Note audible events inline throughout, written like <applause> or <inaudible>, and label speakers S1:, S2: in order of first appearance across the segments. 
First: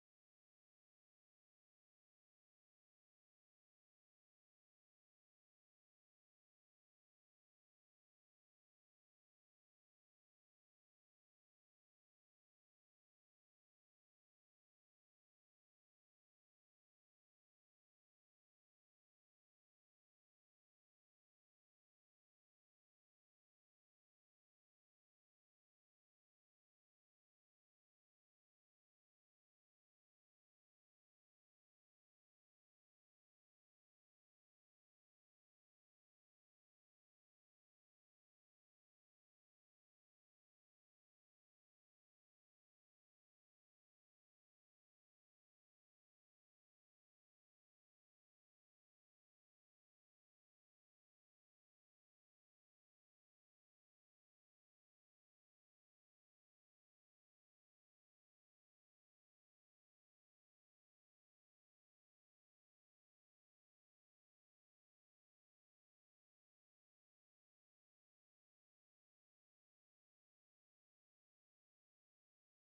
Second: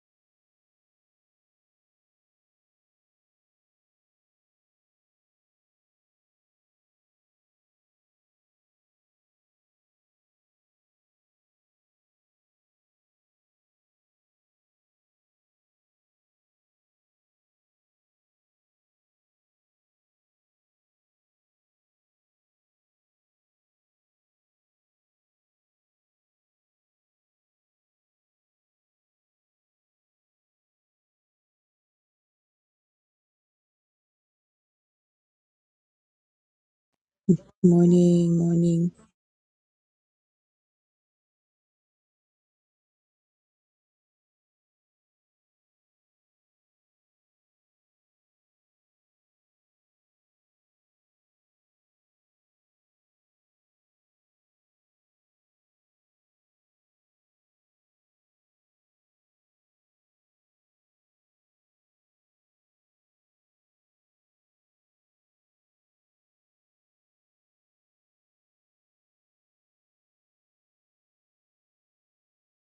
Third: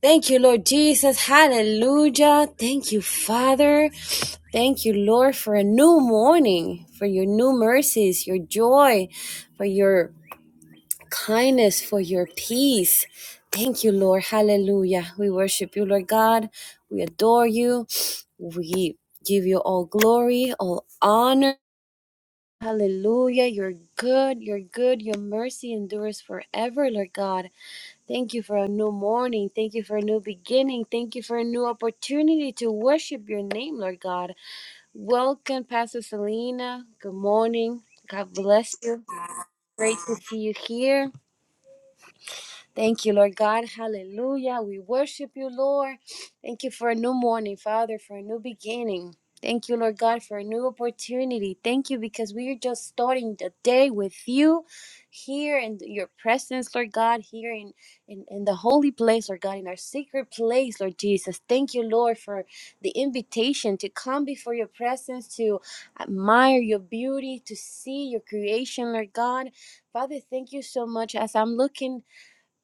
S1: Thank you, Lord Jesus. Hallelujah. Thank you, Father. Thank you, Lord, for a new morning, for your new mercies, your joy, for your kindness, for your peace. Thank you, Lord. Hallelujah. We worship you, Lord God. We adore you. We give you all glory, all honor. Hallelujah. You're good. You're good. Your mercy endures forever, Lord God. Thank you for a new morning. Thank you for a new beginning. Thank you for a new opportunity to worship your name, Lord God. Welcome, Pastor Selena. Good morning. God
S2: Morning,
S1: bless
S2: morning.
S1: you. Great to see you here. Thank you, Lord God. Hallelujah. We worship you, Lord. Thank you for a new morning, Father, for a new beginning. Thank you, Lord God, for a new opportunity. Thank you because we are just starting the day with you here in your presence, Lord God, here in, in, in the holy place, Lord God, in our secret place, Lord Jesus. Thank you, Lord, for the invitation to come before your presence, to admire your beauty, to see your creation, Lord God. Father, thank you so much as I'm looking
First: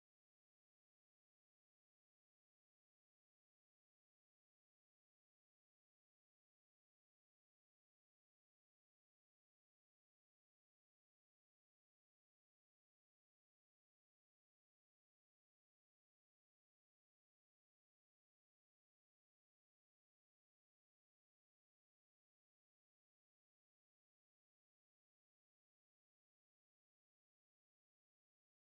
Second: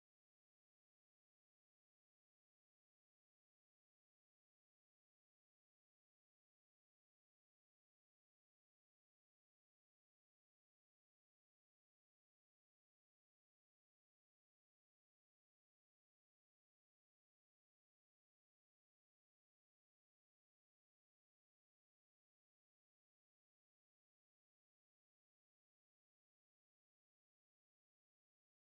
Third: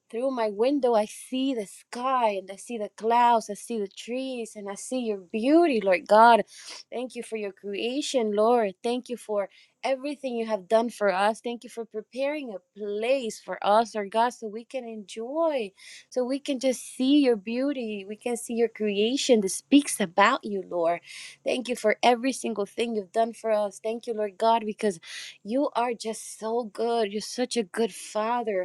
S1: through my window, I see the sky and I see the clouds, I see the trees, and I see your beauty, Lord God. Thank you for your creation, Lord. Thank you for everything you have done for us. Thank you for preparing a place for us, Lord God, so we can enjoy, so we can just see your beauty. We can see your creation that speaks about you, Lord. Thank you for every single thing you've done for us. Thank you, Lord God, because you are just so good. You're such a good father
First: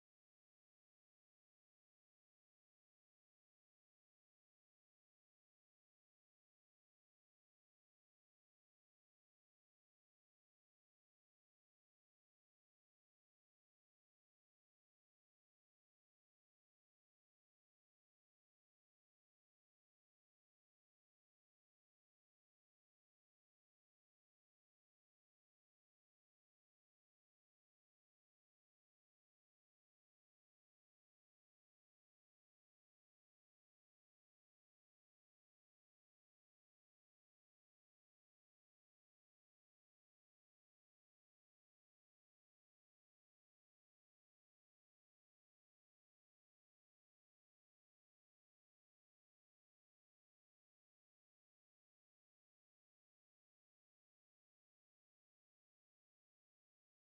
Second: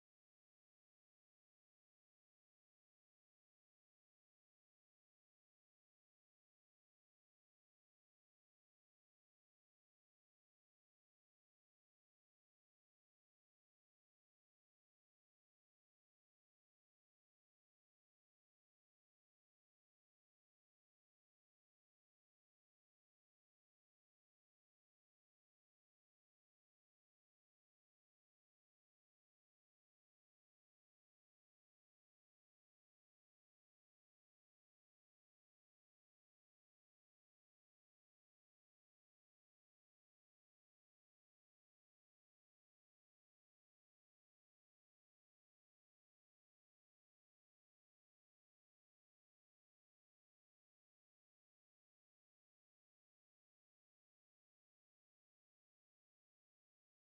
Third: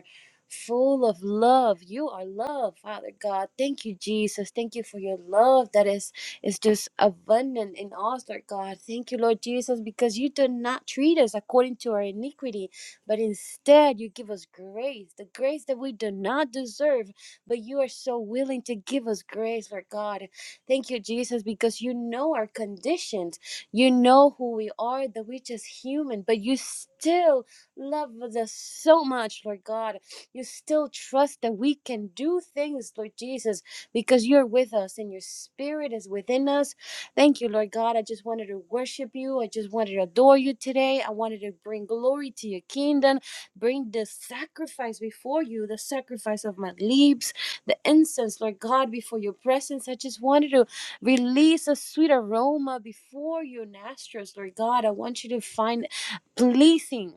S1: full of love. You are love, Father God. Thank you, Jesus. Thank you for your love that is is just abundant in us, Lord God. Thank you, Lord Jesus, because you do not treat us according to our iniquity, but instead you give us grace, the grace that we do not deserve, but you are so willing to give us grace, Lord God. Thank you, Jesus, because you know our conditions. You know who we are, that we're just human, but you still love us so much, Lord God you still trust that we can do things, Lord Jesus, because you're with us and your spirit is within us. Thank you, Lord God. I just wanted to worship you. I just wanted to adore you today. I wanted to bring glory to your kingdom, bring the sacrifice before you, the sacrifice of my lips, the incense, Lord God, before your presence. I just wanted to release a sweet aroma before your nostrils, Lord God. I want you to find pleasing.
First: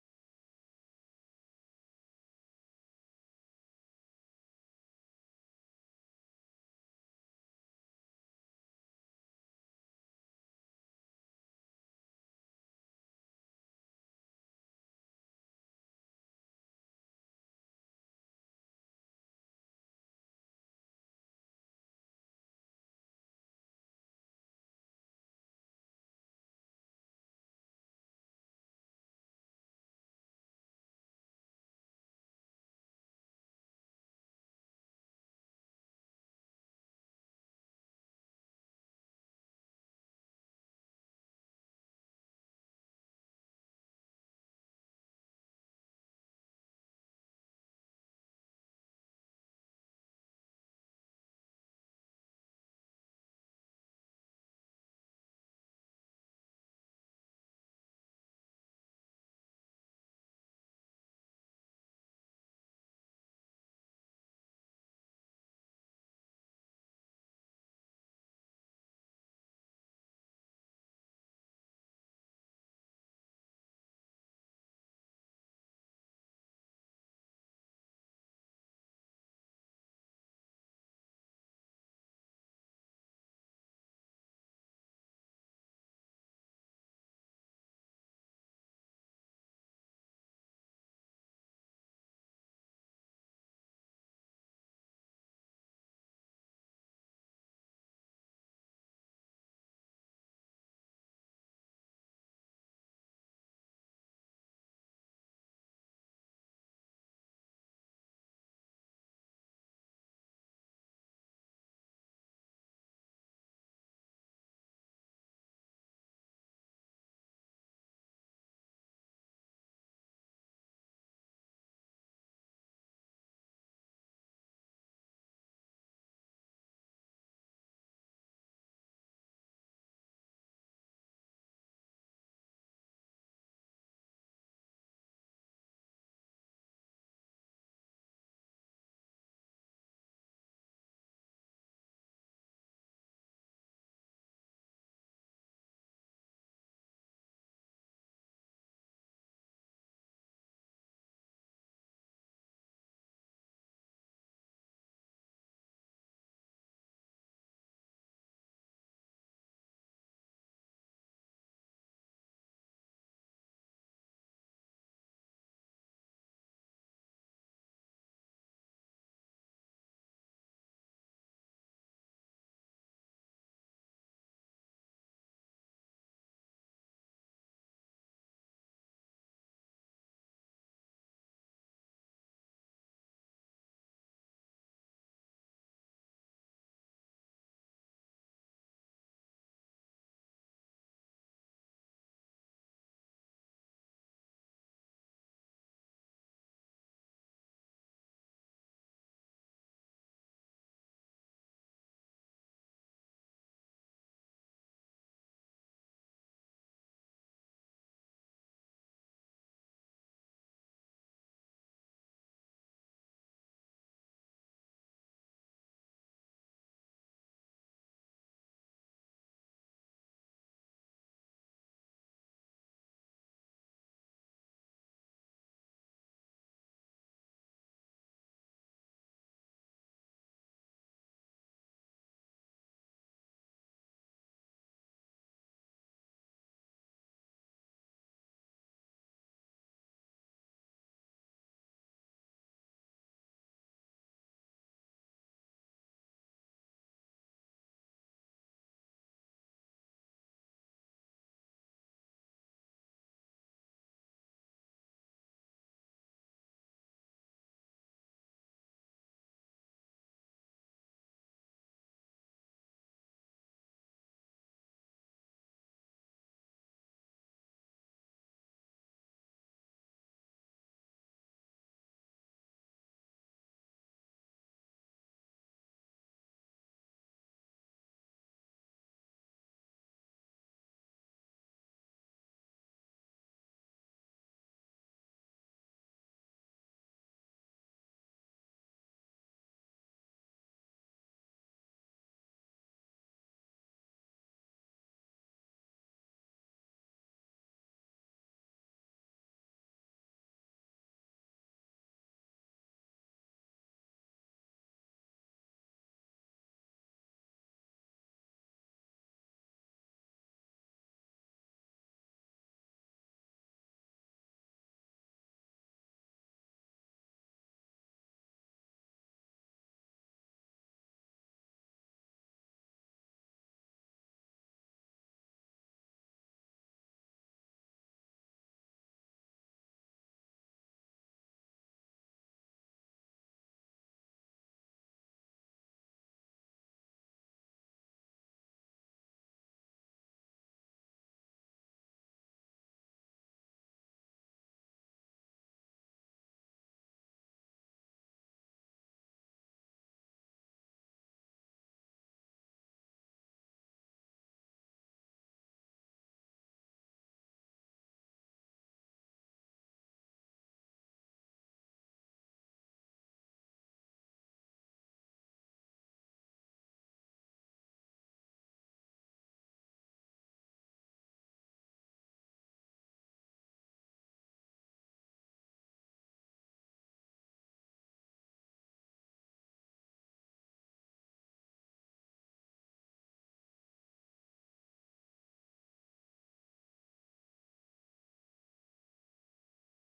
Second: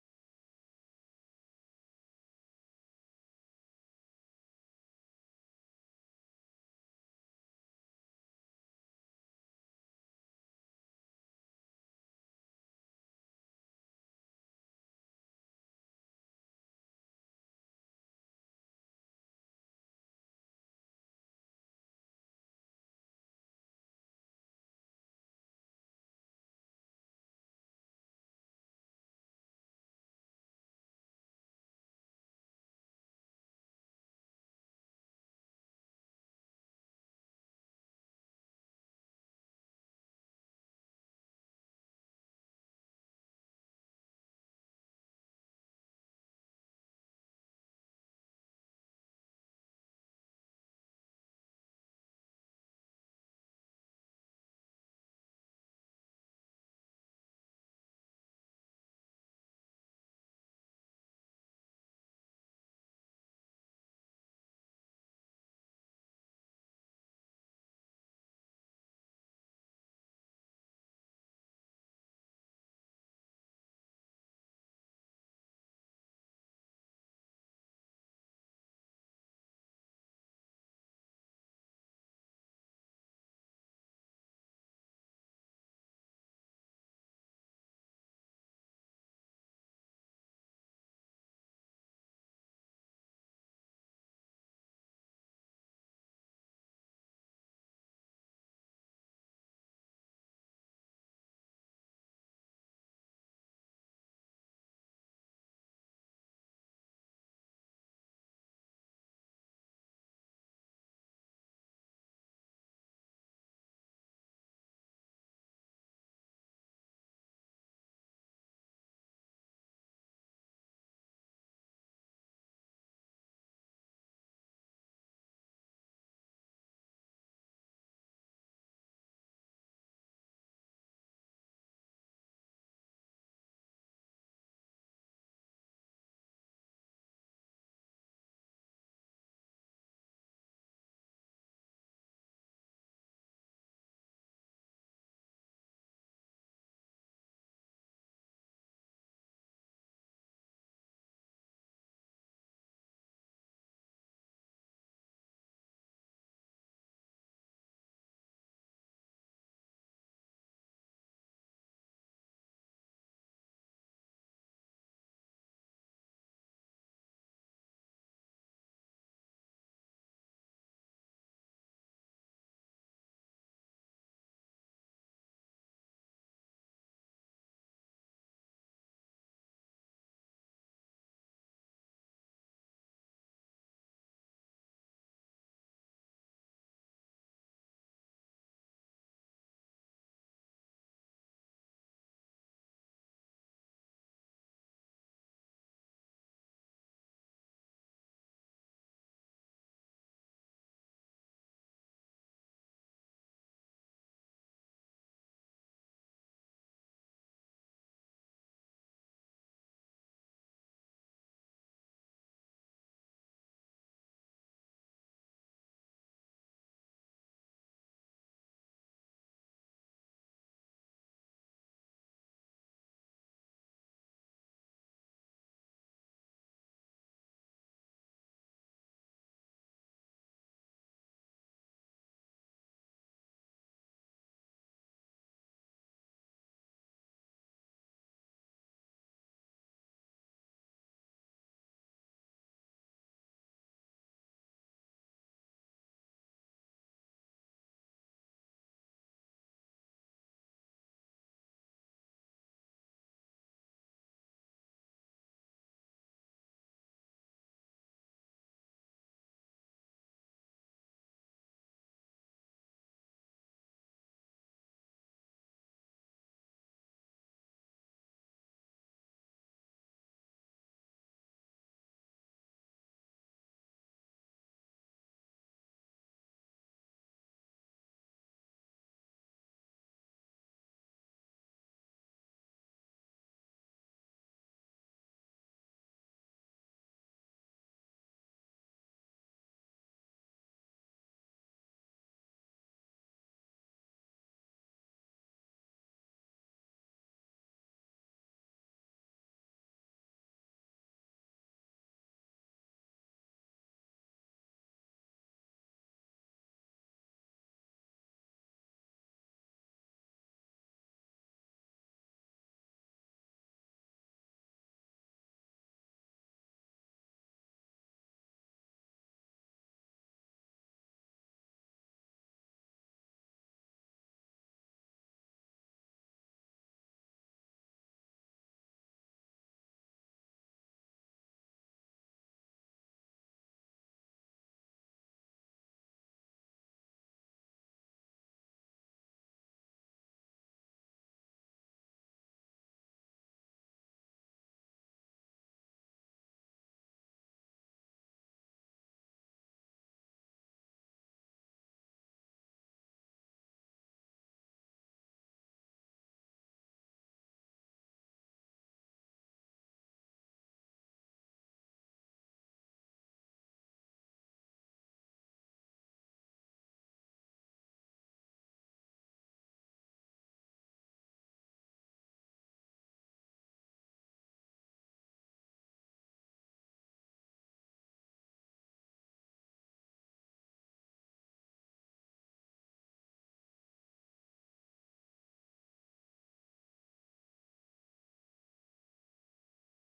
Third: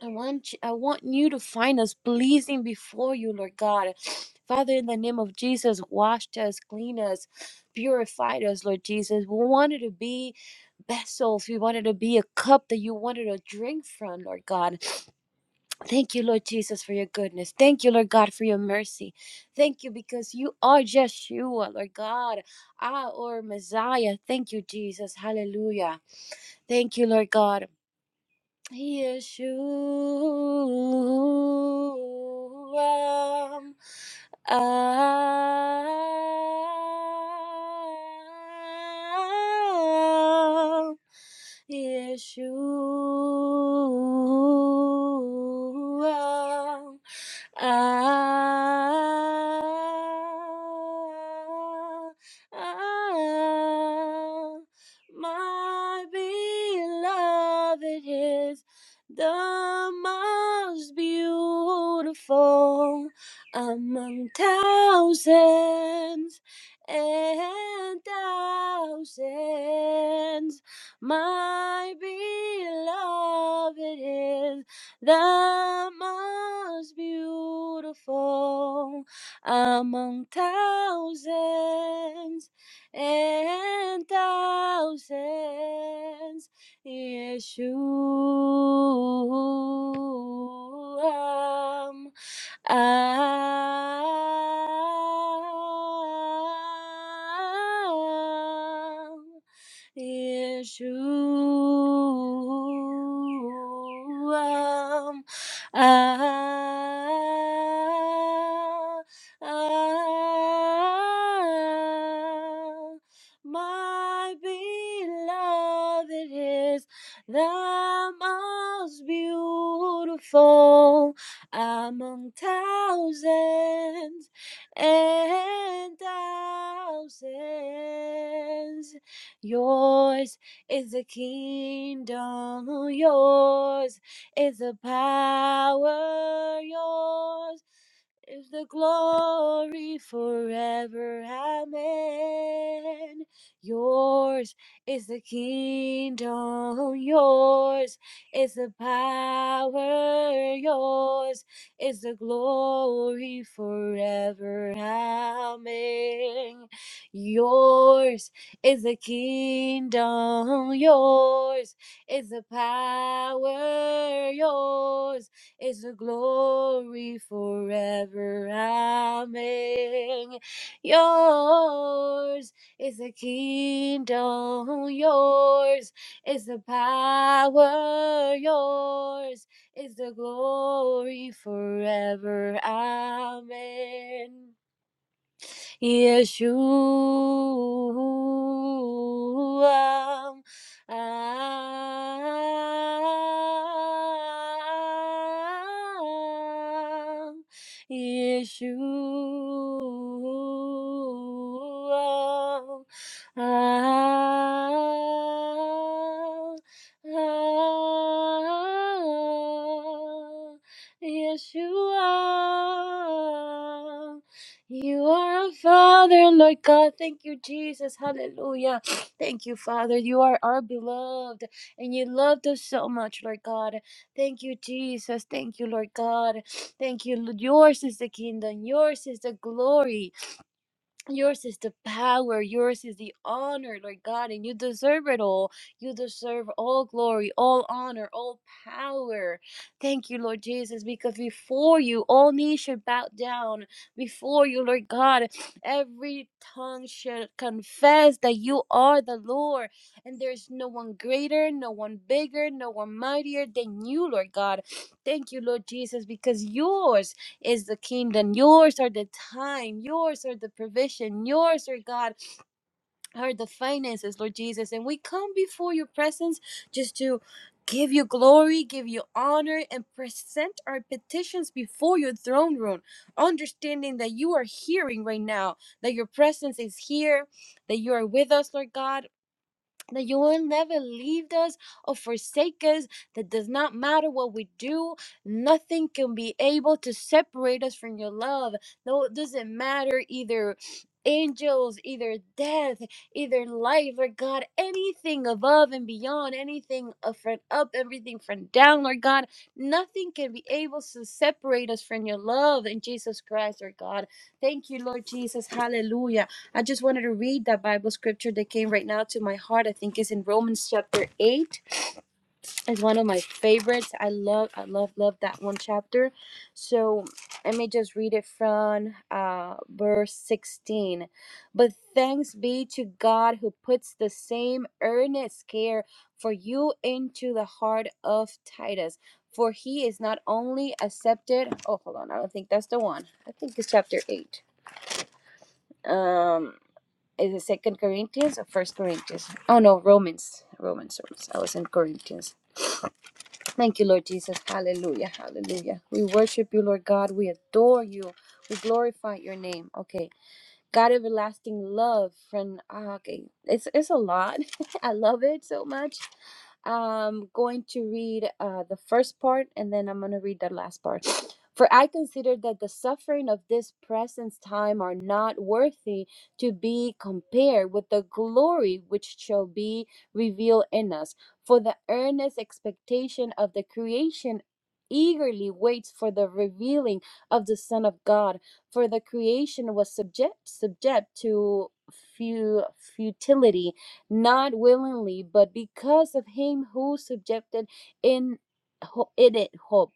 S1: I want you, I want you to find us pleasing before you, Lord God. Father, in the name of Jesus, wash us, clean us, purify us, Lord Jesus. We wanted to be vessels. We wanted to be a cup that you wanted to drink from, Lord God. Thank you, Lord Jesus, for your goodness. Thank you, Lord God, for your mercy. Thank you because you are Yeshua, Lord God, our Messiah. Thank you, Jesus. Hallelujah. Thank you, Lord God. Yeshua, I, Yeshua, Ah, ah, my beloved is the most beautiful among thousands and thousands. My beloved is the most beautiful among thousands and thousands. Yeshua. Yeshua. Ah, ah, ah, my beloved is the most beautiful among thousands and thousands. Yours is the kingdom, yours is the power, yours is the glory forever. Amen. Yours is the kingdom, yours is the power, yours is the glory forever. Amen. Yours is the kingdom yours? Is the power yours? Is the glory forever? Amen. Yours is the kingdom, yours is the power, yours is the glory forever. Amen. Yeshua. Ah, Yeshua. Ah, ah, Yeshua. You are our Father, Lord God. Thank you, Jesus. Hallelujah. Thank you, Father. You are our beloved, and you loved us so much, Lord God. Thank you, Jesus. Thank you, Lord God. Thank you. Lord. Yours is the kingdom, yours is the glory. Yours is the power, yours is the honor, Lord God, and you deserve it all. You deserve all glory, all honor, all power. Thank you, Lord Jesus, because before you, all knees should bow down. Before you, Lord God, every tongue should confess that you are the Lord, and there's no one greater, no one bigger, no one mightier than you, Lord God. Thank you, Lord Jesus, because yours is the kingdom. Yours are the time. Yours are the provision. Yours are God are the finances, Lord Jesus. And we come before your presence just to give you glory, give you honor, and present our petitions before your throne room, understanding that you are hearing right now, that your presence is here, that you are with us, Lord God that you will never leave us or forsake us, that does not matter what we do, nothing can be able to separate us from your love. No, it doesn't matter either angels, either death, either life, Lord God, anything above and beyond, anything up from up, everything from down, Lord God, nothing can be able to separate us from your love in Jesus Christ, Lord God. Thank you, Lord Jesus. Hallelujah. I just wanted to read that Bible scripture that came right now to my heart. I think is in Romans chapter 8. It's one of my favorites. I love I love love that one chapter. So, let me just read it from uh verse 16. But thanks be to God who puts the same earnest care for you into the heart of Titus. For he is not only accepted. Oh, hold on. I don't think that's the one. I think it's chapter 8. Um is it second corinthians or first corinthians oh no romans romans romans i was in corinthians thank you lord jesus hallelujah hallelujah we worship you lord god we adore you we glorify your name okay God everlasting love from ah, okay. It's it's a lot. <laughs> I love it so much. I'm going to read uh, the first part and then I'm going to read the last part. For I consider that the suffering of this present time are not worthy to be compared with the glory which shall be revealed in us. For the earnest expectation of the creation eagerly waits for the revealing of the Son of God for the creation was subject subject to fu- futility not willingly but because of him who subjected in ho- in it hope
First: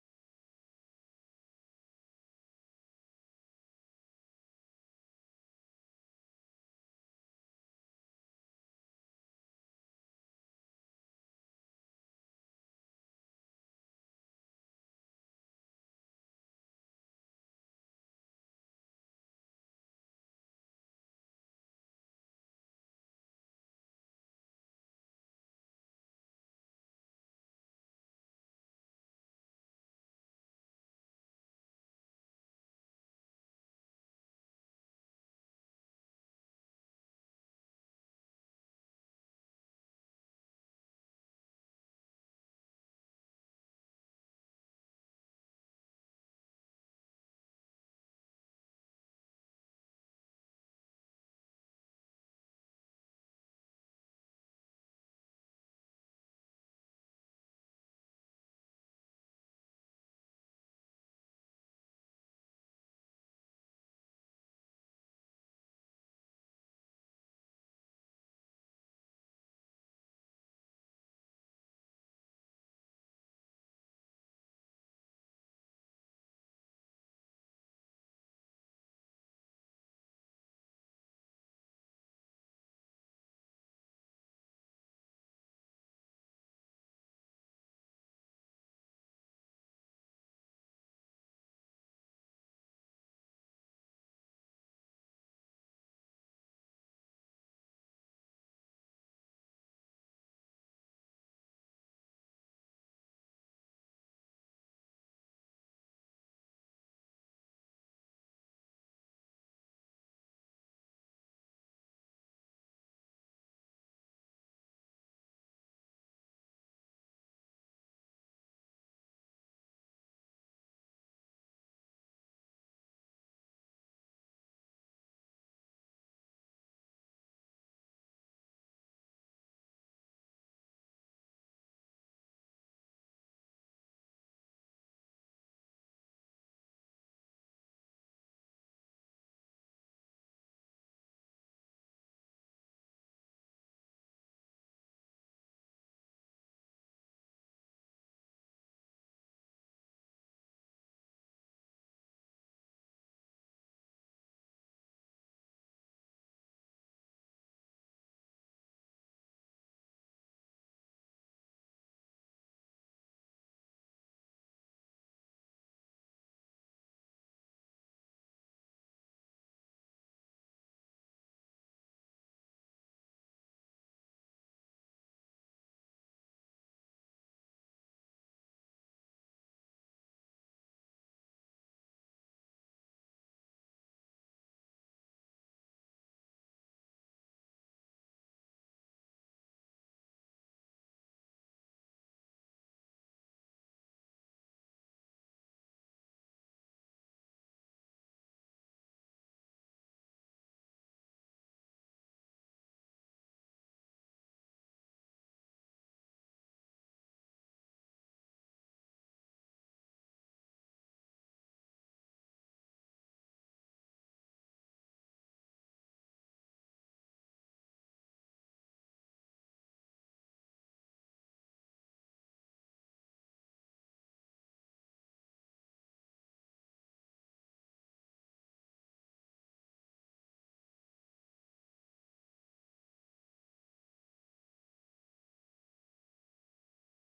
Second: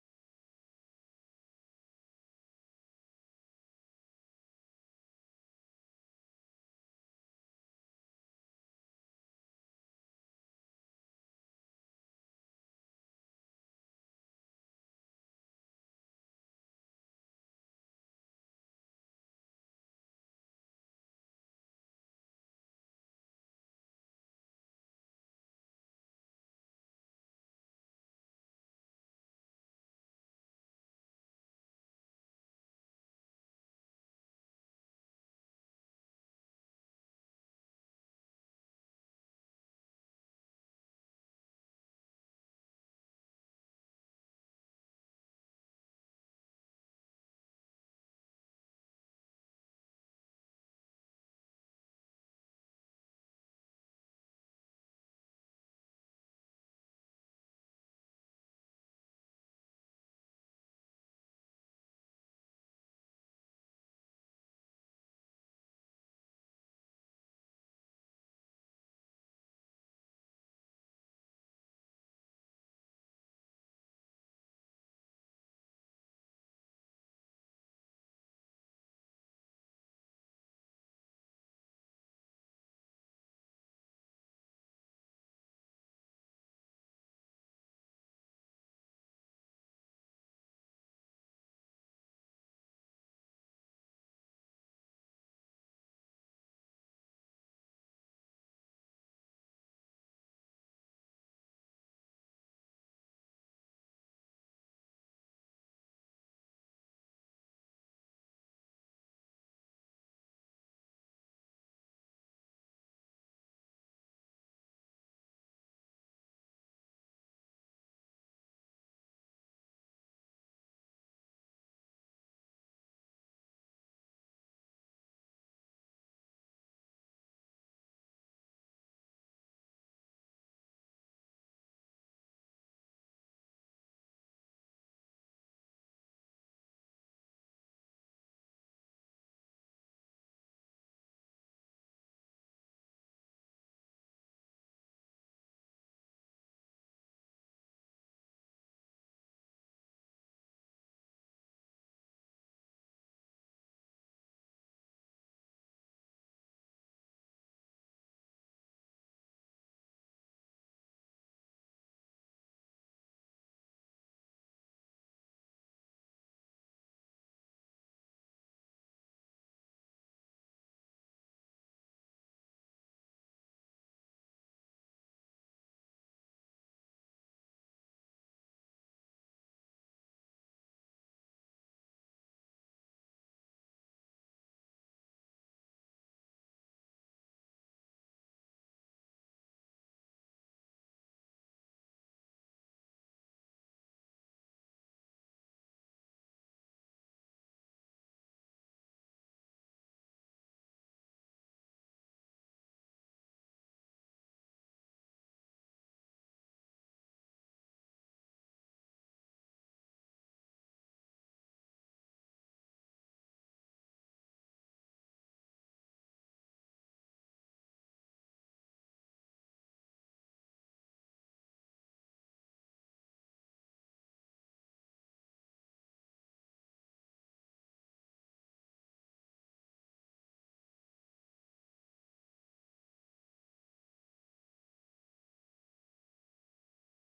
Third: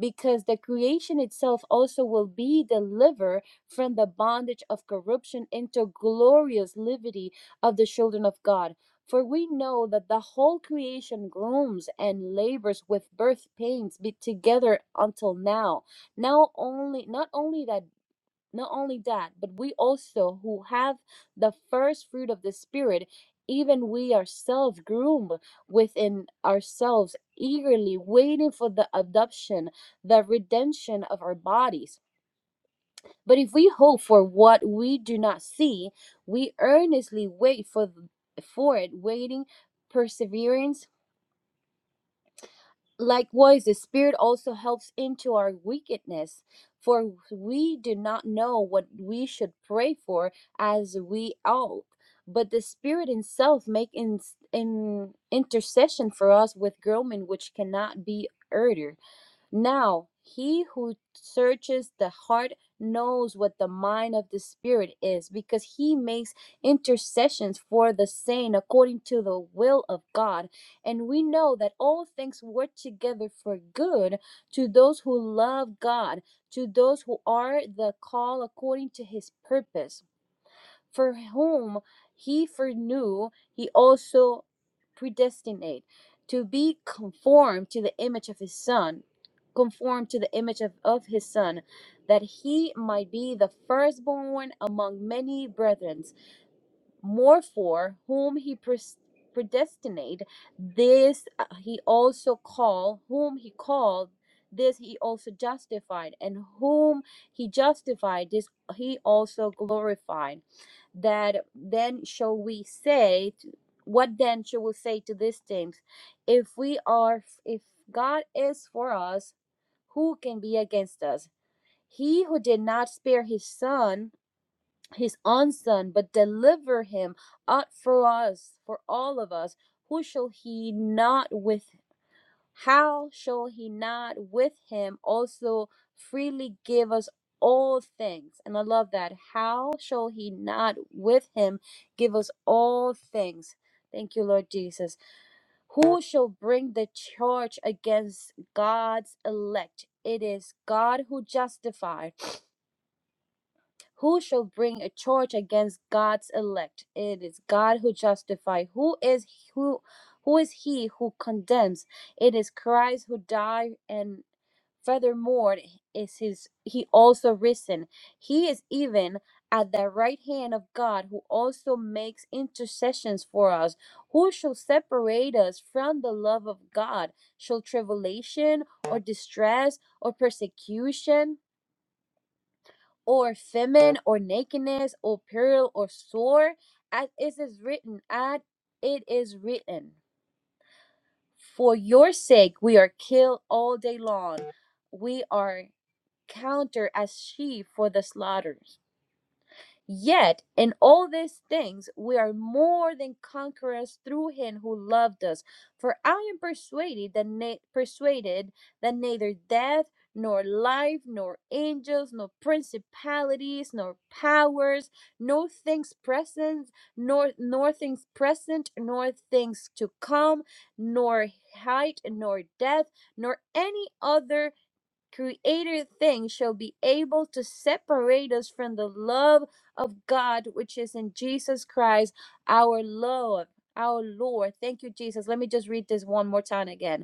S1: because the creation itself also will be delivered from the bondage of corruption into glorious liberty of the children of God for we know that the whole creation groans and labors with birth pains be together until now now only not only that not only that, but we also who have the first fruit of the Spirit, even we ourselves groom within ourselves, eagerly waiting for the adoption, the redemption of our bodies. But if we hope for what we do not see, we earnestly wait for, for it, waiting perseverance Likewise, the Spirit also helps into our wickedness, for we do not know what we should pray for as we ought. But the Spirit Himself make in, in intercession for us with groaning which cannot be uttered. Now, he who searches the heart knows what the mind of the Spirit is, because he makes intercessions for the saint according to the will of God. And we know that all things work together for good to those who love God, to those who are the call according to his purpose for whom he foreknew he also predestinate to be conformed to the image of his son conformed to the image of, of his son that he might be the firstborn among many brethren more for whom he pres- predestinate this uh, he also called whom he called this he also justified and whom he justified this he also glorified that then shall we say t- what then shall we say to these things if we are if god is for us who can be against us he who did not spare his son his own son, but deliver him up for us, for all of us. Who shall he not with? How shall he not with him also freely give us all things? And I love that. How shall he not with him give us all things? Thank you, Lord Jesus. Who shall bring the charge against God's elect? It is God who justifies. Who shall bring a charge against God's elect? It is God who justifies. Who is who who is he who condemns? It is Christ who died and furthermore is his he also risen. He is even at the right hand of God who also makes intercessions for us. Who shall separate us from the love of God? Shall tribulation or distress or persecution? or famine or nakedness or peril or sore as it is written as it is written for your sake we are killed all day long we are counted as sheep for the slaughter Yet, in all these things, we are more than conquerors through him who loved us. For I am persuaded that, na- persuaded that neither death, nor life, nor angels, nor principalities, nor powers, nor things present, nor, nor things present, nor things to come, nor height, nor depth nor any other created things shall be able to separate us from the love of God which is in Jesus Christ, our Lord, our Lord. Thank you, Jesus. Let me just read this one more time again.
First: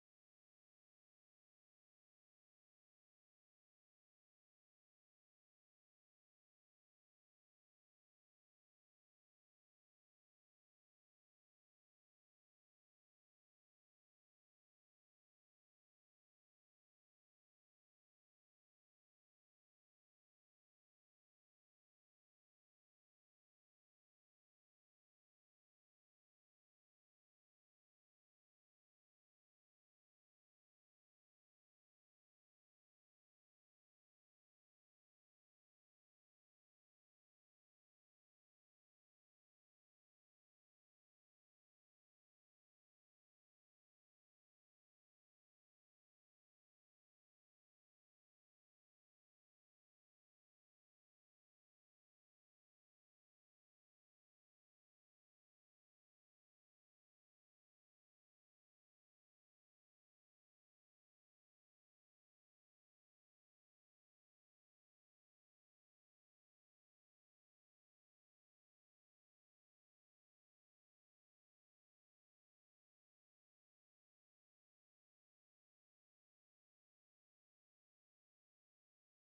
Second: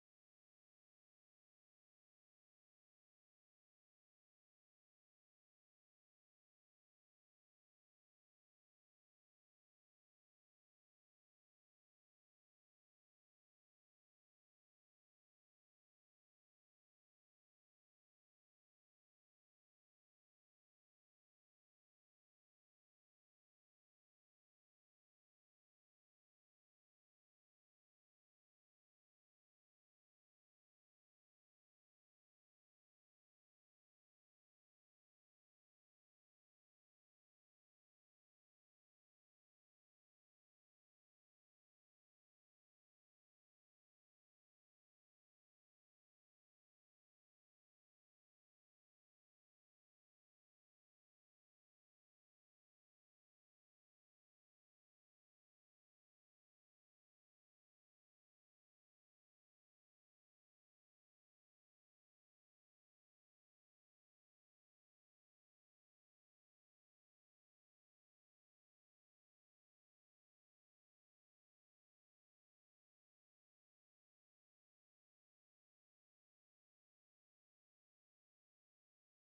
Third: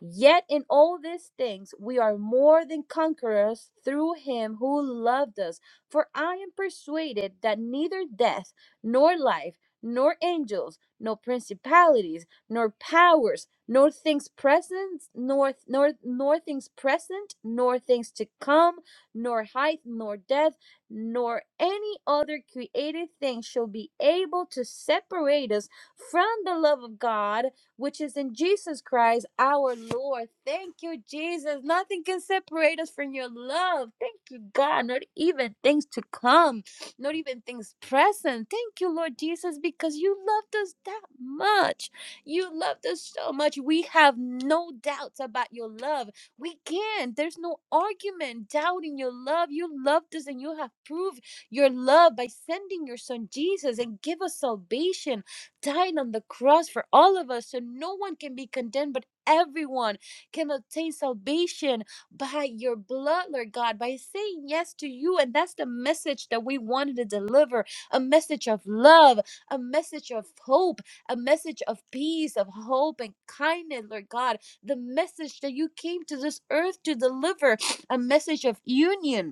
S1: Yet in all these things we are more than conquerors through him who loved us. For I am persuaded that neither death, nor life, nor angels, nor principalities, nor powers, nor things present, nor nor nor things present, nor things to come, nor height, nor depth, nor any other created thing shall be able to separate us from the love of God which is in Jesus Christ, our Lord. Thank you, Jesus. Nothing can separate us from your love. Thank you, God. Not even things to come, not even things present. Thank you, Lord Jesus, because you loved us that much. You loved us so much. We have no doubts about your love. We can't. There's no argument doubting your love. You loved us and you have proved your love by sending your son Jesus and give us salvation dying on the cross for all of us so no one can be condemned, but everyone can obtain salvation by your blood, Lord God, by saying yes to you. And that's the message that we wanted to deliver a message of love, a message of hope, a message of peace, of hope and kindness, Lord God. The message that you came to this earth to deliver, a message of union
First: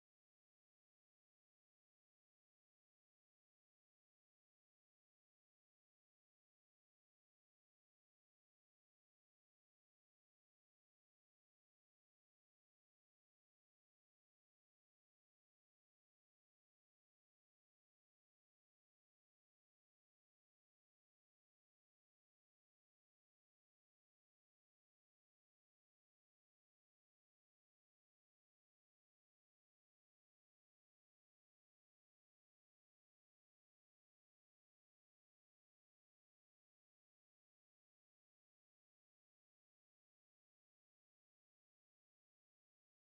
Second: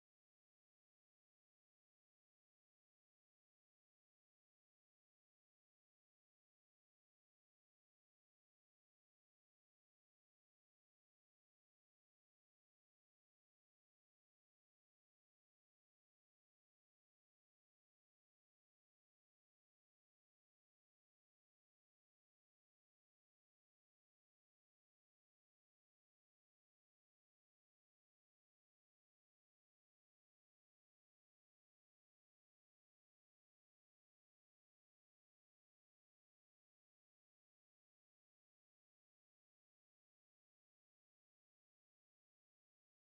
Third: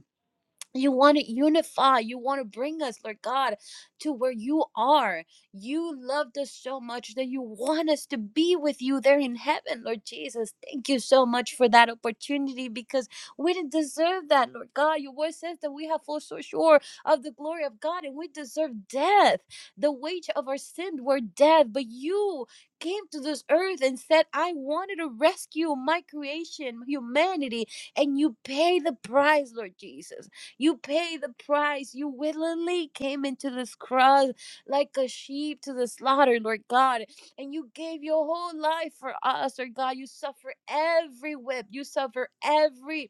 S1: you want to unify. You want to bring us, Lord God, to where you are. You loved us so much that you want us to be with you there in heaven, Lord Jesus. Thank you so much for that opportunity because we didn't deserve that, Lord God. Your word says that we have fallen so short of the glory of God and we deserve death. The wage of our sin were death, but you came to this earth and said, I wanted to rescue my creation, humanity, and you pay the price, Lord Jesus. You pay the price. You willingly came into this cross like a sheep to the slaughter, Lord God. And you gave your whole life for us, Lord God. You suffer every whip. You suffer every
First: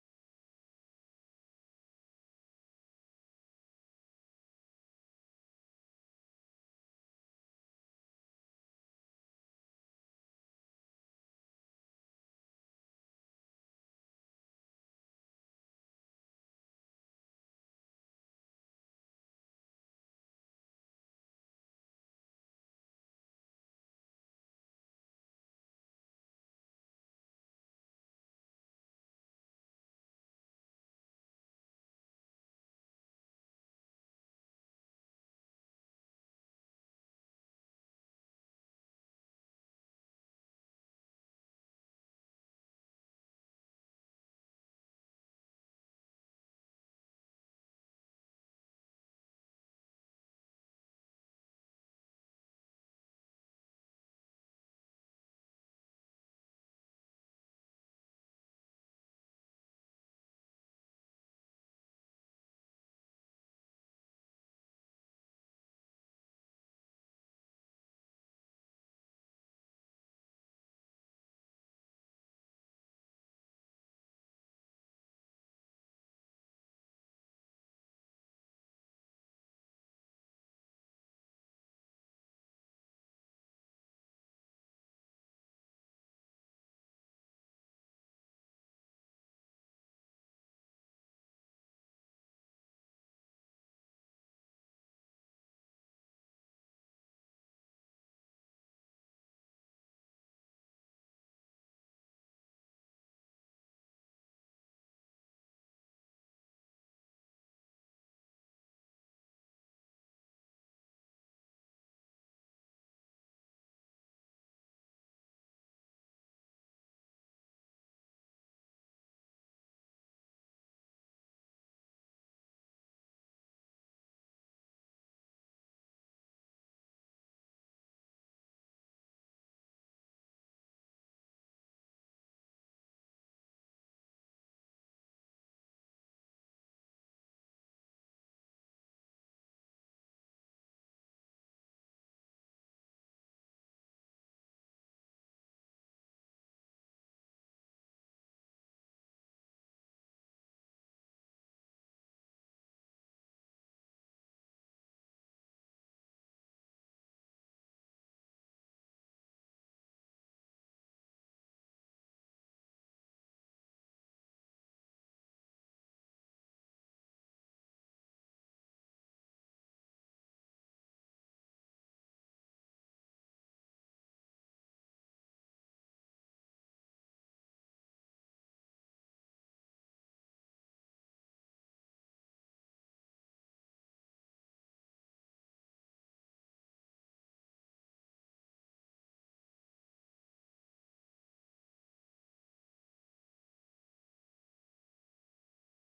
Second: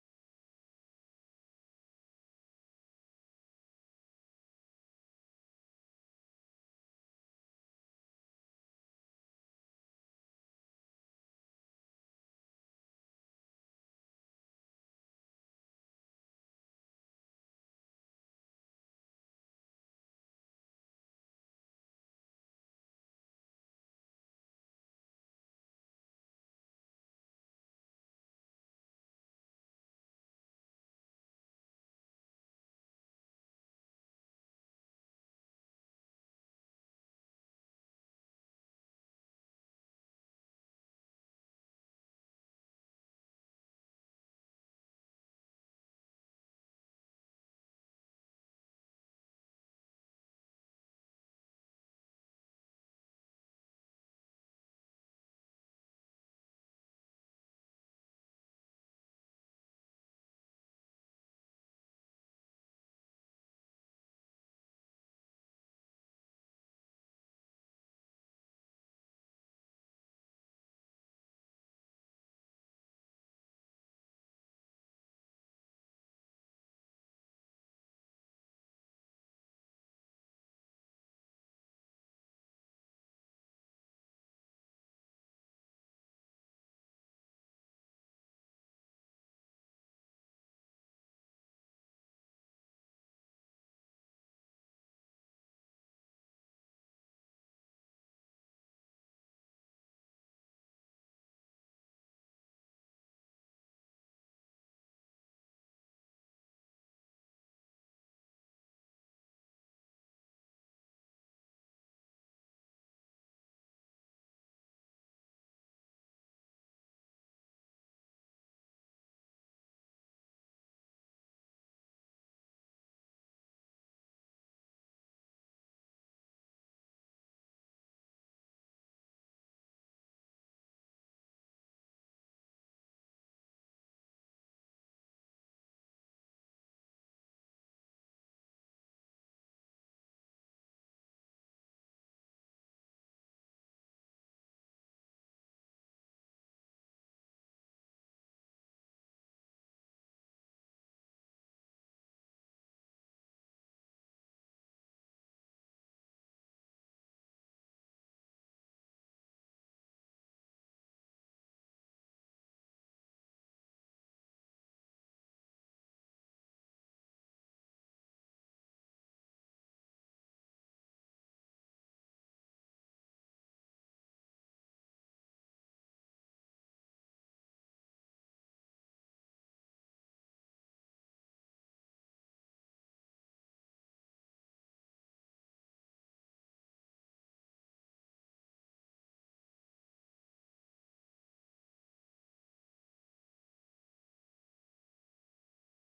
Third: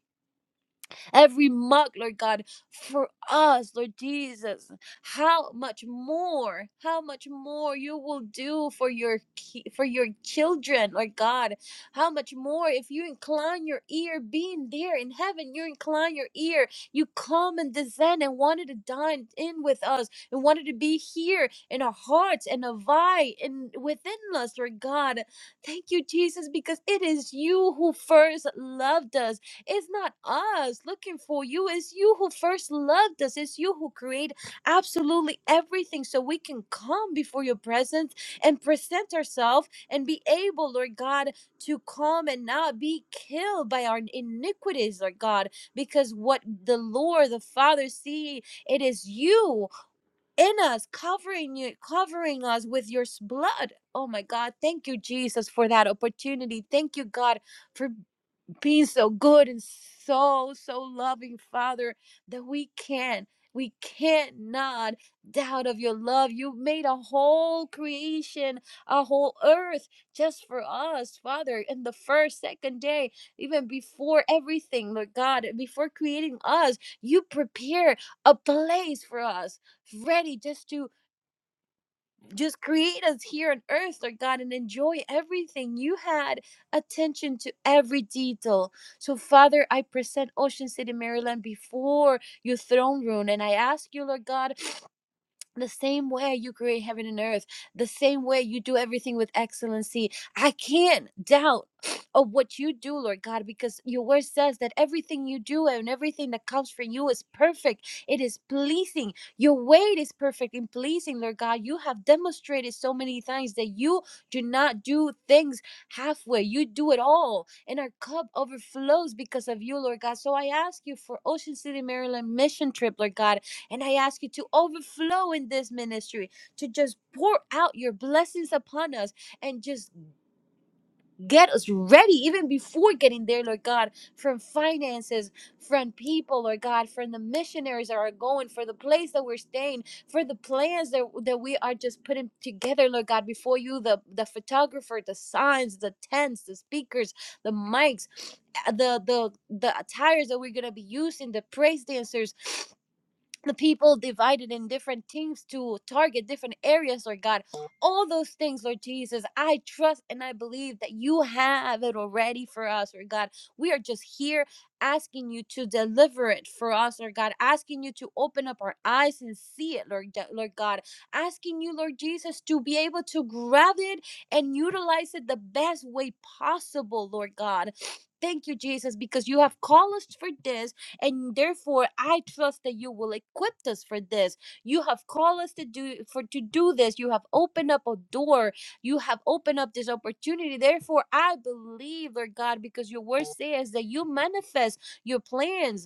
S1: every mark, Lord God, for us, Lord Jesus. How much more, how much more you will do for your ki- for your children, Lord God. How much more if you incline your ear, being there in heaven, you incline your ear, you come and descend and wanted to dine in with us and wanted to be here in our hearts and abide in within us, Lord God. Thank you, Jesus, because it is you who first loved us. It's not us looking for you. It's you who first loved us. It's you who created absolutely everything so we can come before your presence and present ourselves and be able, Lord God, to come and not be killed by our iniquities, Lord God, because what the Lord, the Father, see, it is you in us, covering you, covering us with your s- blood. Oh my God, thank you, Jesus, for that opportunity. Thank you, God, for being so good and so so loving father that we can we cannot doubt of your love you made a whole creation a whole earth just for us father in the first second day even before everything lord god before creating us you prepare a place for us ready just to just create us here on earth, Lord God, and enjoy everything. You had attention to every detail. So, Father, I present Ocean City, Maryland before your throne room, and I ask you, Lord God the same way you create heaven and earth, the same way you do everything with excellency. I can't doubt of what you do, Lord God, because your word says that everything you do and everything that comes from you is perfect. It is pleasing. Your way is perfect and pleasing, Lord God. You have demonstrated so many times that you do not do things halfway, you do it all. And our cup overflows because of you, Lord God. So I ask you for Ocean City, Maryland mission trip, Lord God and I ask you to overflow in this ministry, to just pour out your blessings upon us and just get us ready, even before getting there, Lord God, from finances, from people, Lord God, from the missionaries that are going, for the place that we're staying, for the plans that, that we are just putting together, Lord God, before you, the, the photographer, the signs, the tents, the speakers, the mics, uh, the the the attires that we're gonna be using, the praise dancers the people divided in different teams to target different areas, Lord God. All those things, Lord Jesus, I trust and I believe that you have it already for us, Lord God. We are just here asking you to deliver it for us, Lord God, asking you to open up our eyes and see it, Lord, Lord God, asking you, Lord Jesus, to be able to grab it and utilize it the best way possible, Lord God. Thank you, Jesus, because you have called us for this and therefore, I trust that you will equip us for this. You have called us to do for to do this. You have opened up a door. You have opened up this opportunity. Therefore, I believe, Lord God, because your word says that you manifest your plans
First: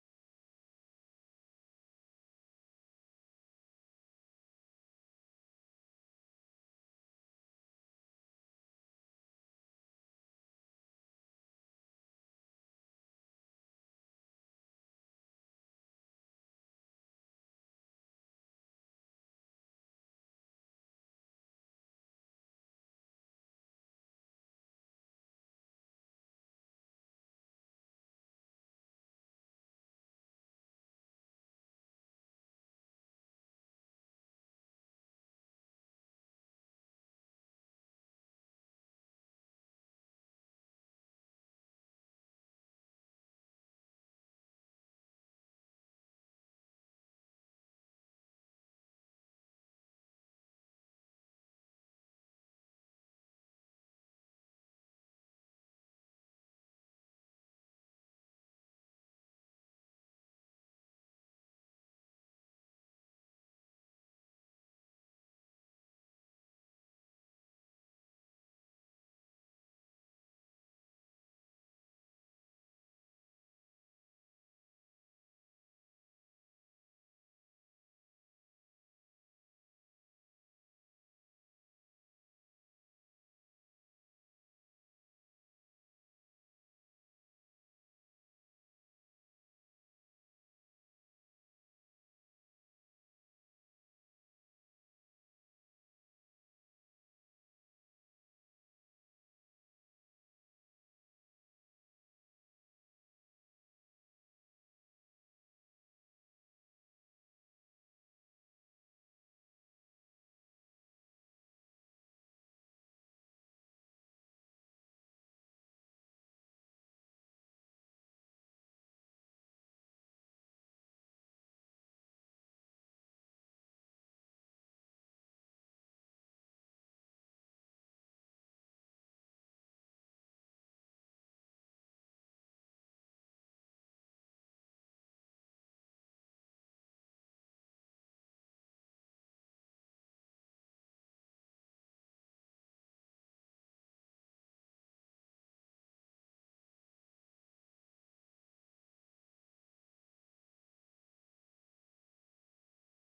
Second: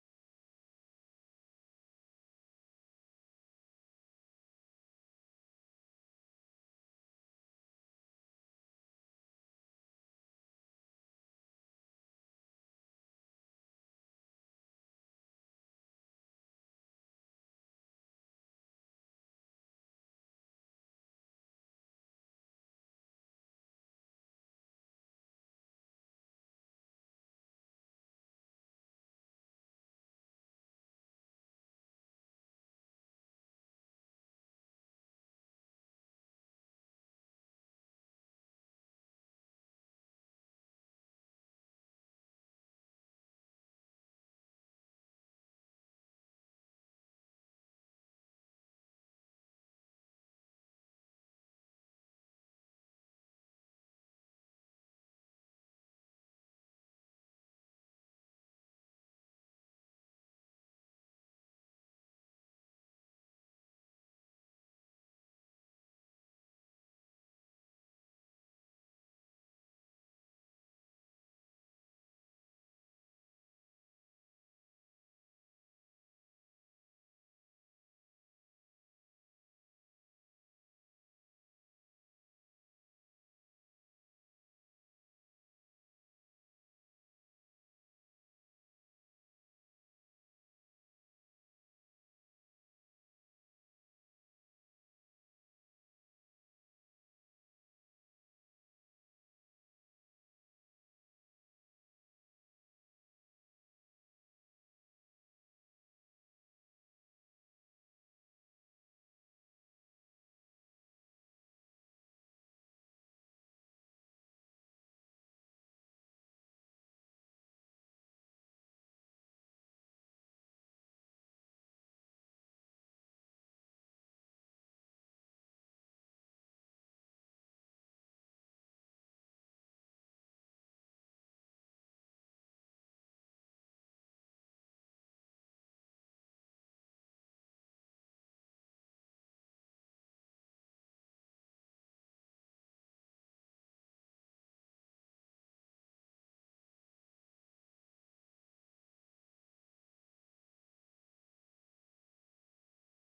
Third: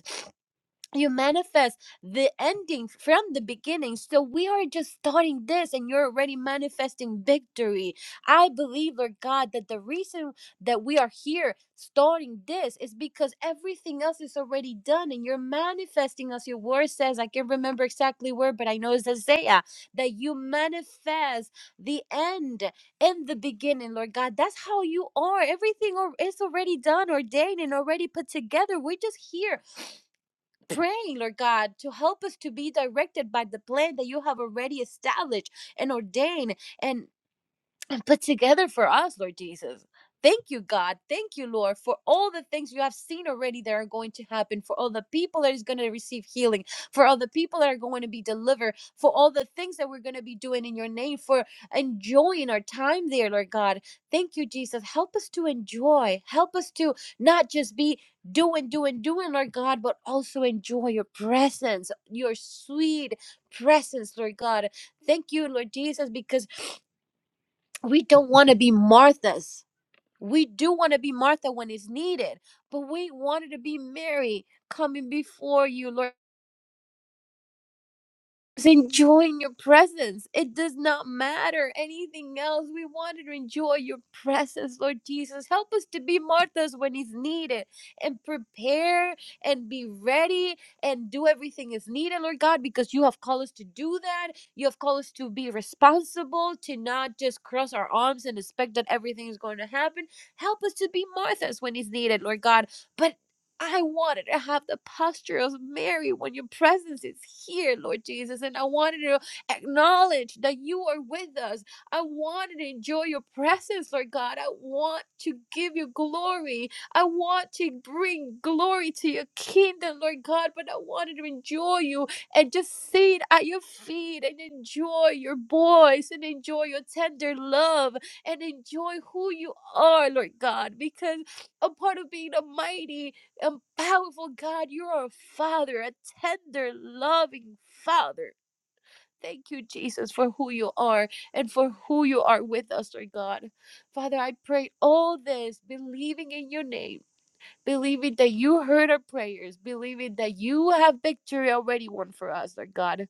S1: you manifest the ending from the beginning. So we are just starting this and you're already manifesting victory. I believe, Lord God, that the reason that we are here starting this is because everything else is already done and you're manifesting as your word says. I can't remember exactly where, but I know it's Isaiah that you manifest the end in the beginning, Lord God. That's how you are. Everything al- is already done, ordained, and already put together. We're just here praying, Lord God, to help us to be directed by the plan that you have already established and ordained. and and put together for us, Lord Jesus. Thank you, God. Thank you, Lord, for all the things you have seen already that are going to happen, for all the people that is going to receive healing, for all the people that are going to be delivered, for all the things that we're going to be doing in your name, for enjoying our time there, Lord God. Thank you, Jesus. Help us to enjoy. Help us to not just be doing, doing, doing, Lord God, but also enjoy your presence, your sweet presence, Lord God. Thank you, Lord Jesus, because we don't want to be Marthas. We do want to be Martha when it's needed, but we wanted to be Mary coming before you, Lord. Just enjoying your presence. It does not matter anything else. We want to enjoy your presence, Lord Jesus. Help us to be Marthas when it's needed and prepare and be ready and do everything is needed, Lord God, because you have called us to do that. You have called us to be responsible, to not just cross our arms and expect that everything is going to happen. Help us to be Marthas when it's needed, Lord God. But I wanted to have the posture of Mary when your presence is here, Lord Jesus. And I wanted to acknowledge that you are with us. I wanted to enjoy your presence, Lord God. I want to give you glory. I want to bring glory to your kingdom, Lord God. But I wanted to enjoy you and just sit at your feet and enjoy your voice and enjoy your tender love and enjoy who you are, Lord God. Because a part of being a mighty and powerful God, you are a father, a tender, loving father. Thank you, Jesus, for who you are and for who you are with us, Lord God. Father, I pray all this, believing in your name, believing that you heard our prayers, believing that you have victory already won for us, Lord God.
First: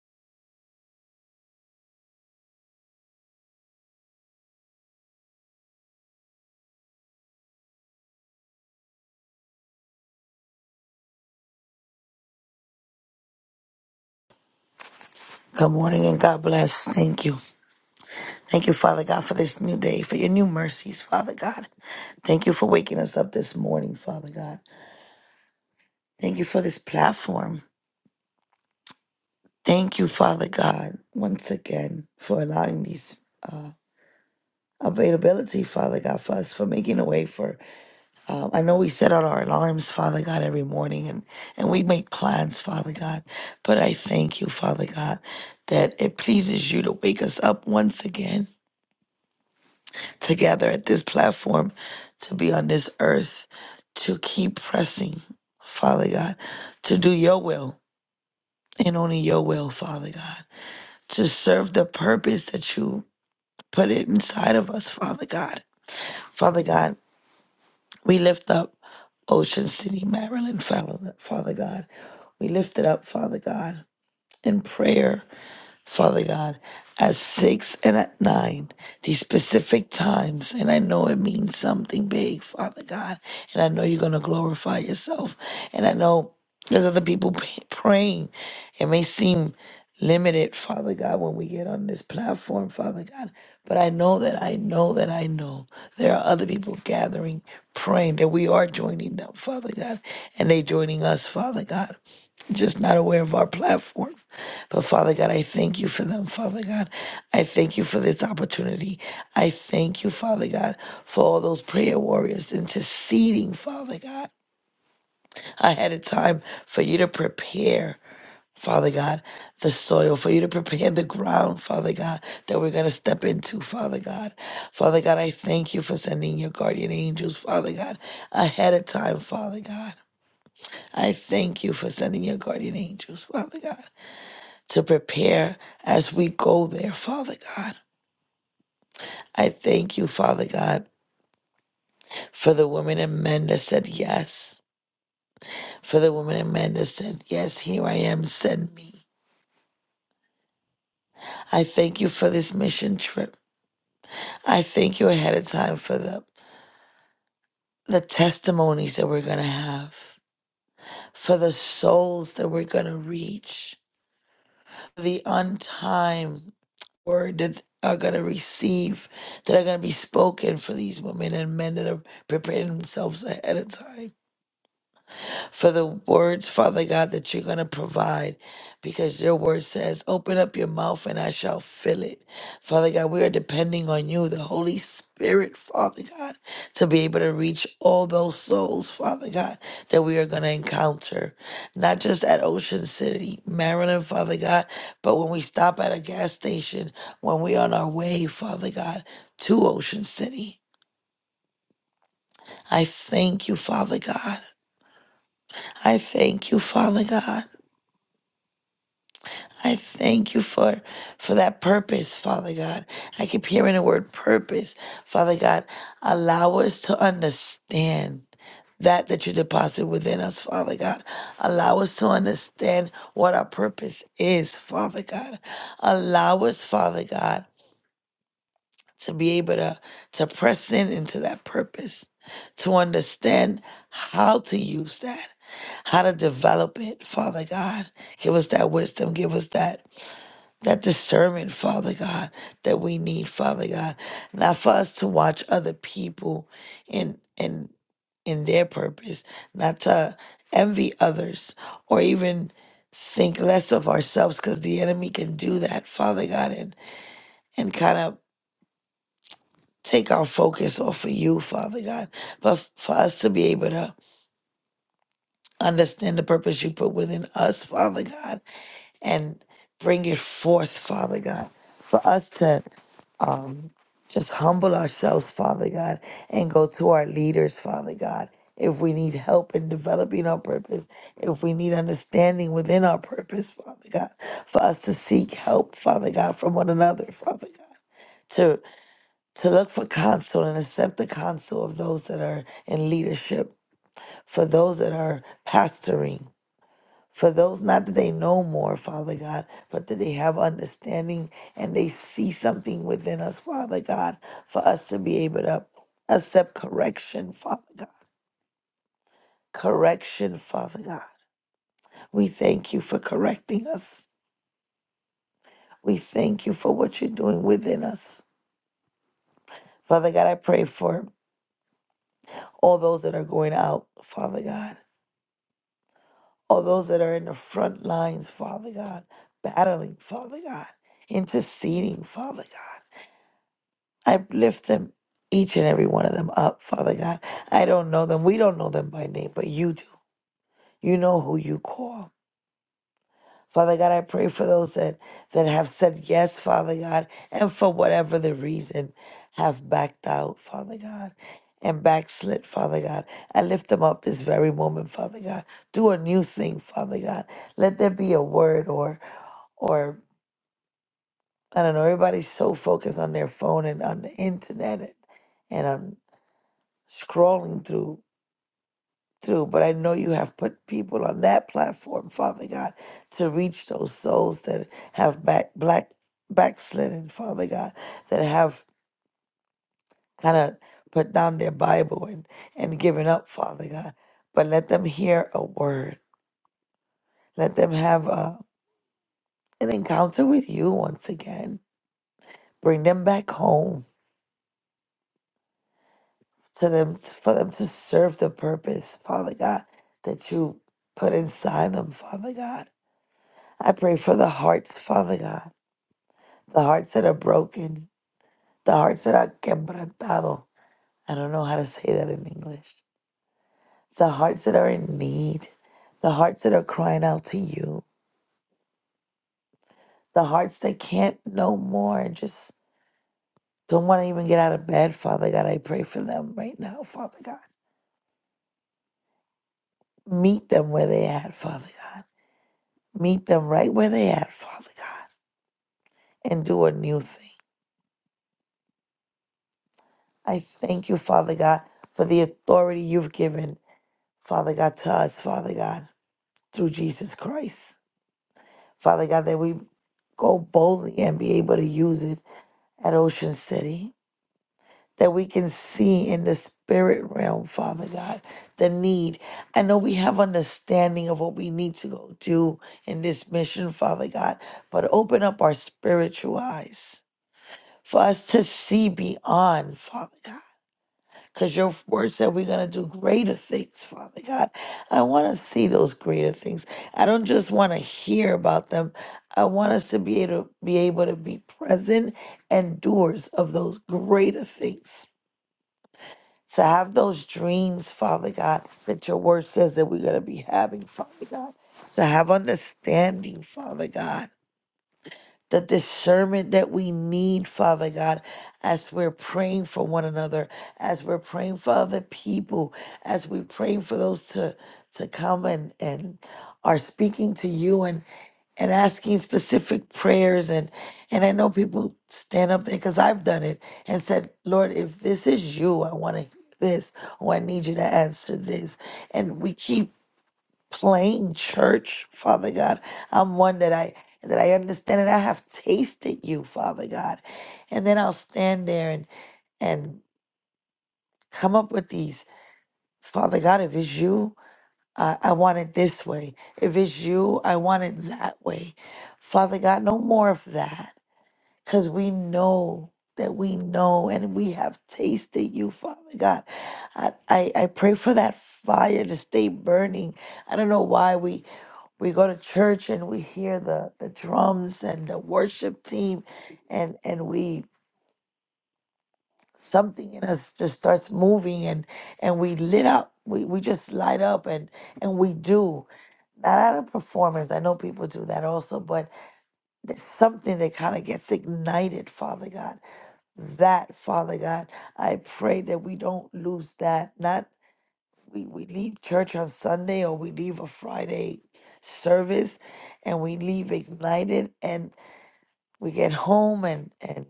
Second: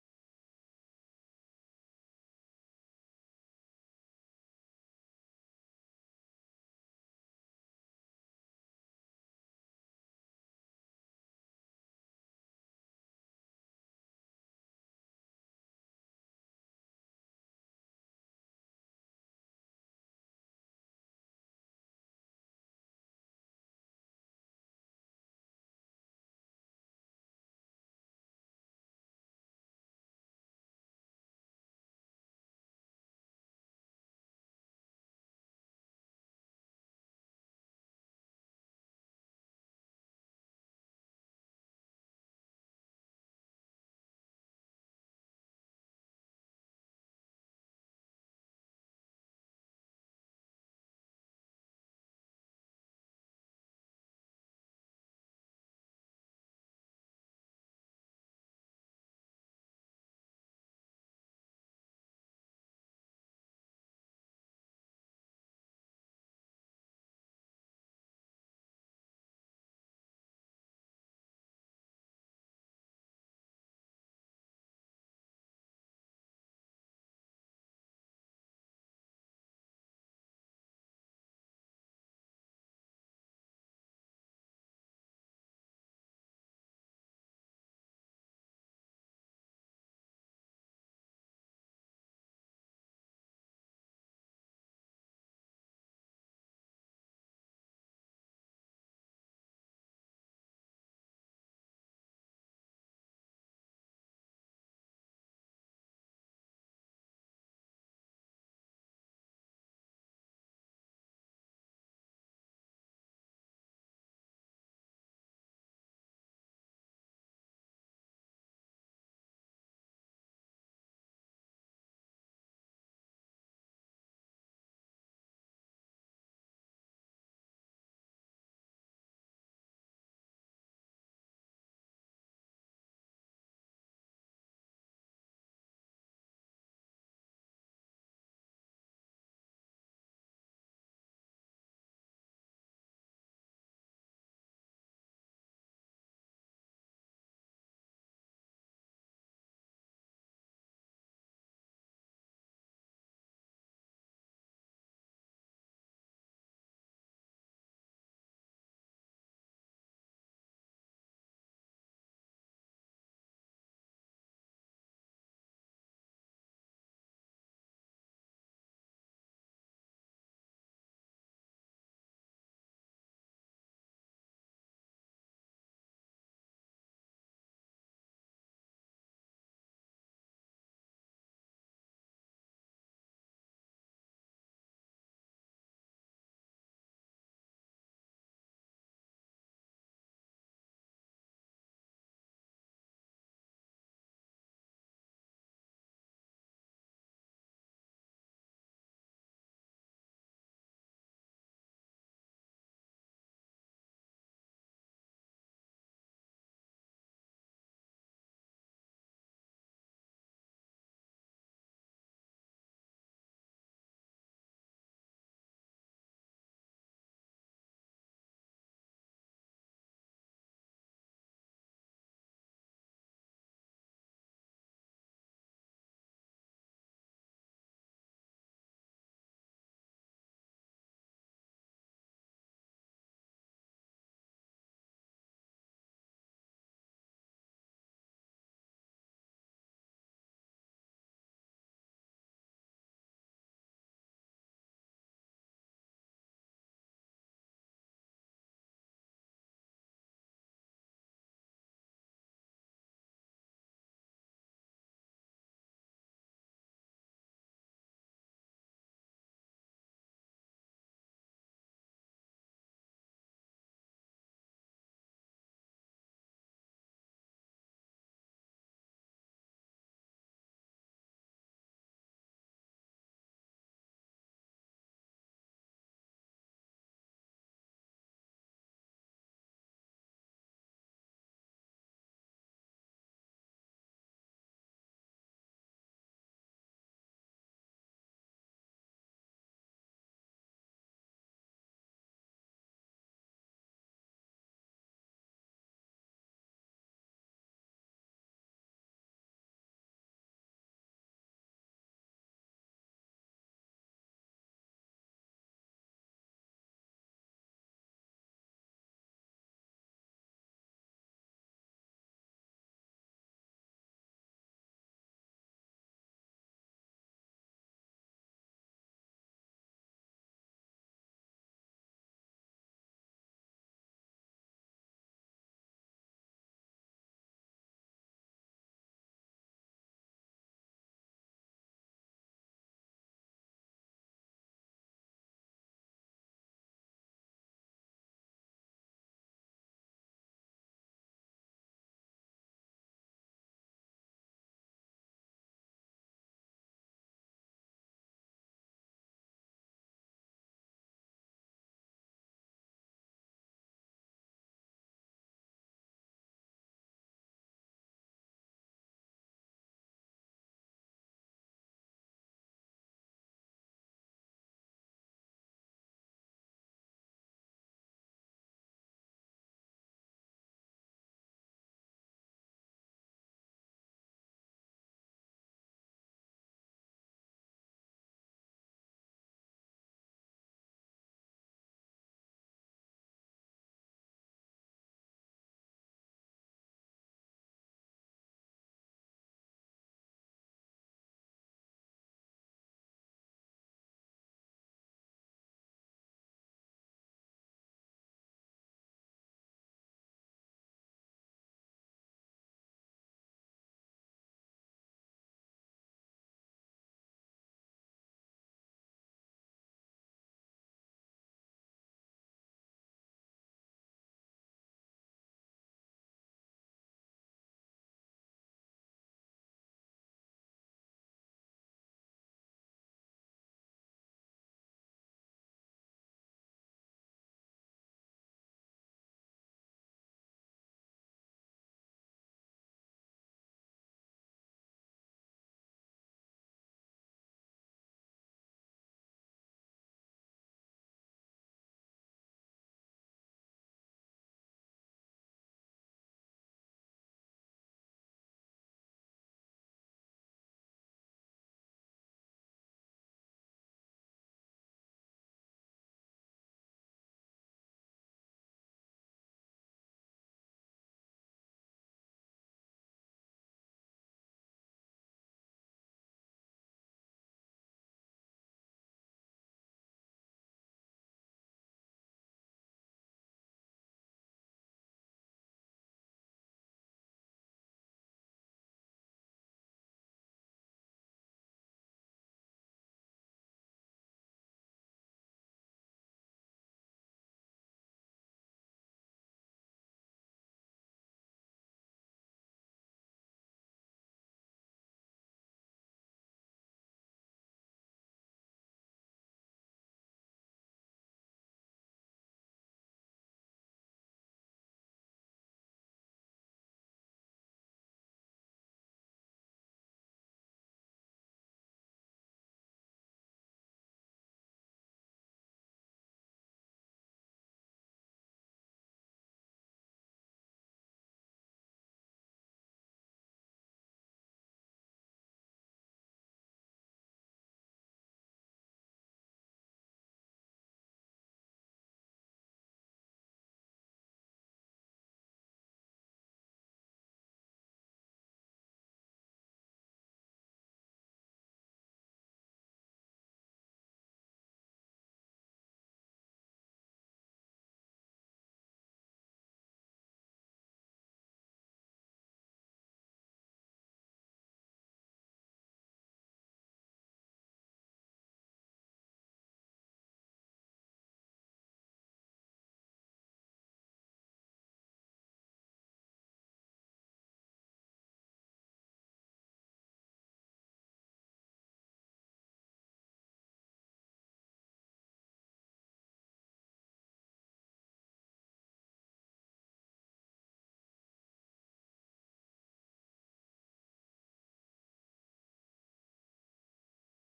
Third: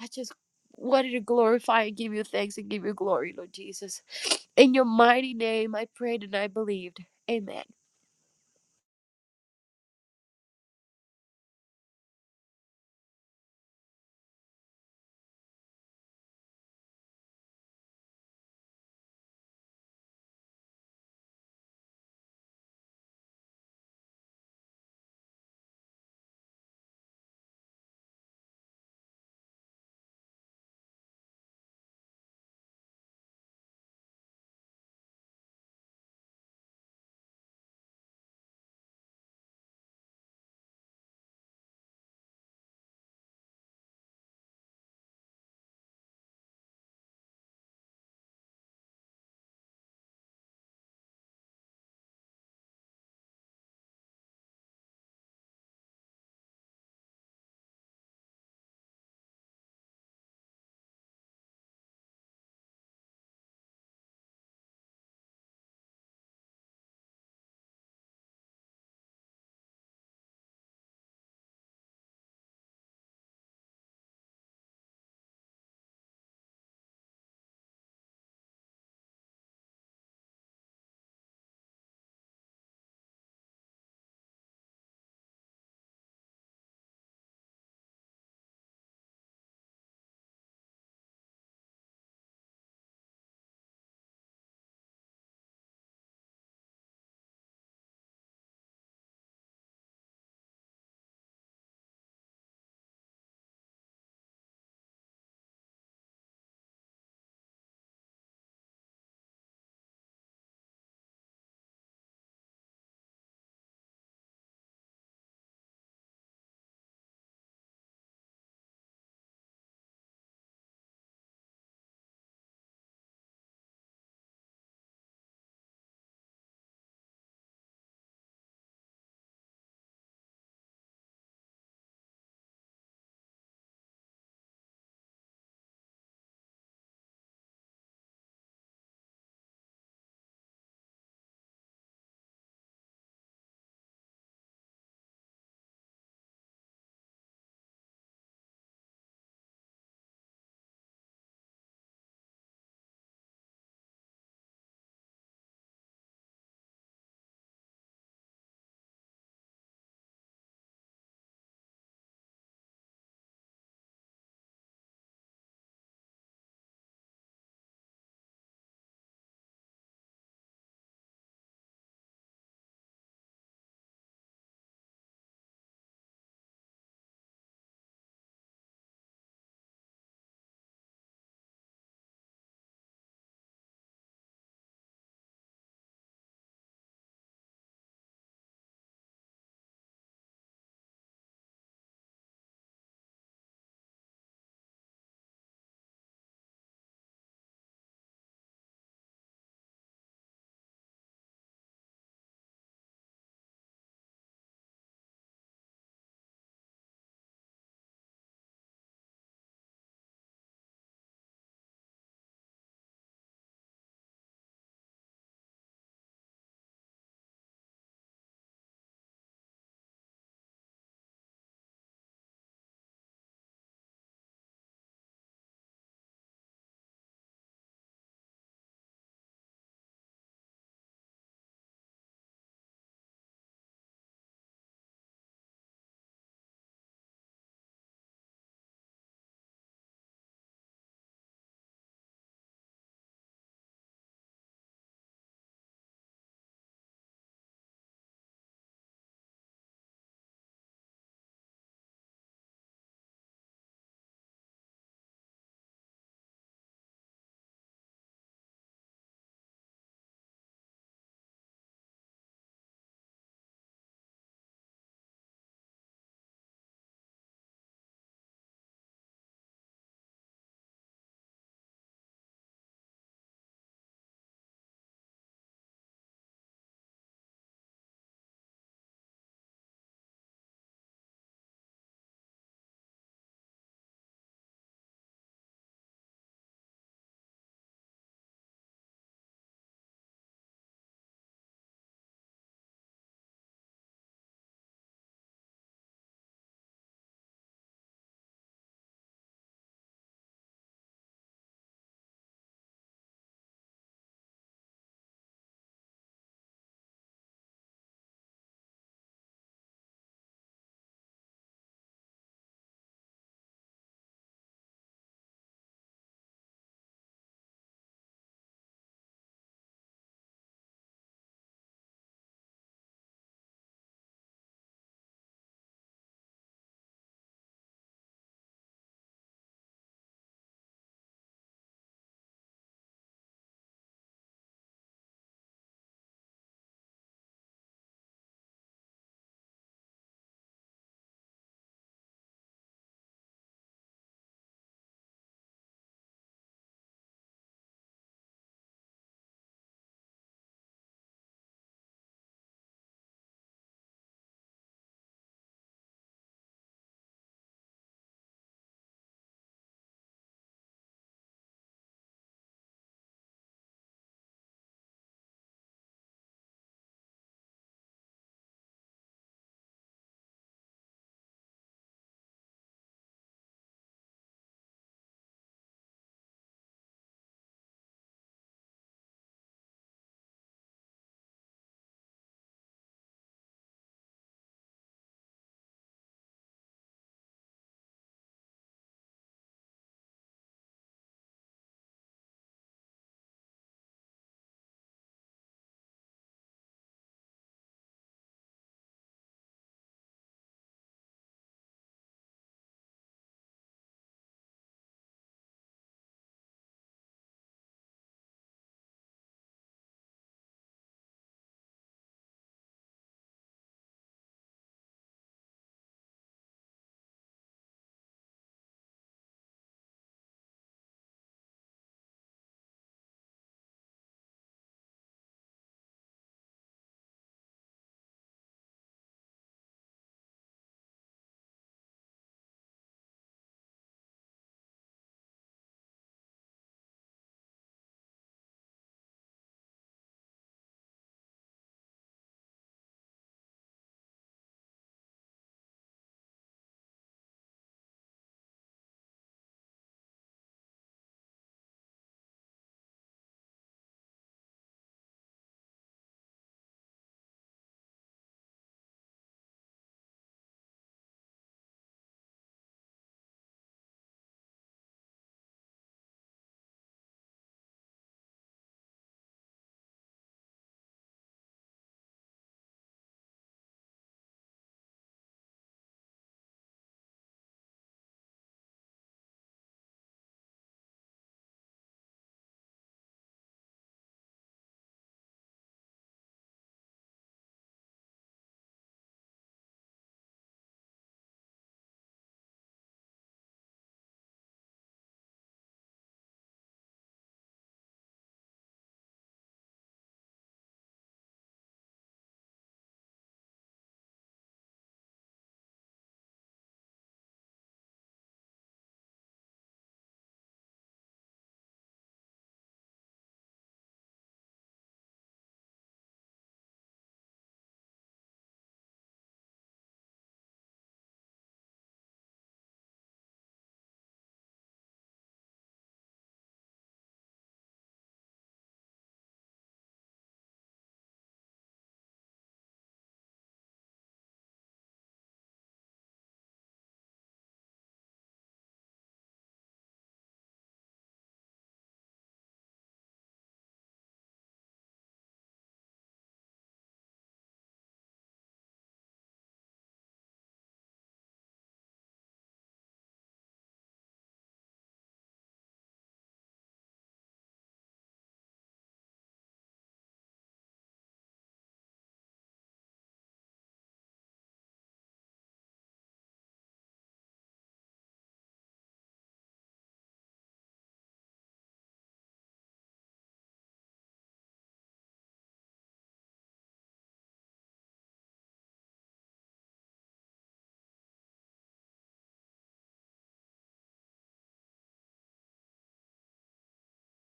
S1: I just wanted to glorify and give you thanks and give you glory, Lord Jesus. In your mighty name, I prayed and I believed. Amen.
S3: Good morning and God bless. Thank you. Thank you, Father God, for this new day, for your new mercies, Father God. Thank you for waking us up this morning, Father God. Thank you for this platform. Thank you, Father God, once again for allowing these uh, availability, Father God, for us, for making a way for. Um, I know we set out our alarms, Father God, every morning, and and we make plans, Father God. But I thank you, Father God, that it pleases you to wake us up once again together at this platform to be on this earth to keep pressing, Father God, to do your will and only your will, Father God, to serve the purpose that you put it inside of us, Father God. Father God, we lift up Ocean City, Maryland, Father Father God. We lift it up, Father God, in prayer Father God, at six and at nine, these specific times. And I know it means something big, Father God. And I know you're going to glorify yourself. And I know there's other people p- praying. It may seem limited, Father God, when we get on this platform, Father God. But I know that I know that I know there are other people gathering, praying that we are joining them, Father God. And they joining us, Father God just not aware of our platform. But Father God, I thank you for them, Father God. I thank you for this opportunity. I thank you, Father God, for all those prayer warriors interceding, Father God. I had a time for you to prepare. Father God, the soil for you to prepare the ground, Father God, that we're going to step into, Father God. Father God, I thank you for sending your guardian angels, Father God, ahead of time, Father God. I thank you for sending your guardian angels, Father God to prepare as we go there, Father God. I thank you, Father God, for the women and men that said yes, for the women and men that said, Yes, here I am, send me. I thank you for this mission trip. I thank you ahead of time for the, the testimonies that we're going to have, for the souls that we're going to reach, for the untimed word that are going to receive, that are going to be spoken for these women and men that are preparing themselves ahead of time. for the words, Father God, that you're going to provide because your word says, Open up your mouth and I shall fill it. Father God, we are depending on you, the Holy Spirit, Father God, to be able to reach all those souls, Father God, that we are going to encounter, not just at Ocean City, Maryland, Father God, but when we stop at a gas station, when we're on our way, Father God, to Ocean City. I thank you, Father God. I thank you, Father God. I thank you for for that purpose, Father God. I keep hearing the word purpose, Father God. Allow us to understand that that you deposit within us, Father God. Allow us to understand what our purpose is, Father God. Allow us, Father God, to be able to to press in into that purpose, to understand how to use that, how to develop it, Father God. Give us that wisdom. Give us that that discernment, Father God, that we need, Father God, not for us to watch other people in in in their purpose, not to envy others or even think less of ourselves, because the enemy can do that, Father God, and and kind of take our focus off of you, Father God, but f- for us to be able to understand the purpose you put within us, Father God, and bring it forth, Father God, for us to um, just humble ourselves, Father God, and go to our leaders, Father God. If we need help in developing our purpose, if we need understanding within our purpose, Father God, for us to seek help, Father God, from one another, Father God, to to look for counsel and accept the counsel of those that are in leadership, for those that are pastoring, for those not that they know more, Father God, but that they have understanding and they see something within us, Father God, for us to be able to accept correction, Father God. Correction, Father God. We thank you for correcting us. We thank you for what you're doing within us. Father God, I pray for all those that are going out, Father God, all those that are in the front lines, Father God, battling, Father God, interceding, Father God. I lift them, each and every one of them up, Father God. I don't know them. We don't know them by name, but you do. You know who you call. Father God, I pray for those that, that have said yes, Father God, and for whatever the reason have backed out, Father God, and backslid, Father God. I lift them up this very moment, Father God. Do a new thing, Father God. Let there be a word or or I don't know, everybody's so focused on their phone and on the internet and, and on. scrolling through through but i know you have put people on that platform father god to reach those souls that have back black backslidden father god that have kind of put down their bible and and given up father god but let them hear a word let them have a, an encounter with you once again bring them back home to them for them to serve the purpose father god that you put inside them father god I pray for the hearts, Father God, the hearts that are broken, the hearts that are quebrantado. I don't know how to say that in English. The hearts that are in need, the hearts that are crying out to you, the hearts that can't no more and just don't want to even get out of bed, Father God. I pray for them right now, Father God. Meet them where they at, Father God. Meet them right where they at, Father God, and do a new thing. I thank you, Father God, for the authority you've given Father God, to us, Father God, through Jesus Christ. Father God, that we go boldly and be able to use it at Ocean City. That we can see in the spirit realm, Father God, the need. I know we have understanding of what we need to go do in this mission, Father God, but open up our spiritual eyes for us to see beyond, Father God Because your word said we're going to do greater things, Father God. I want to see those greater things. I don't just want to hear about them. I want us to be able to be able to be present and doers of those greater things. To have those dreams, Father God, that your word says that we're going to be having, Father God. To have understanding, Father God the discernment that we need, Father God, as we're praying for one another, as we're praying for other people, as we're praying for those to to come and and are speaking to you and and asking specific prayers and and I know people stand up there because I've done it and said, Lord, if this is you, I want to this or I need you to answer this, and we keep plain church, Father God. I'm one that I that I understand and I have tasted you, Father God. And then I'll stand there and and come up with these, Father God, if it's you, I, I want it this way. If it's you, I want it that way. Father God, no more of that. Cause we know that we know and we have tasted you, Father God. I, I, I pray for that fire to stay burning. I don't know why we we go to church and we hear the the drums and the worship team and and we something in us just starts moving and and we lit up we, we just light up and and we do not out of performance i know people do that also but there's something that kind of gets ignited father god that father god i pray that we don't lose that Not. we, we leave church on Sunday or we leave a Friday service and we leave ignited and we get home and and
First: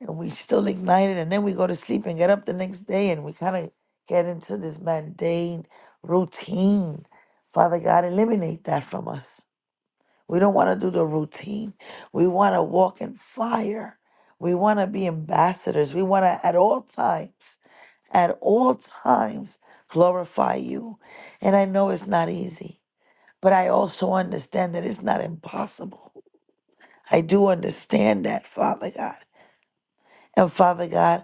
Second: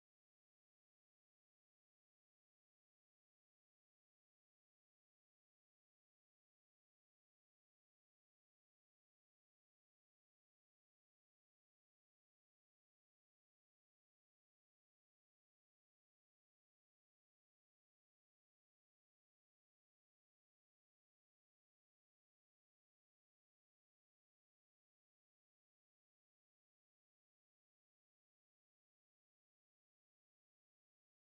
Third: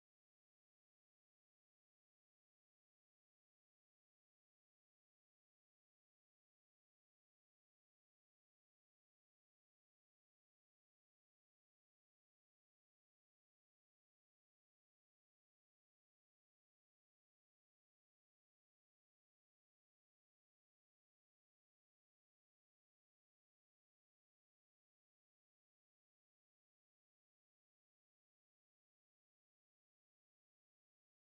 S3: and we still ignited and then we go to sleep and get up the next day and we kind of get into this mundane routine. Father God, eliminate that from us. We don't want to do the routine. We want to walk in fire. We want to be ambassadors. We want to at all times at all times glorify you. And I know it's not easy, but I also understand that it's not impossible. I do understand that, Father God. And Father God,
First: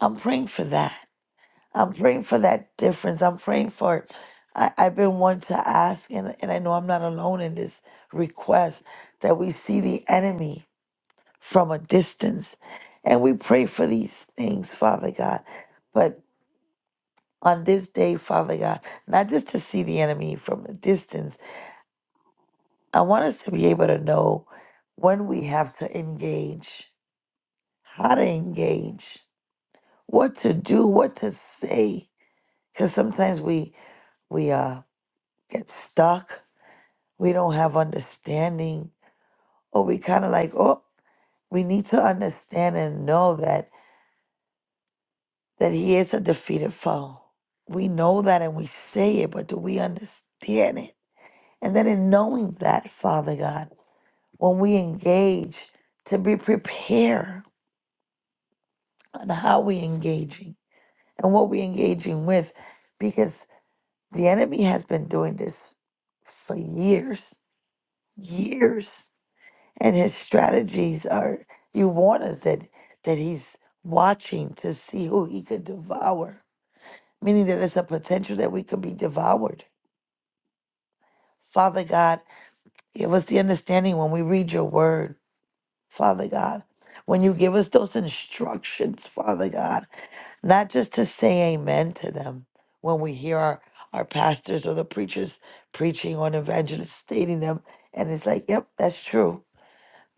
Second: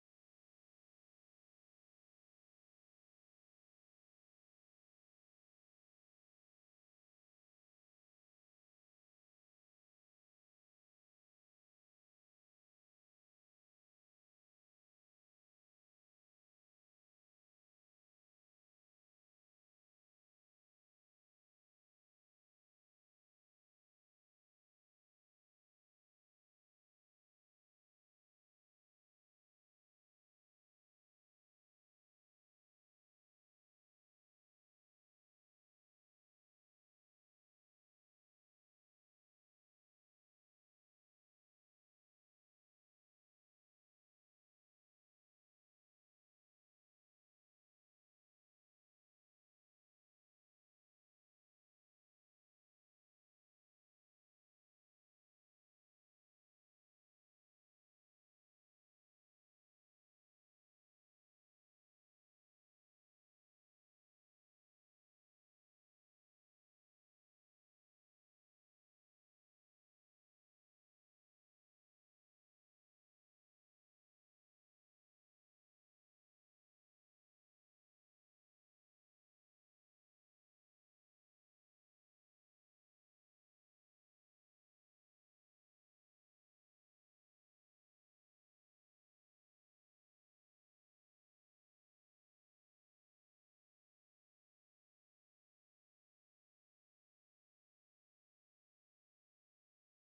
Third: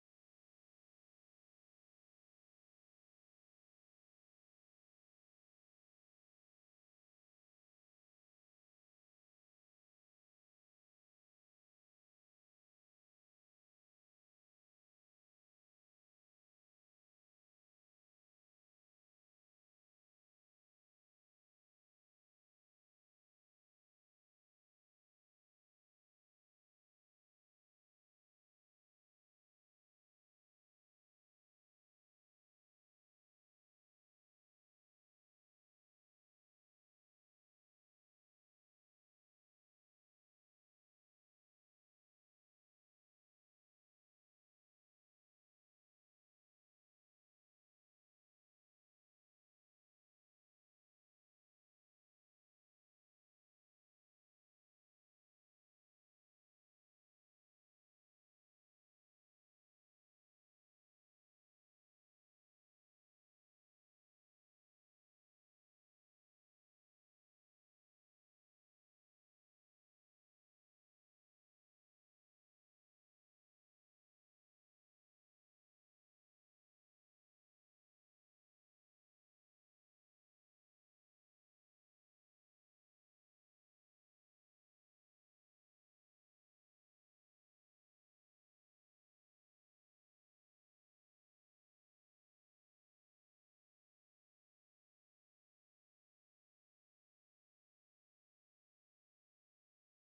S3: I'm praying for that. I'm praying for that difference. I'm praying for I, I've been one to ask, and, and I know I'm not alone in this request, that we see the enemy from a distance. And we pray for these things, Father God. but. on this day, Father God, not just to see the enemy from a distance. I want us to be able to know when we have to engage, how to engage, what to do, what to say. Because sometimes we we uh get stuck. We don't have understanding, or we kind of like, oh, we need to understand and know that that he is a defeated foe. We know that and we say it, but do we understand it? And then in knowing that, Father God. when we engage to be prepared on how we engaging and what we engaging with because the enemy has been doing this for years years and his strategies are you warn us that that he's watching to see who he could devour meaning that it's a potential that we could be devoured father god give us the understanding when we read your word father god when you give us those instructions father god not just to say amen to them when we hear our, our pastors or the preachers preaching on evangelists stating them and it's like yep that's true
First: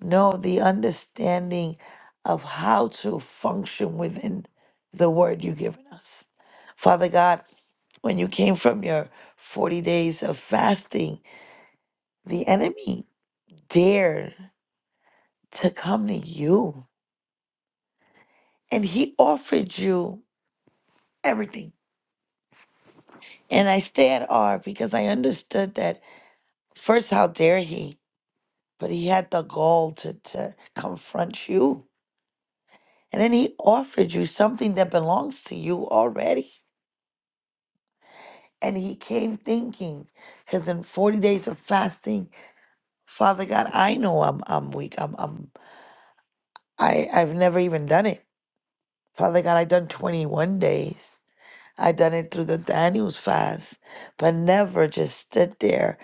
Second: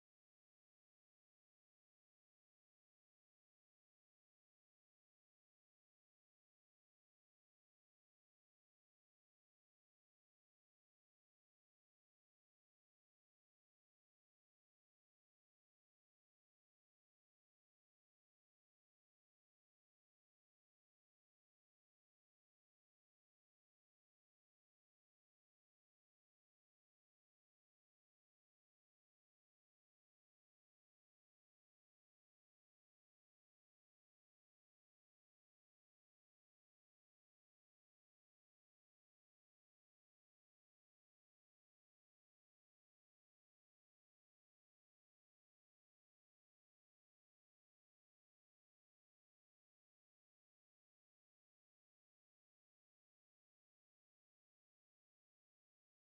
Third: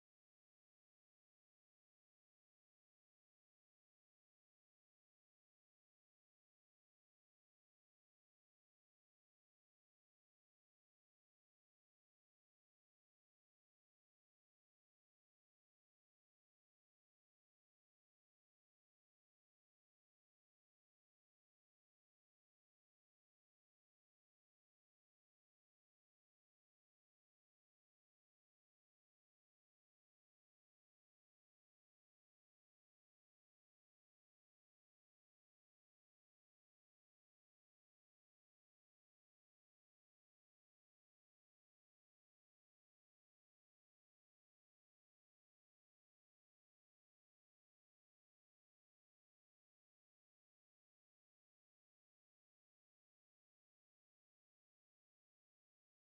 S3: no the understanding of how to function within the word you've given us father god when you came from your 40 days of fasting the enemy dared to come to you and he offered you everything and i stay at r because i understood that First, how dare he? But he had the gall to, to confront you. And then he offered you something that belongs to you already. And he came thinking, because in 40 days of fasting, Father God, I know I'm I'm weak. I'm I'm I, I've never even done it. Father God, i done 21 days. i done it through the Daniels fast, but never just stood there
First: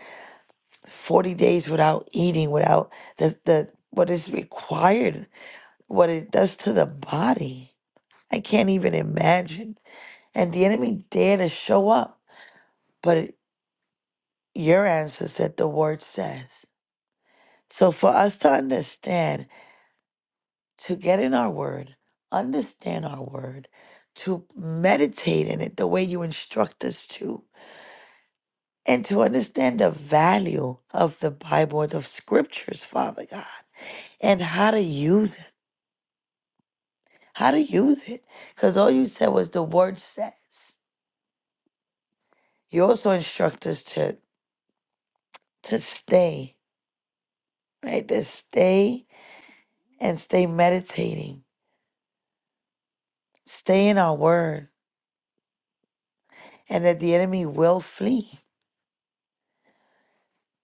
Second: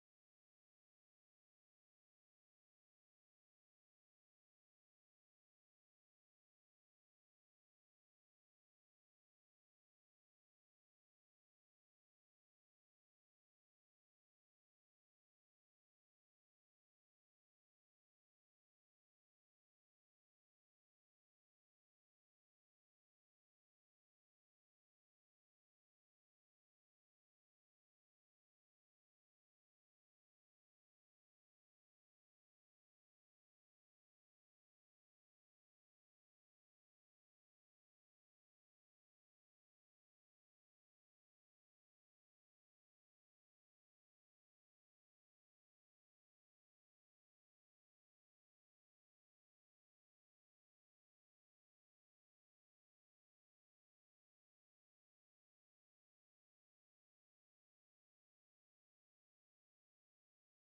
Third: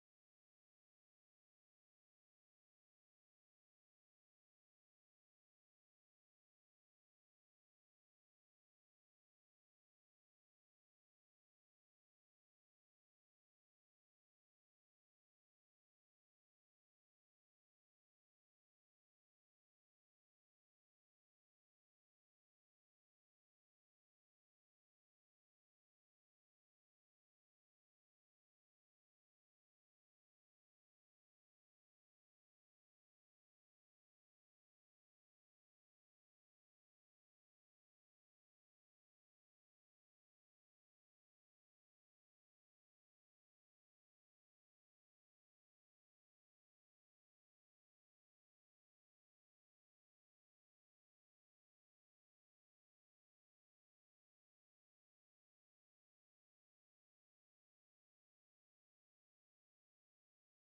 S3: 40 days without eating, without the, the what is required what it does to the body. I can't even imagine. And the enemy dare to show up, but it- your answer said the word says. So for us to understand, to get in our word, understand our word, to meditate in it the way you instruct us to, and to understand the value of the Bible and the scriptures, Father God, and how to use it. How to use it. Because all you said was the word says. You also instruct us to to stay, right? To stay and stay meditating. Stay in our word. And that the enemy will flee.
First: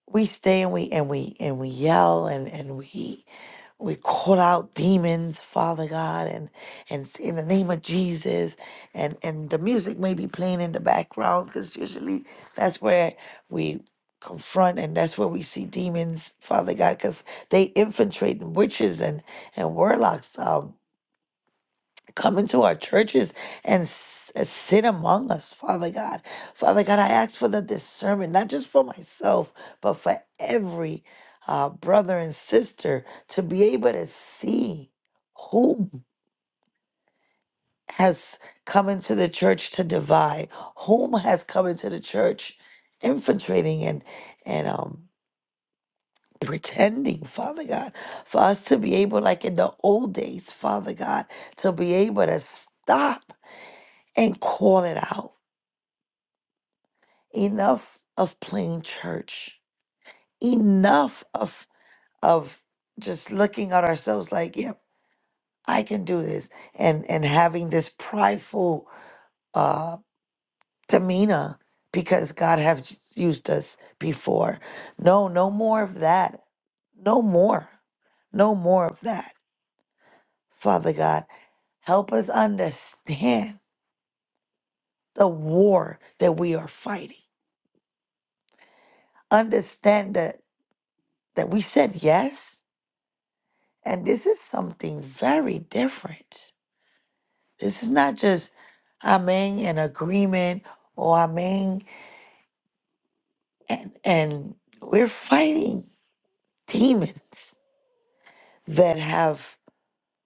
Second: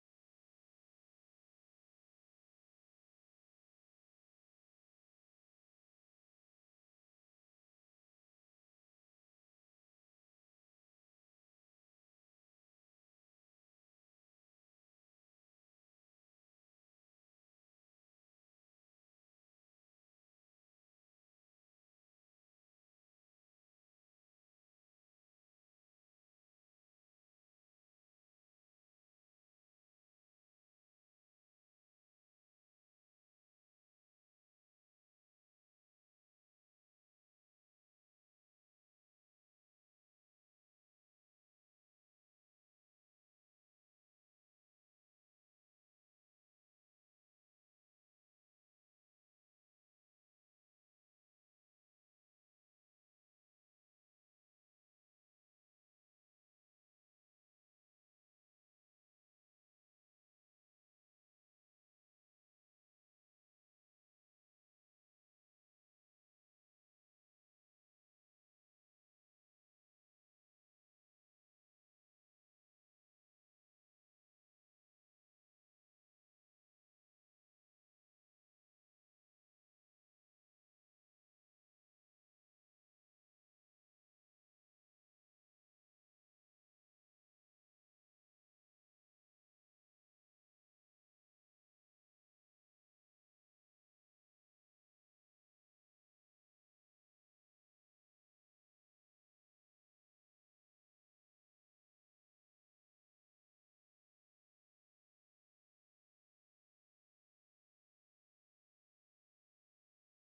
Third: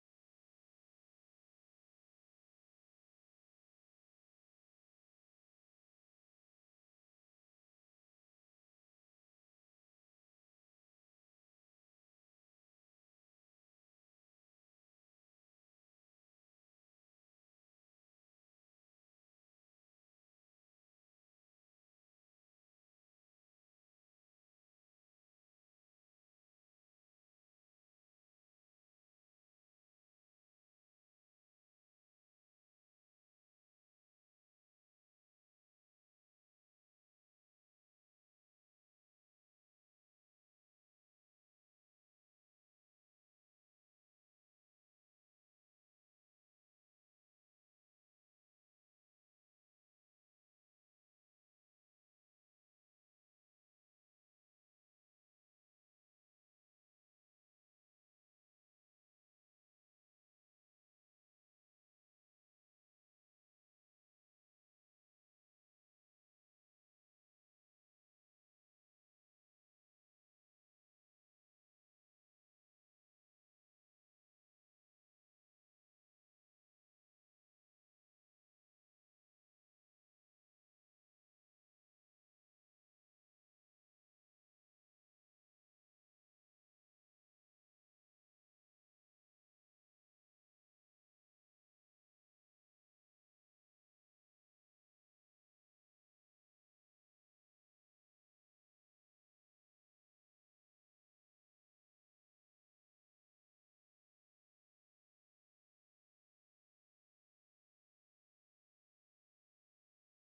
S3: We stay and we and we and we yell and, and we We call out demons, Father God, and and s- in the name of Jesus, and and the music may be playing in the background because usually that's where we confront and that's where we see demons, Father God, because they infiltrate and witches and and warlocks. Um, come into our churches and s- uh, sit among us, Father God. Father God, I ask for the discernment, not just for myself, but for every uh, brother and sister to be able to see who has come into the church to divide, whom has come into the church infiltrating and and um pretending father god for us to be able like in the old days father god to be able to stop and call it out. Enough of playing church. Enough of of just looking at ourselves like, yep, I can do this, and and having this prideful uh, demeanor because God has used us before. No, no more of that. No more. No more of that. Father God, help us understand the war that we are fighting. Understand that that we said yes And this is something very different. This is not just I'm in an agreement or I'm in and and we're fighting demons that have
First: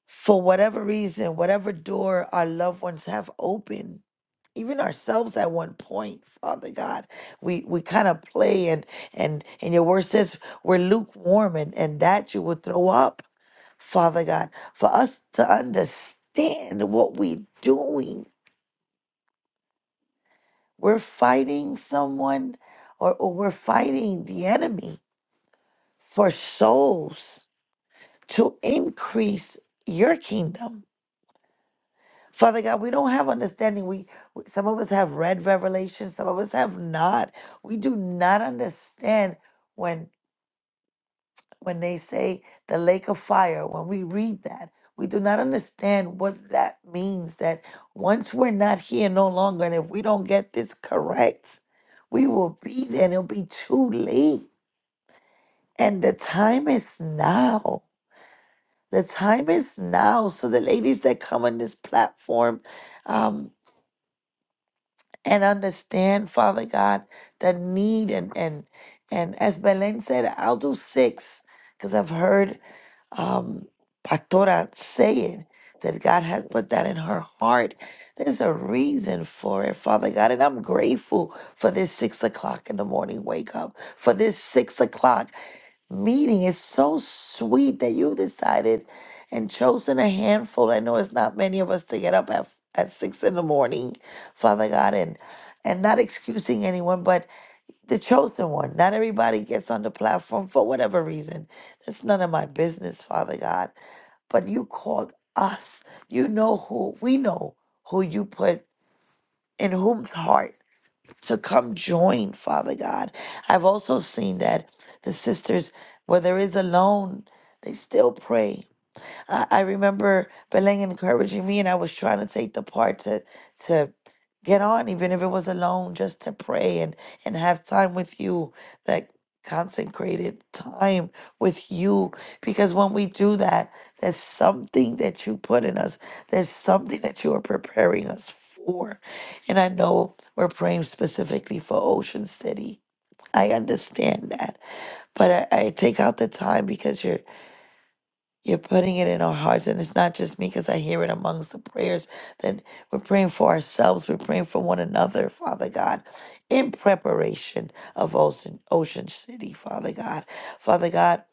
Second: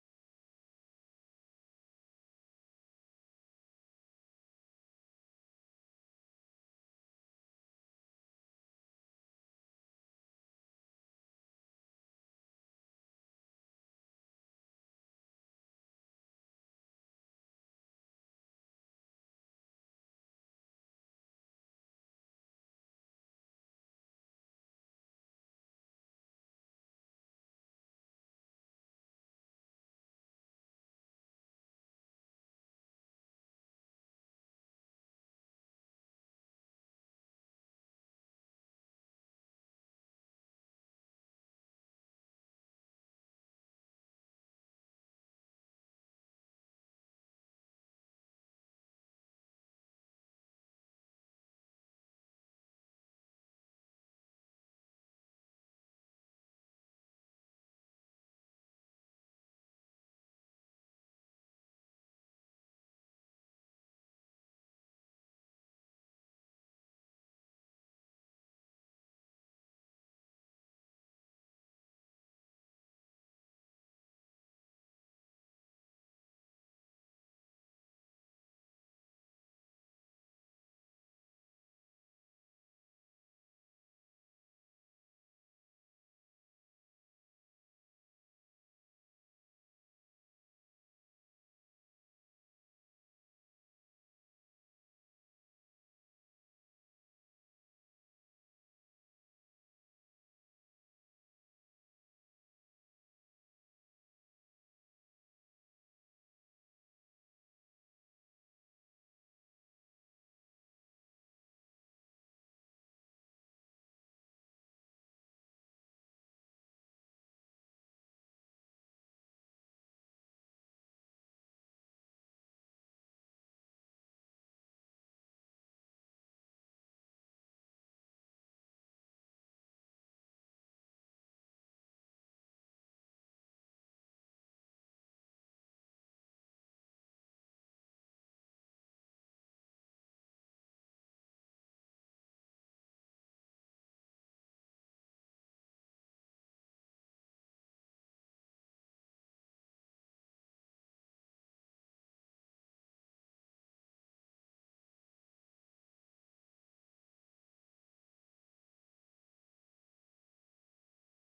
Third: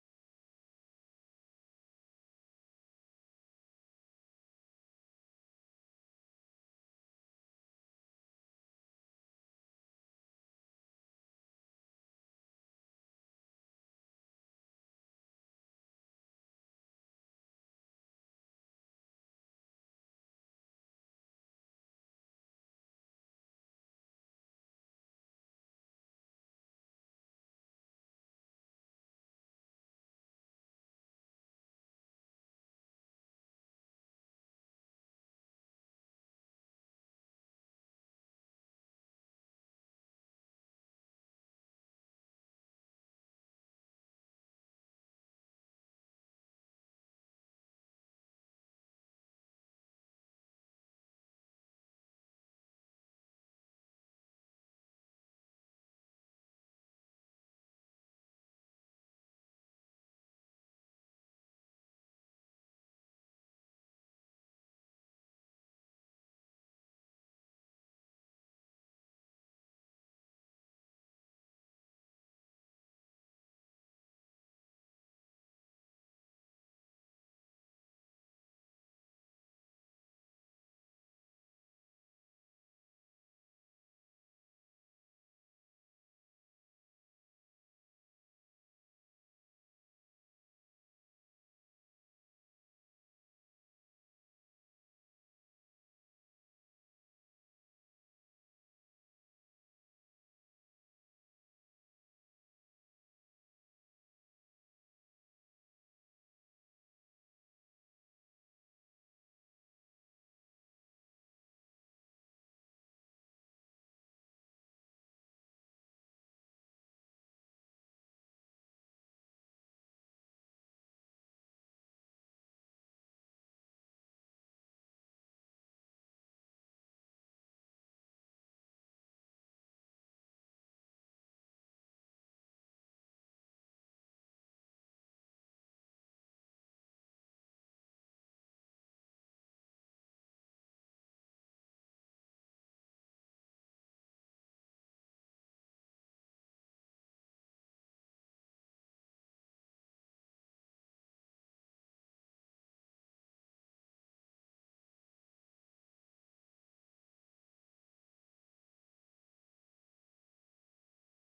S3: for whatever reason, whatever door our loved ones have opened, even ourselves at one point, Father God, we we kind of play and and and your word says we're lukewarm and and that you would throw up. Father God, for us to understand what we're doing. We're fighting someone or, or we're fighting the enemy for souls to increase your kingdom. Father God, we don't have understanding. We we- some of us have read Revelation, some of us have not. We do not understand when. when they say the lake of fire, when we read that, we do not understand what that means. That once we're not here no longer, and if we don't get this correct, we will be there and it'll be too late. And the time is now. The time is now. So, the ladies that come on this platform um, and understand, Father God, the need, and, and, and as Belen said, I'll do six because I've heard um, Pastora saying that God has put that in her heart. There's a reason for it, Father God. And I'm grateful for this six o'clock in the morning wake up, for this six o'clock meeting. It's so sweet that you decided and chosen a handful. I know it's not many of us to get up at, at six in the morning, Father God, and and not excusing anyone, but the chosen one. Not everybody gets on the platform for whatever reason. That's none of my business, Father God. But you called us. You know who we know who you put in whom's heart to come join, Father God. I've also seen that the sisters, where there is alone, they still pray I, I remember Beleng encouraging me, and I was trying to take the part to to get on, even if it was alone, just to pray and and have time with you, that consecrated time with you. Because when we do that, there's something that you put in us. There's something that you are preparing us for. And I know we're praying specifically for Ocean City. I understand that, but I, I take out the time because you're you're putting it in our hearts. And it's not just me because I hear it amongst the prayers that we're praying for ourselves. We're praying for one another, Father God, in preparation of Ocean, Ocean City, Father God. Father God,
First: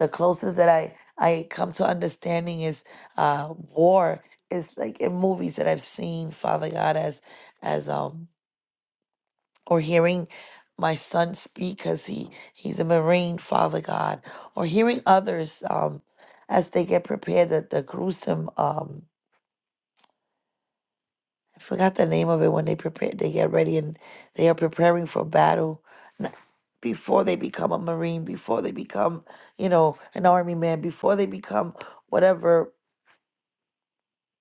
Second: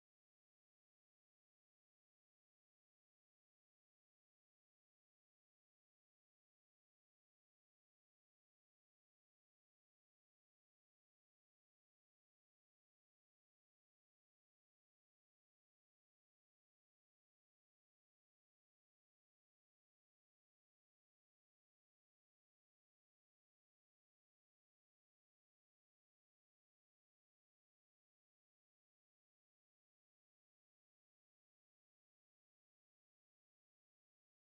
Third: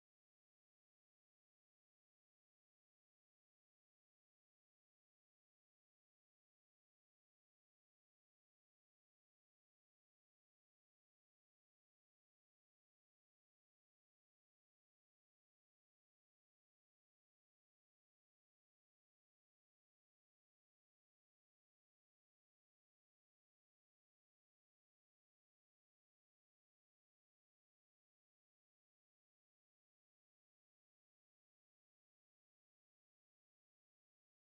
S3: the closest that I, I come to understanding is uh, war. It's like in movies that I've seen, Father God, as as um or hearing my son speak because he he's a marine father god or hearing others um as they get prepared the, the gruesome um i forgot the name of it when they prepare they get ready and they are preparing for battle n- before they become a marine before they become you know an army man before they become whatever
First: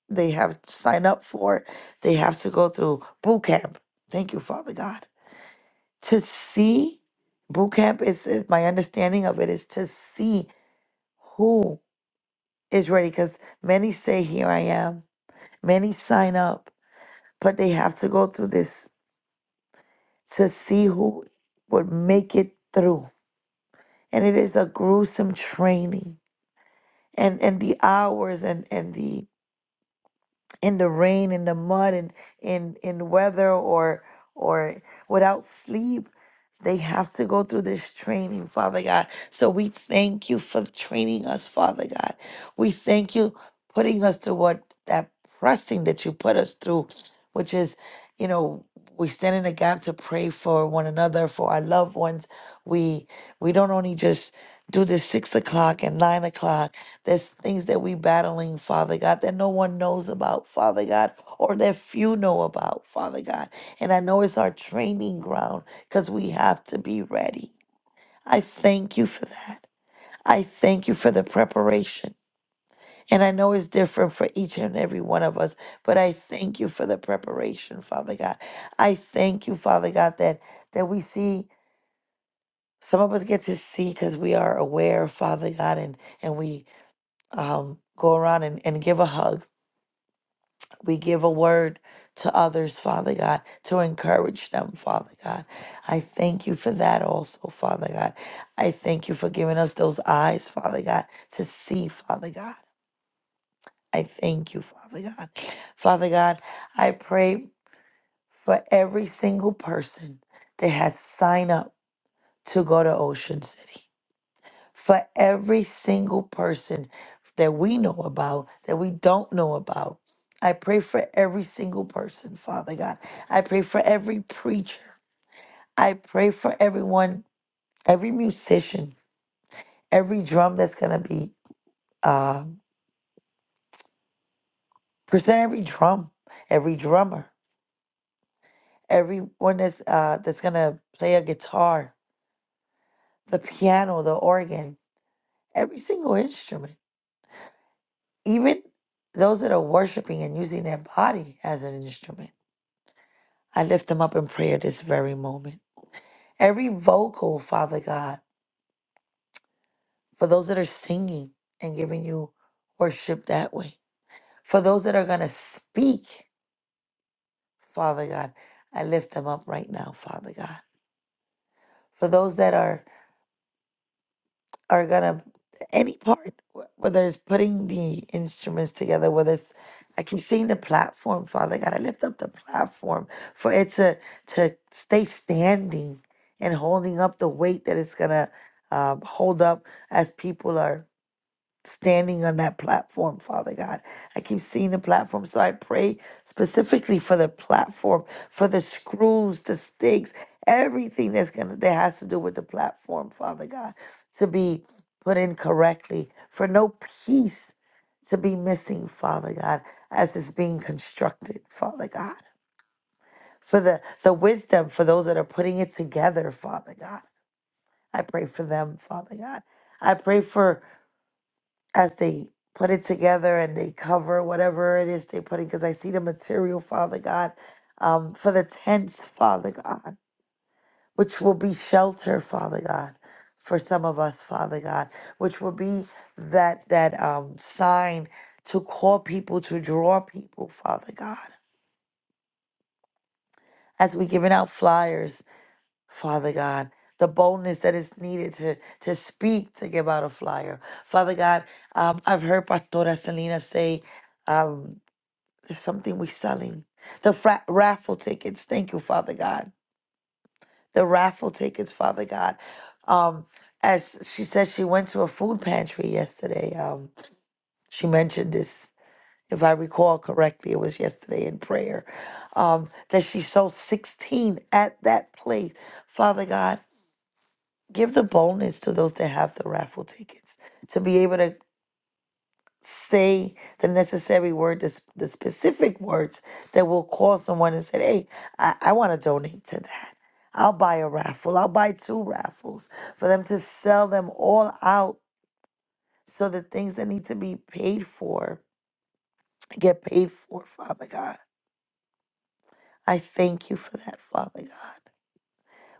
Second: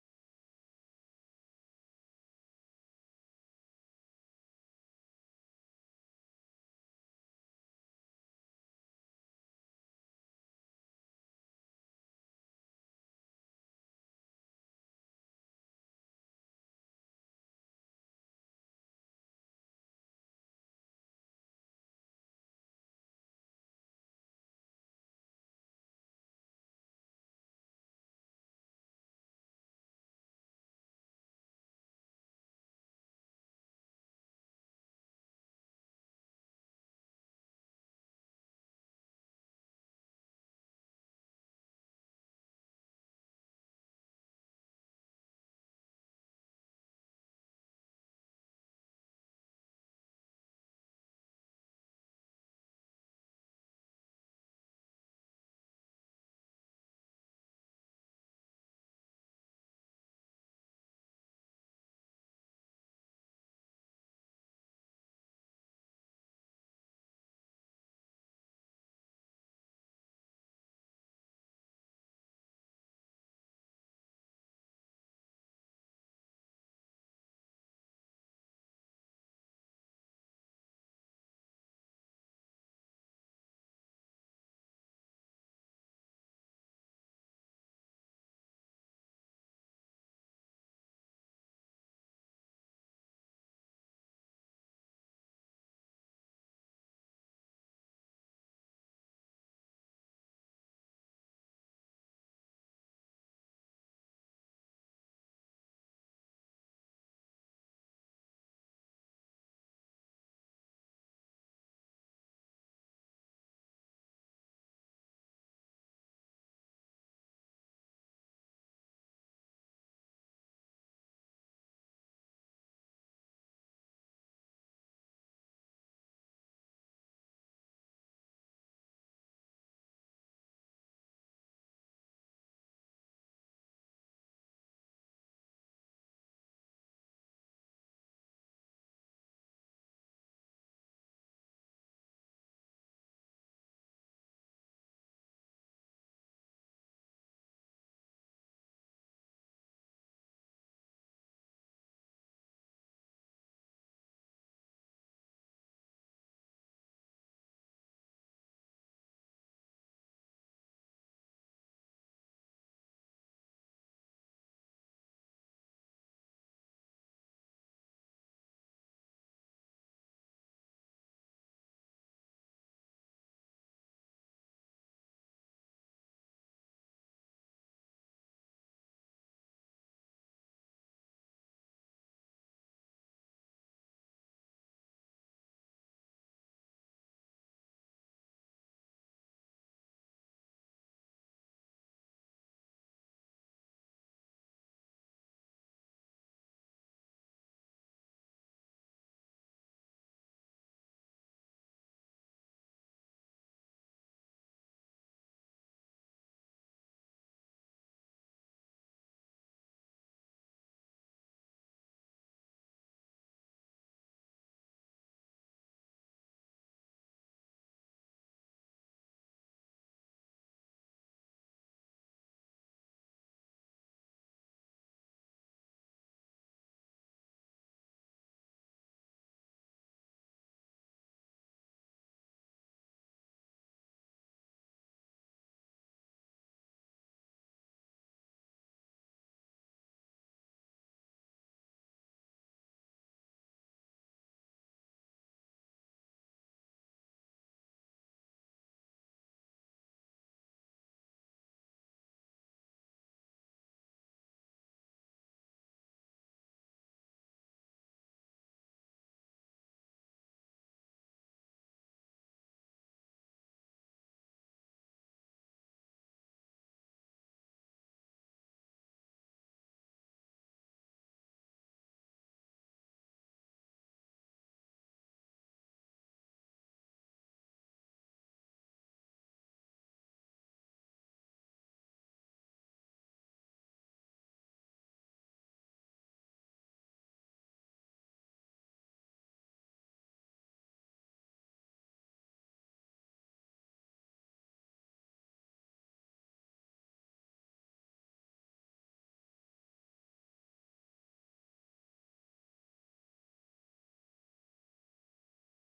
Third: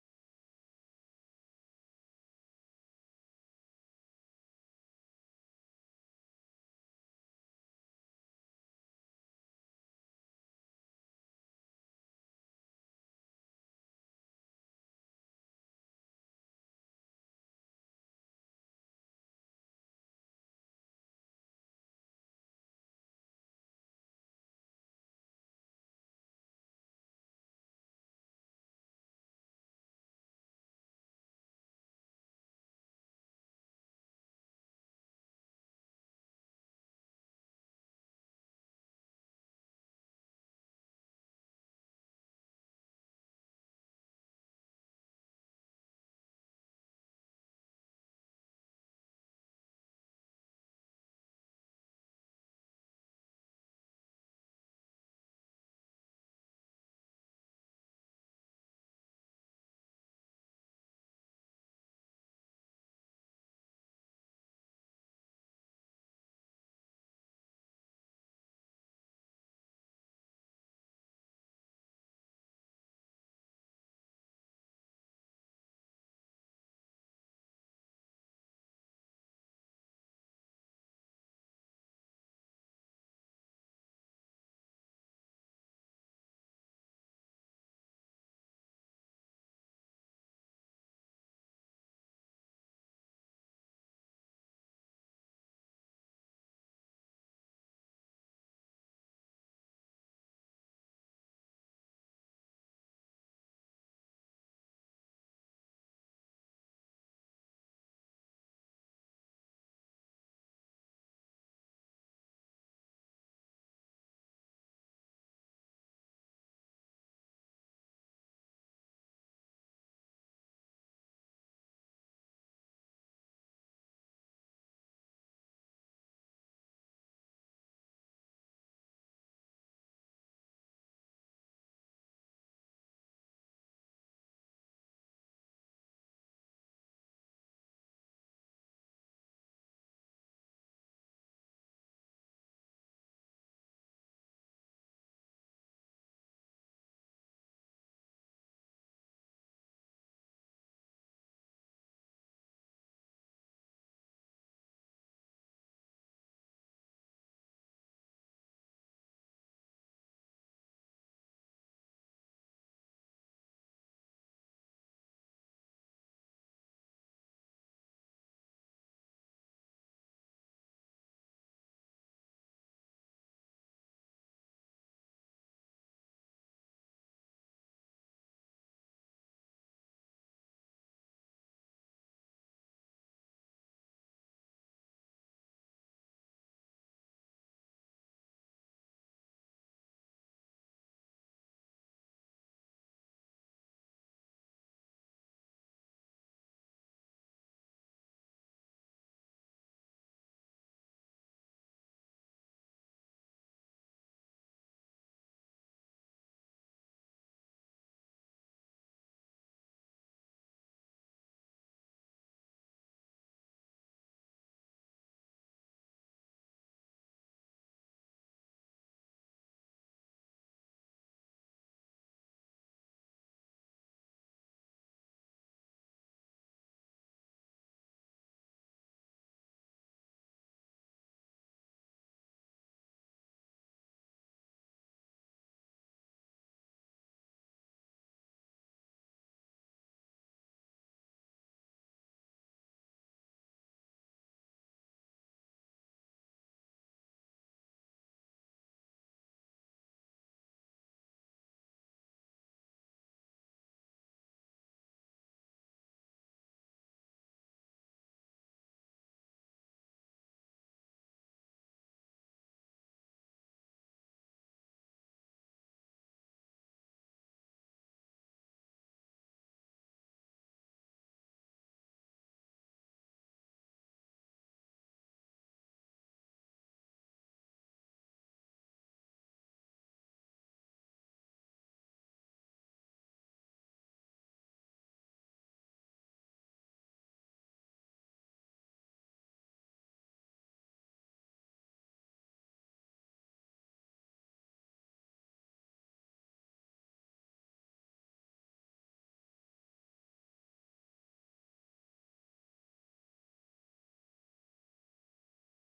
S3: they have signed up for they have to go through boot camp thank you father god to see boot camp is is- my understanding of it is to see who is ready because many say here i am many sign up but they have to go through this to see who would make it through and it is a gruesome training and and the hours and and the in the rain, in the mud, and in in weather or or without sleep, they have to go through this training, Father God. So we thank you for training us, Father God. We thank you putting us through what that pressing that you put us through, which is, you know, we stand in the gap to pray for one another, for our loved ones. We we don't only just do this six o'clock and nine o'clock there's things that we battling, Father God, that no one knows about, Father God, or that few know about, Father God. And I know it's our training ground because we have to be ready. I thank you for that. I thank you for the preparation. And I know it's different for each and every one of us, but I thank you for the preparation, Father God. I thank you, Father God, that that we see some of us get to see because we are aware, Father God, and and we um, go around and, and give a hug We give a word to others, Father God, to encourage them, Father God. I thank you for that also, Father God. I thank you for giving us those eyes, Father God, to see, Father God. I thank you, Father God. Father God, I pray for every single person that has signed up to go to Ocean City for every single person that we know about, that we don't know about. I pray for every single person, Father God. I pray for every preacher. I pray for everyone, every musician, every drum that's going to be uh, present, every drum, every drummer, everyone that's, uh, that's going to play a guitar, the piano, the organ, every single instrument, even those that are worshiping and using their body as an instrument. I lift them up in prayer this very moment. Every vocal, Father God, for those that are singing and giving you worship that way, for those that are going to speak, Father God, I lift them up right now, Father God. For those that are are gonna any part wh- whether it's putting the instruments together whether it's i keep seeing the platform father god i lift up the platform for it to to stay standing and holding up the weight that it's gonna um, hold up as people are standing on that platform, Father God. I keep seeing the platform, so I pray specifically for the platform, for the screws, the stakes, everything that's gonna that has to do with the platform, Father God, to be put in correctly, for no piece to be missing, Father God, as it's being constructed, Father God. For the, the wisdom for those that are putting it together, Father God. I pray for them, Father God. I pray for as they put it together and they cover whatever it is they put in because I see the material, Father God, um, for the tents, Father God, which will be shelter, Father God, for some of us, Father God, which will be that that um, sign to call people, to draw people, Father God, as we're giving out flyers, Father God. The boldness that is needed to to speak to give out a flyer, Father God. Um, I've heard Pastora Selena say, um. There's something we're selling. The fra- raffle tickets. Thank you, Father God. The raffle tickets, Father God. Um, as she said, she went to a food pantry yesterday. Um, she mentioned this, if I recall correctly, it was yesterday in prayer. Um, that she sold 16 at that place. Father God, give the bonus to those that have the raffle tickets to be able to say the necessary word, the, s- the specific words that will call someone and say, hey, I, I want to donate to that. I'll buy a raffle. I'll buy two raffles for them to sell them all out so the things that need to be paid for get paid for, Father God. I thank you for that, Father God.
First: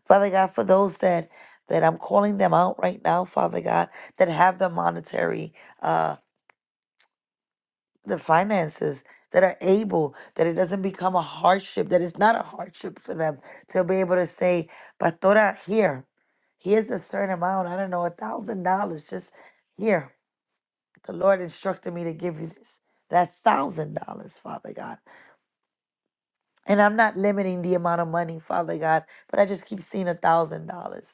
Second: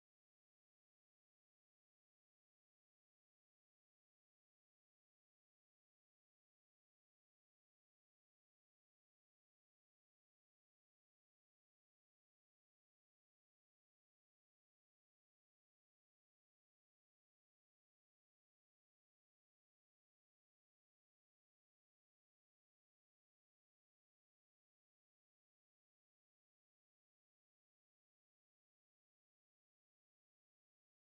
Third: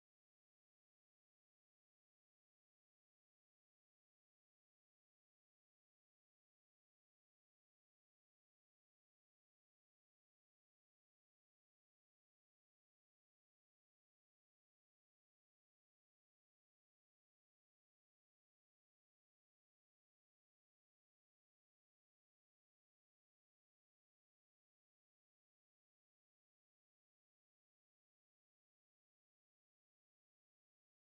S3: Father God, for those that that I'm calling them out right now, Father God, that have the monetary uh, the finances that are able that it doesn't become a hardship that it's not a hardship for them to be able to say pastora here here's a certain amount i don't know a thousand dollars just here the lord instructed me to give you this that thousand dollars father god and i'm not limiting the amount of money father god but i just keep seeing a thousand dollars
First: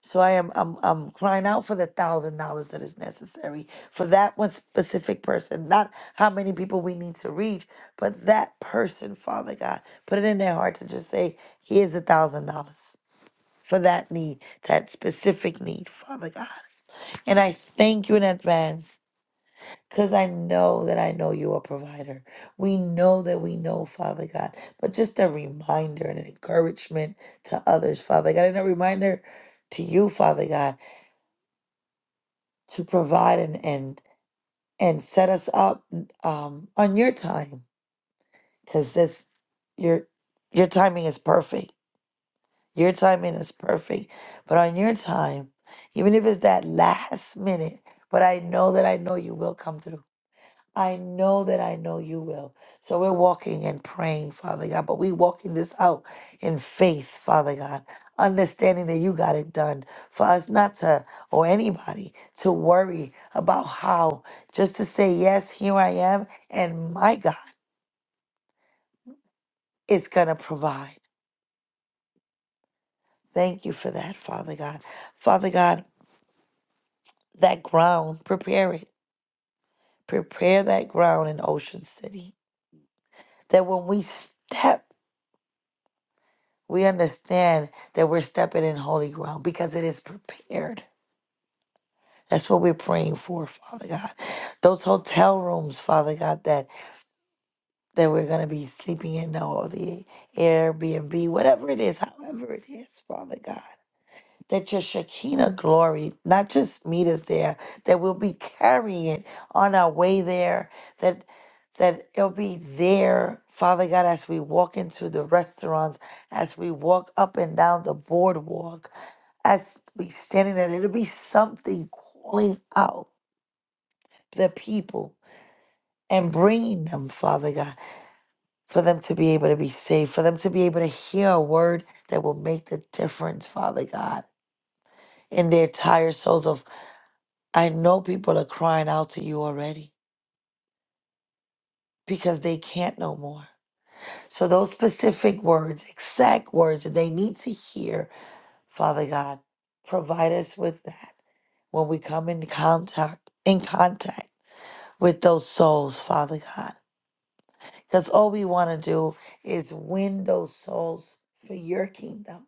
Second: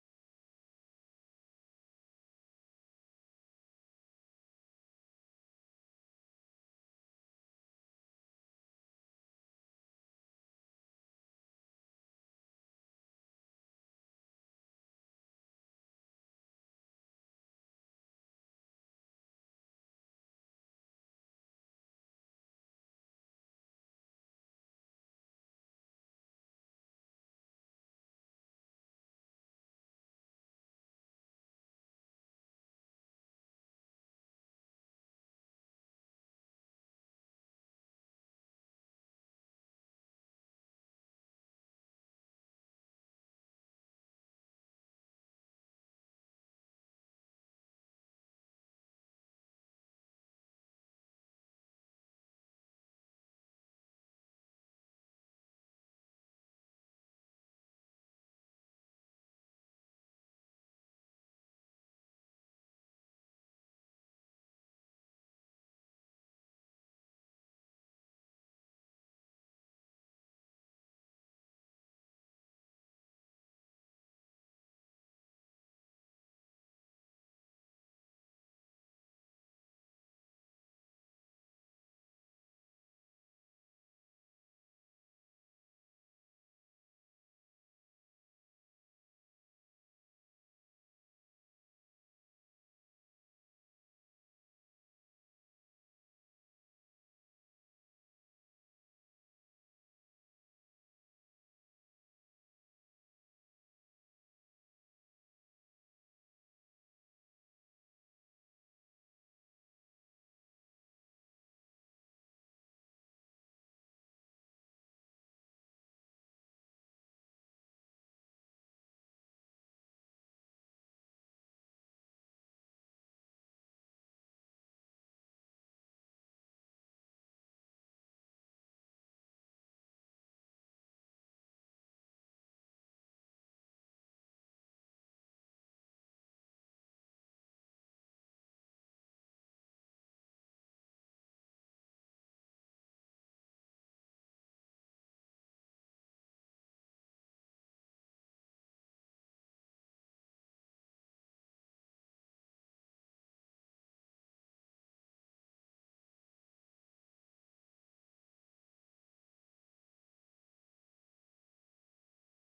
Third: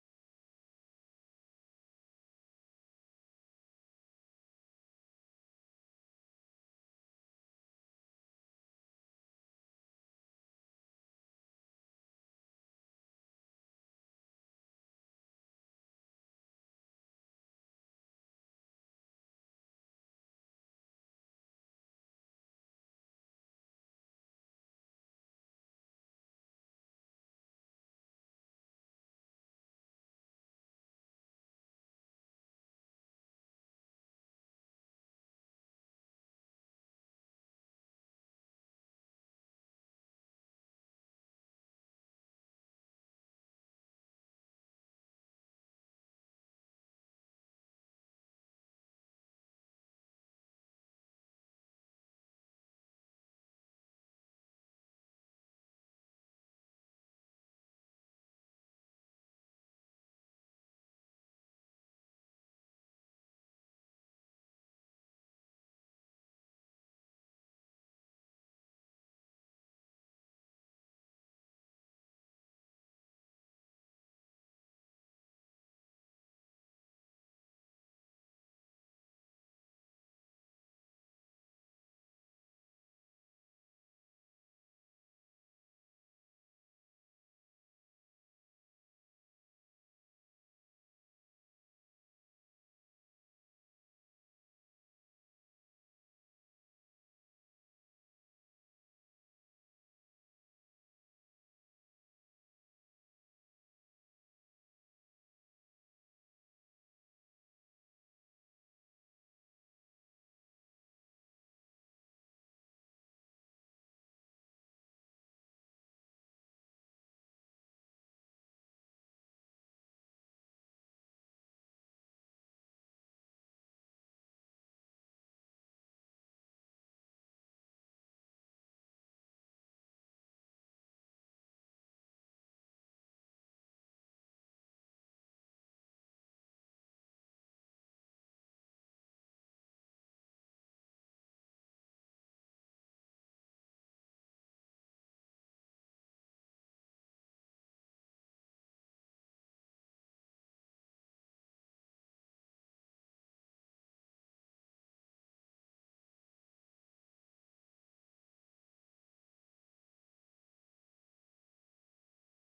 S3: so I am I'm I'm crying out for the thousand dollars that is necessary for that one specific person. Not how many people we need to reach, but that person, Father God, put it in their heart to just say, here's a thousand dollars for that need, that specific need, Father God. And I thank you in advance. Because I know that I know you're a provider. We know that we know, Father God. But just a reminder and an encouragement to others, Father God, and a reminder to you, Father God to provide and and and set us up um, on your time because this your your timing is perfect your timing is perfect but on your time even if it's that last minute but i know that i know you will come through I know that I know you will. So we're walking and praying, Father God, but we walking this out in faith, Father God, understanding that you got it done for us not to, or anybody, to worry about how, just to say, yes, here I am, and my God is going to provide. Thank you for that, Father God. Father God, that ground, prepare it. Prepare that ground in Ocean City. That when we step we understand that we're stepping in holy ground because it is prepared. That's what we're praying for, Father God. Those hotel rooms, Father God, that that we're gonna be sleeping in, or the Airbnb, whatever it is, however it is, Father God that your Shekinah glory, not just meet us there, that we'll be carrying it on our way there, that that it'll be there, Father God, as we walk into the restaurants, as we walk up and down the boardwalk, as we standing there, it'll be something calling out the people and bringing them, Father God, for them to be able to be saved, for them to be able to hear a word that will make the difference, Father God, in their tired souls of I know people are crying out to you already because they can't no more. So, those specific words, exact words that they need to hear, Father God, provide us with that when we come in contact, in contact with those souls, Father God. Because all we want to do is win those souls for your kingdom.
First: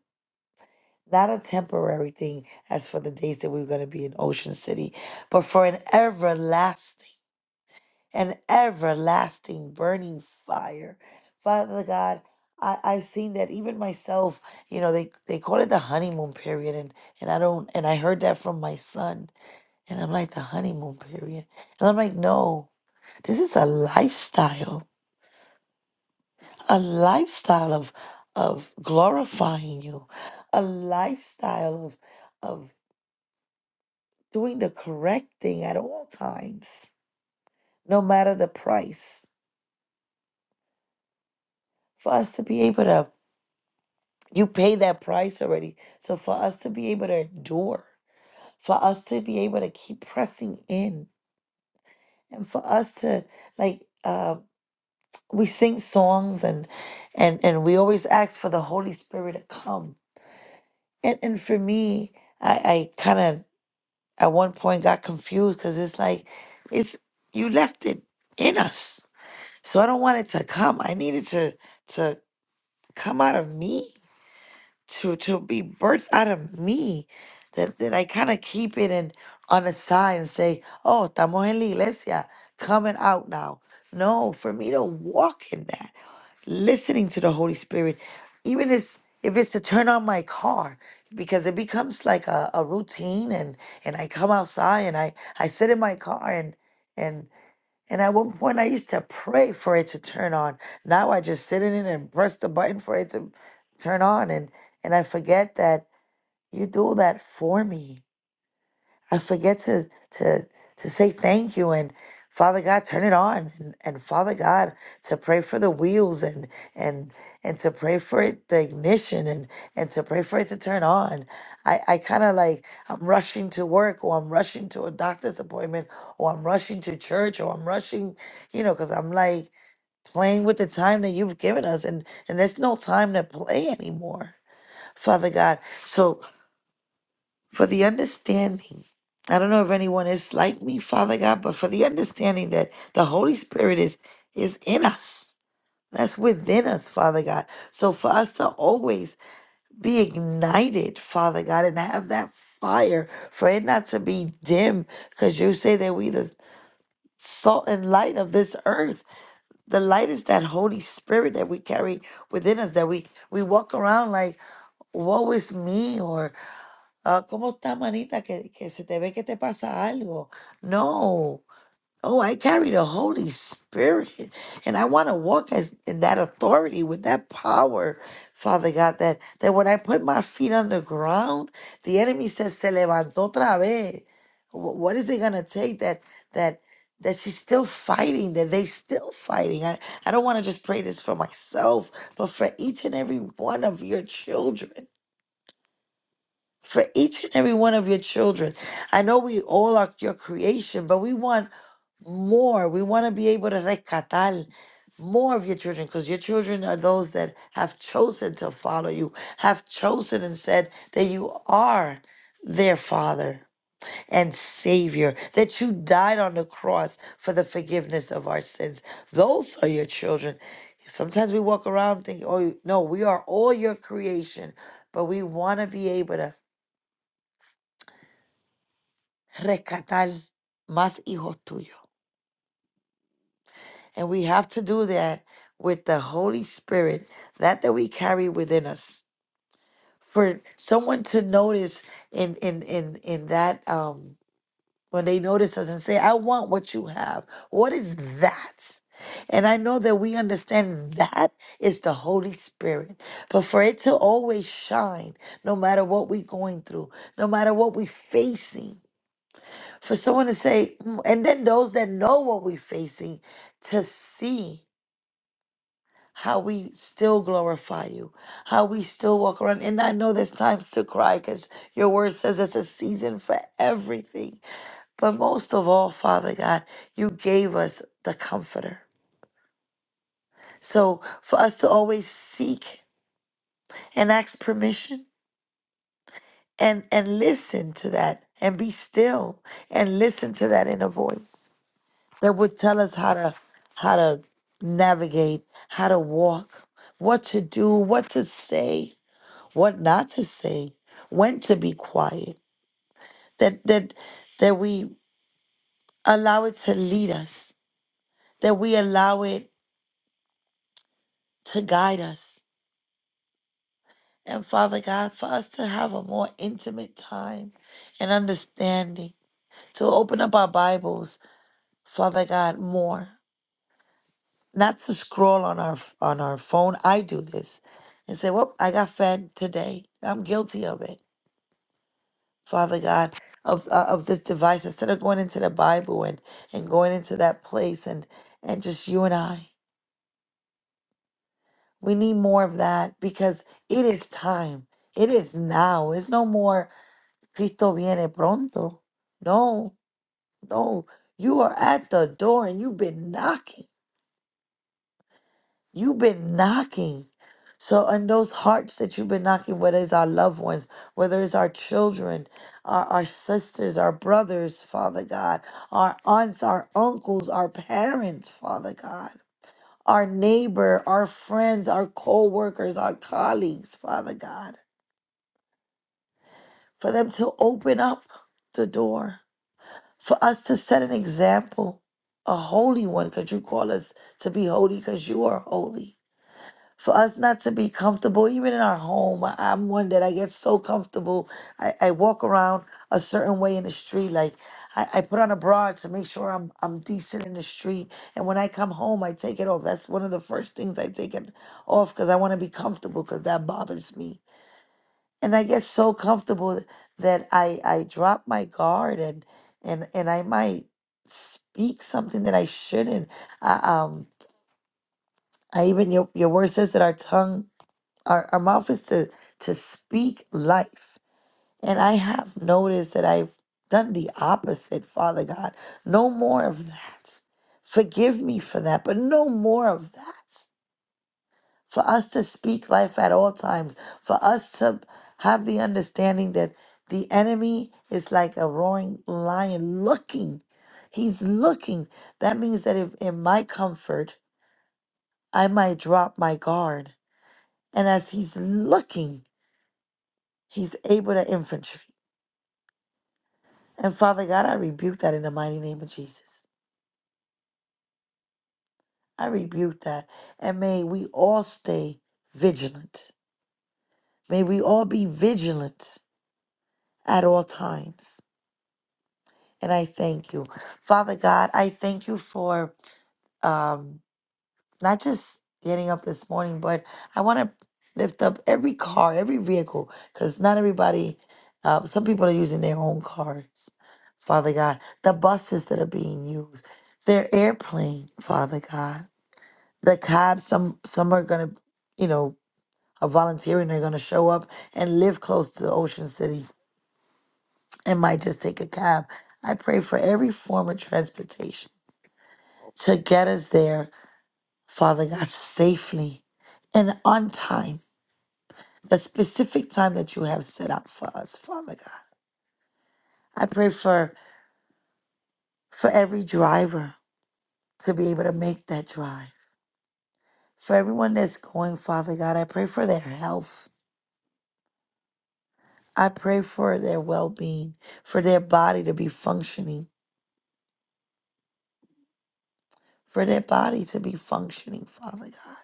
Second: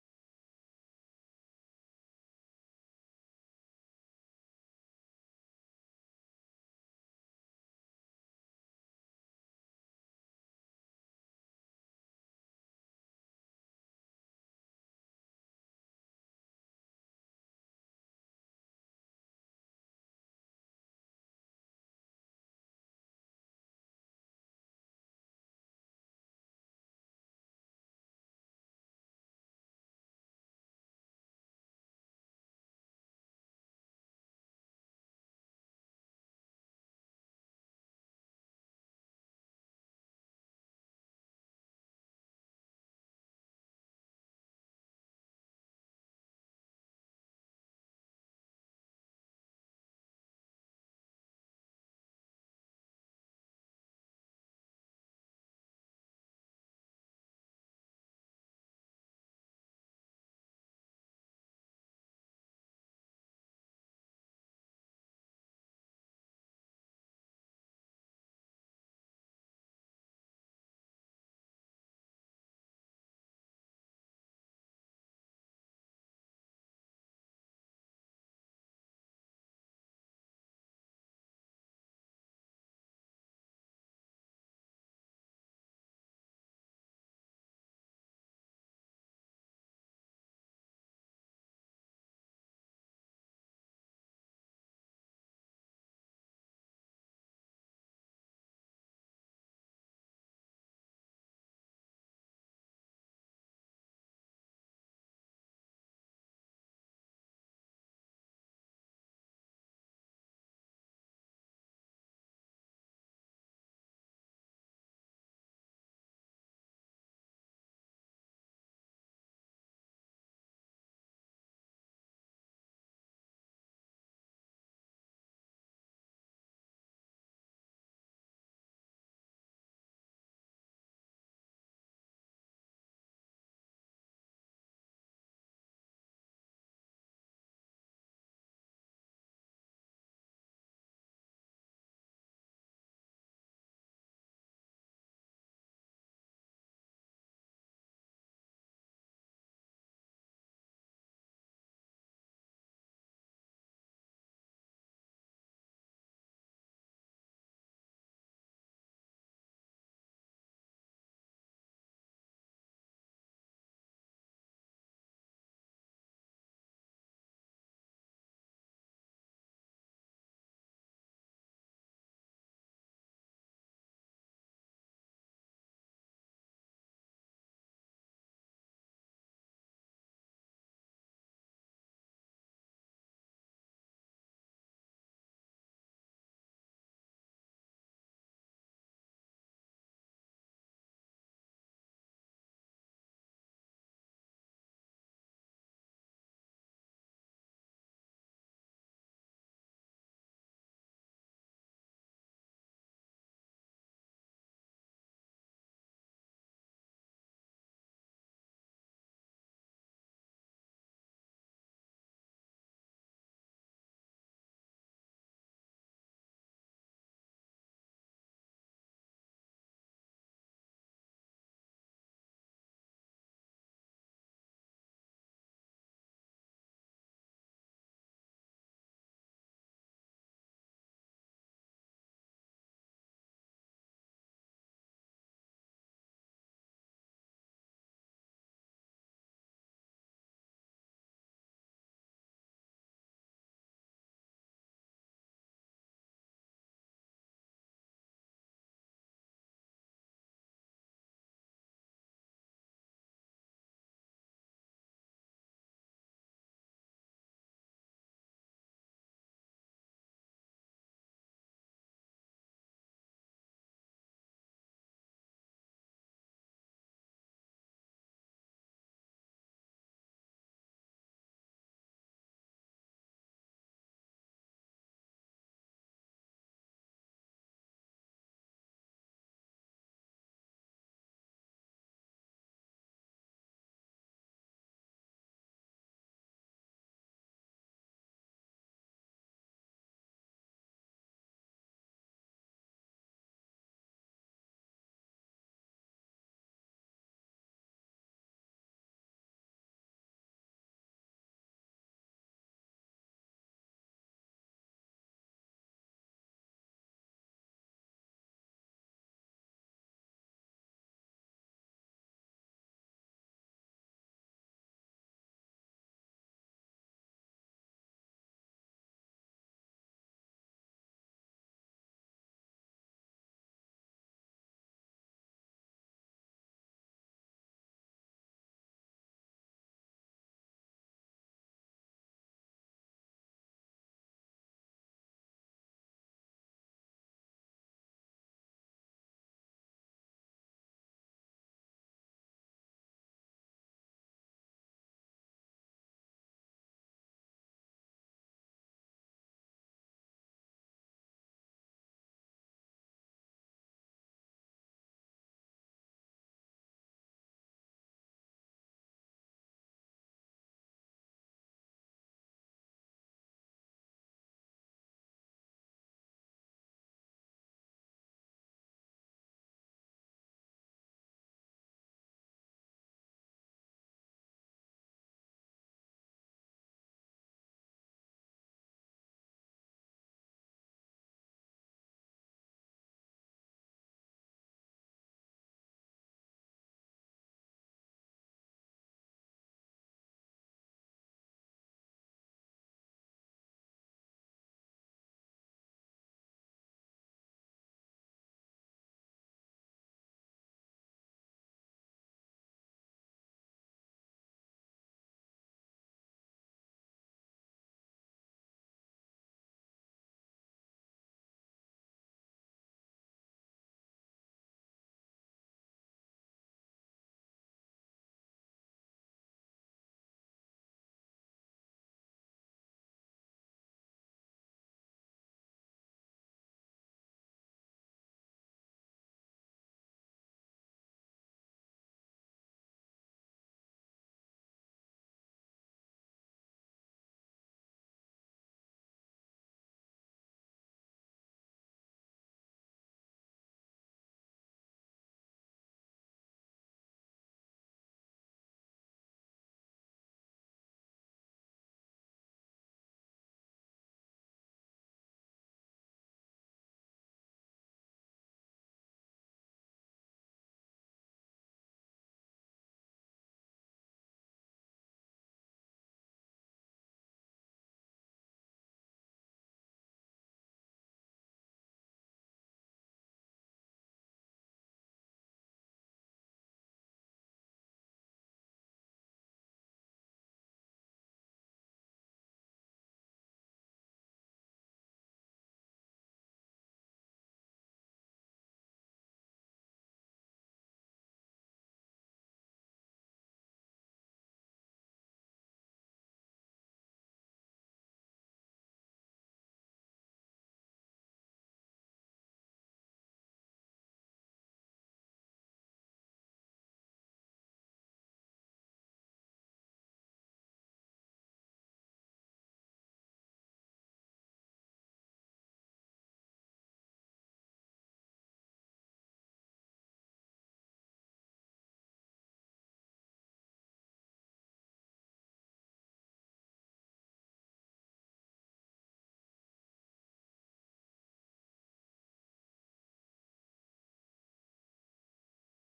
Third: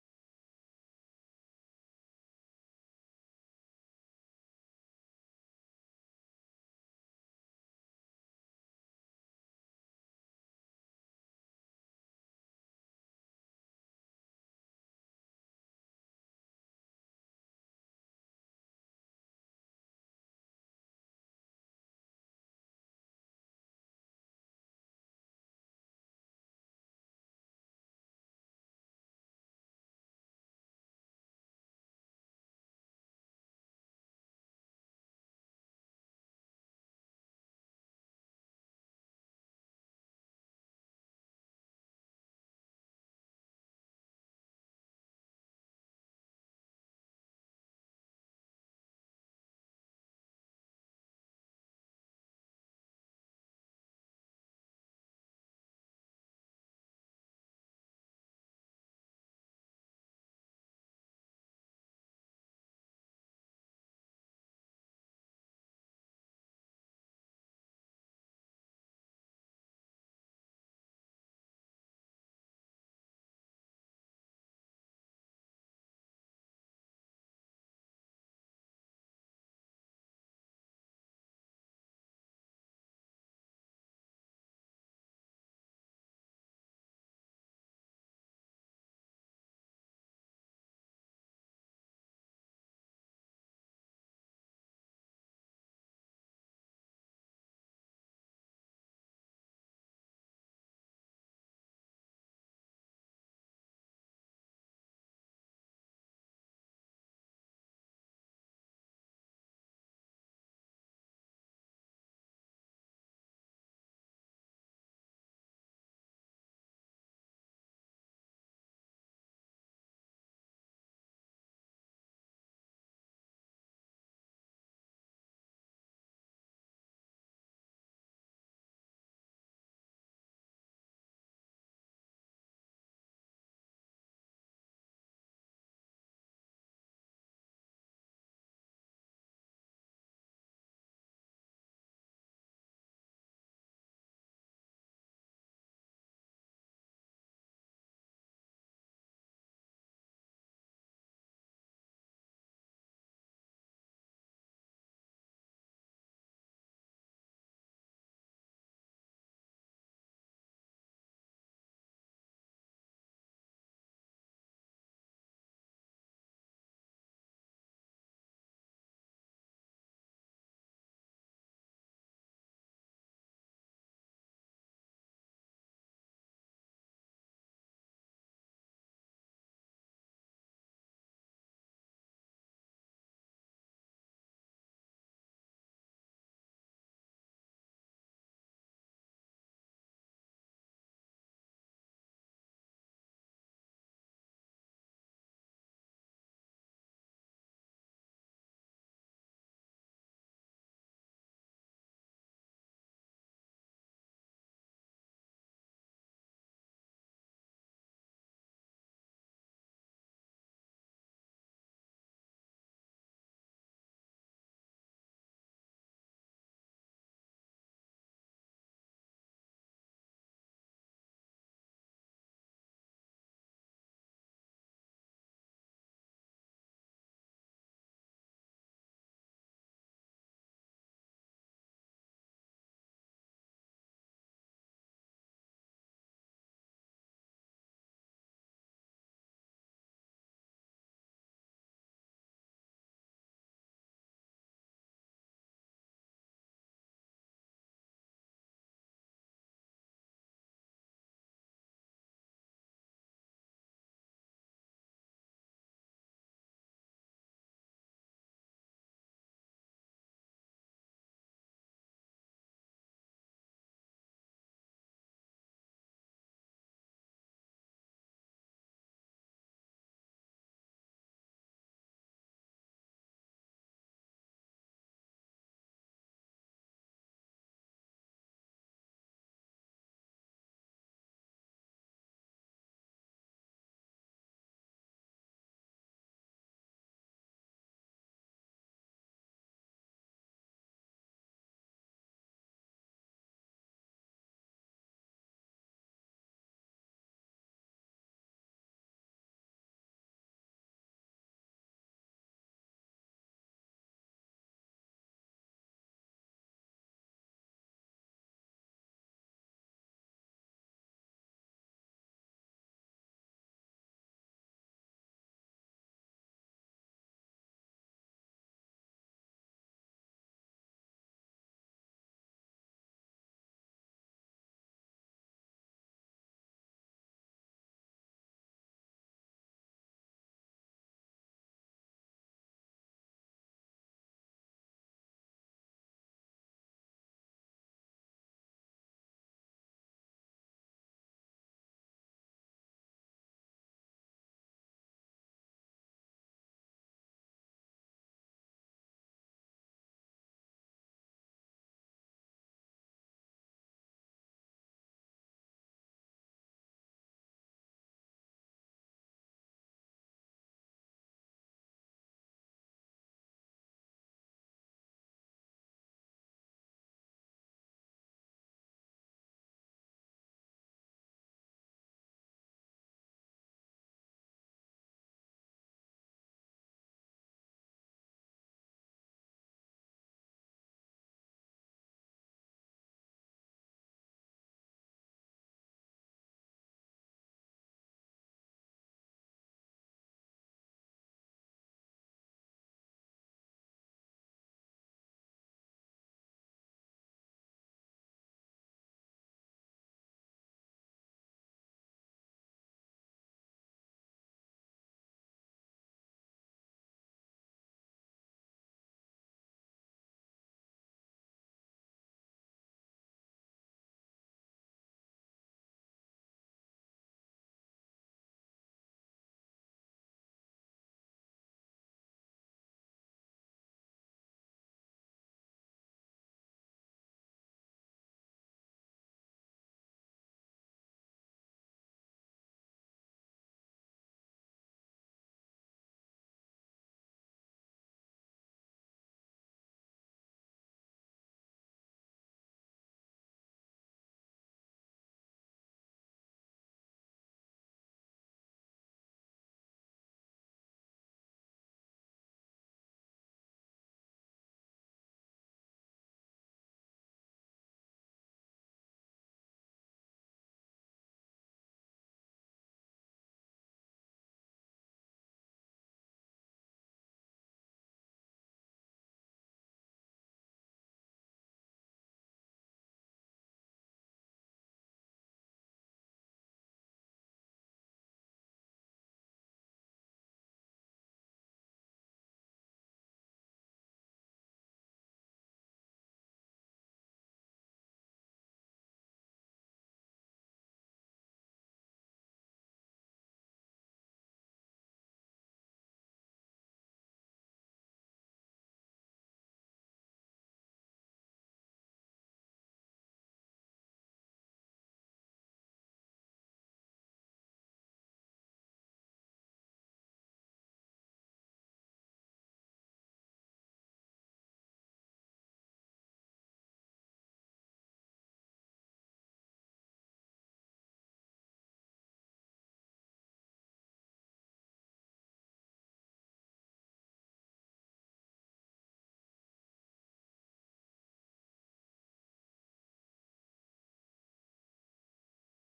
S3: Not a temporary thing as for the days that we're going to be in Ocean City, but for an everlasting. an everlasting burning fire. Father God, I, I've seen that even myself, you know, they, they call it the honeymoon period and, and I don't and I heard that from my son. And I'm like, the honeymoon period. And I'm like, no, this is a lifestyle. A lifestyle of of glorifying you. A lifestyle of of doing the correct thing at all times, no matter the price. For us to be able to You pay that price already. So for us to be able to endure, for us to be able to keep pressing in, and for us to like uh, we sing songs and and and we always ask for the Holy Spirit to come. And and for me, I, I kind of at one point got confused because it's like it's you left it in us. So I don't want it to come. I needed to to come out of me to to be birthed out of me that, that I kind of keep it in on the side and say, oh, estamos en la iglesia, coming out now. No, for me to walk in that, listening to the Holy Spirit, even this, if it's to turn on my car, because it becomes like a, a routine and, and I come outside and I, I sit in my car and and, and at one point, I used to pray for it to turn on. Now I just sit in it and press the button for it to turn on, and and I forget that you do that for me. I forget to to to say thank you and Father God, turn it on and, and Father God to pray for the wheels and and and to pray for it the ignition and and to pray for it to turn on. I, I kinda like I'm rushing to work or I'm rushing to a doctor's appointment or I'm rushing to church or I'm rushing, you know, because I'm like playing with the time that you've given us and and there's no time to play anymore. Father God. So for the understanding. I don't know if anyone is like me, Father God, but for the understanding that the Holy Spirit is is in us. That's within us, Father God. So for us to always be ignited, Father God, and have that fire, for it not to be dim, because you say that we the salt and light of this earth. The light is that Holy Spirit that we carry within us, that we we walk around like, woe is me, or Ah, ¿cómo está, manita? Que, que se te ve que te pasa algo. No. Oh, I carry the Holy Spirit. And I want to walk as, in that authority with that power, Father God, that, that when I put my feet on the ground, the enemy says, se levantó otra vez. Wh- What is it going to take that, that, that she's still fighting, that they still fighting. I, I don't want to just pray this for myself, but for each and every one of your children for each and every one of your children. I know we all are your creation, but we want more. We want to be able to recatal more of your children because your children are those that have chosen to follow you, have chosen and said that you are their father and savior, that you died on the cross for the forgiveness of our sins. Those are your children. Sometimes we walk around thinking, oh, no, we are all your creation, but we want to be able to rescatar más hijos tuyos. And we have to do that with the Holy Spirit, that that we carry within us. For someone to notice in in in in that um when they notice us and say, "I want what you have." What is that? And I know that we understand that is the Holy Spirit. But for it to always shine, no matter what we're going through, no matter what we're facing, for someone to say, "Mm," and then those that know what we're facing to see how we still glorify you, how we still walk around. And I know there's times to cry because your word says it's a season for everything. But most of all, Father God, you gave us the comforter. So for us to always seek and ask permission and, and listen to that and be still and listen to that inner voice. that would tell us how to how to navigate, how to walk, what to do, what to say, what not to say, when to be quiet. That that that we allow it to lead us, that we allow it to guide us. And Father God, for us to have a more intimate time and understanding, to open up our Bibles, Father God, more. not to scroll on our on our phone. I do this and say, "Well, I got fed today. I'm guilty of it, Father God, of uh, of this device." Instead of going into the Bible and and going into that place and and just you and I, we need more of that because it is time. It is now. It's no more Cristo viene pronto. No, no. You are at the door and you've been knocking. You've been knocking. So, on those hearts that you've been knocking, whether it's our loved ones, whether it's our children, our, our sisters, our brothers, Father God, our aunts, our uncles, our parents, Father God, our neighbor, our friends, our co workers, our colleagues, Father God, for them to open up the door, for us to set an example, a holy one, because you call us to be holy because you are holy for us not to be comfortable, even in our home. I- I'm one that I get so comfortable. I, I walk around a certain way in the street. Like I, I put on a bra to make sure I'm I'm decent in the street. And when I come home, I take it off. That's one of the first things I take it off because I want to be comfortable because that bothers me. And I get so comfortable that I I drop my guard and and and I might speak something that I shouldn't. I, um, I even your your word says that our tongue our, our mouth is to to speak life and i have noticed that i've done the opposite father god no more of that forgive me for that but no more of that for us to speak life at all times for us to have the understanding that the enemy is like a roaring lion looking he's looking that means that if in my comfort i might drop my guard and as he's looking He's able to infantry. And Father God, I rebuke that in the mighty name of Jesus. I rebuke that. And may we all stay vigilant. May we all be vigilant at all times. And I thank you. Father God, I thank you for um not just getting up this morning, but I want to lift up every car, every vehicle, because not everybody, uh, some people are using their own cars, Father God. The buses that are being used, their airplane, Father God. The cabs, some some are gonna, you know, are volunteering. They're gonna show up and live close to Ocean City and might just take a cab. I pray for every form of transportation to get us there, Father God, safely and on time. the specific time that you have set up for us, Father God. I pray for for every driver to be able to make that drive. For everyone that's going, Father God, I pray for their health. I pray for their well-being, for their body to be functioning, for their body to be functioning, Father God.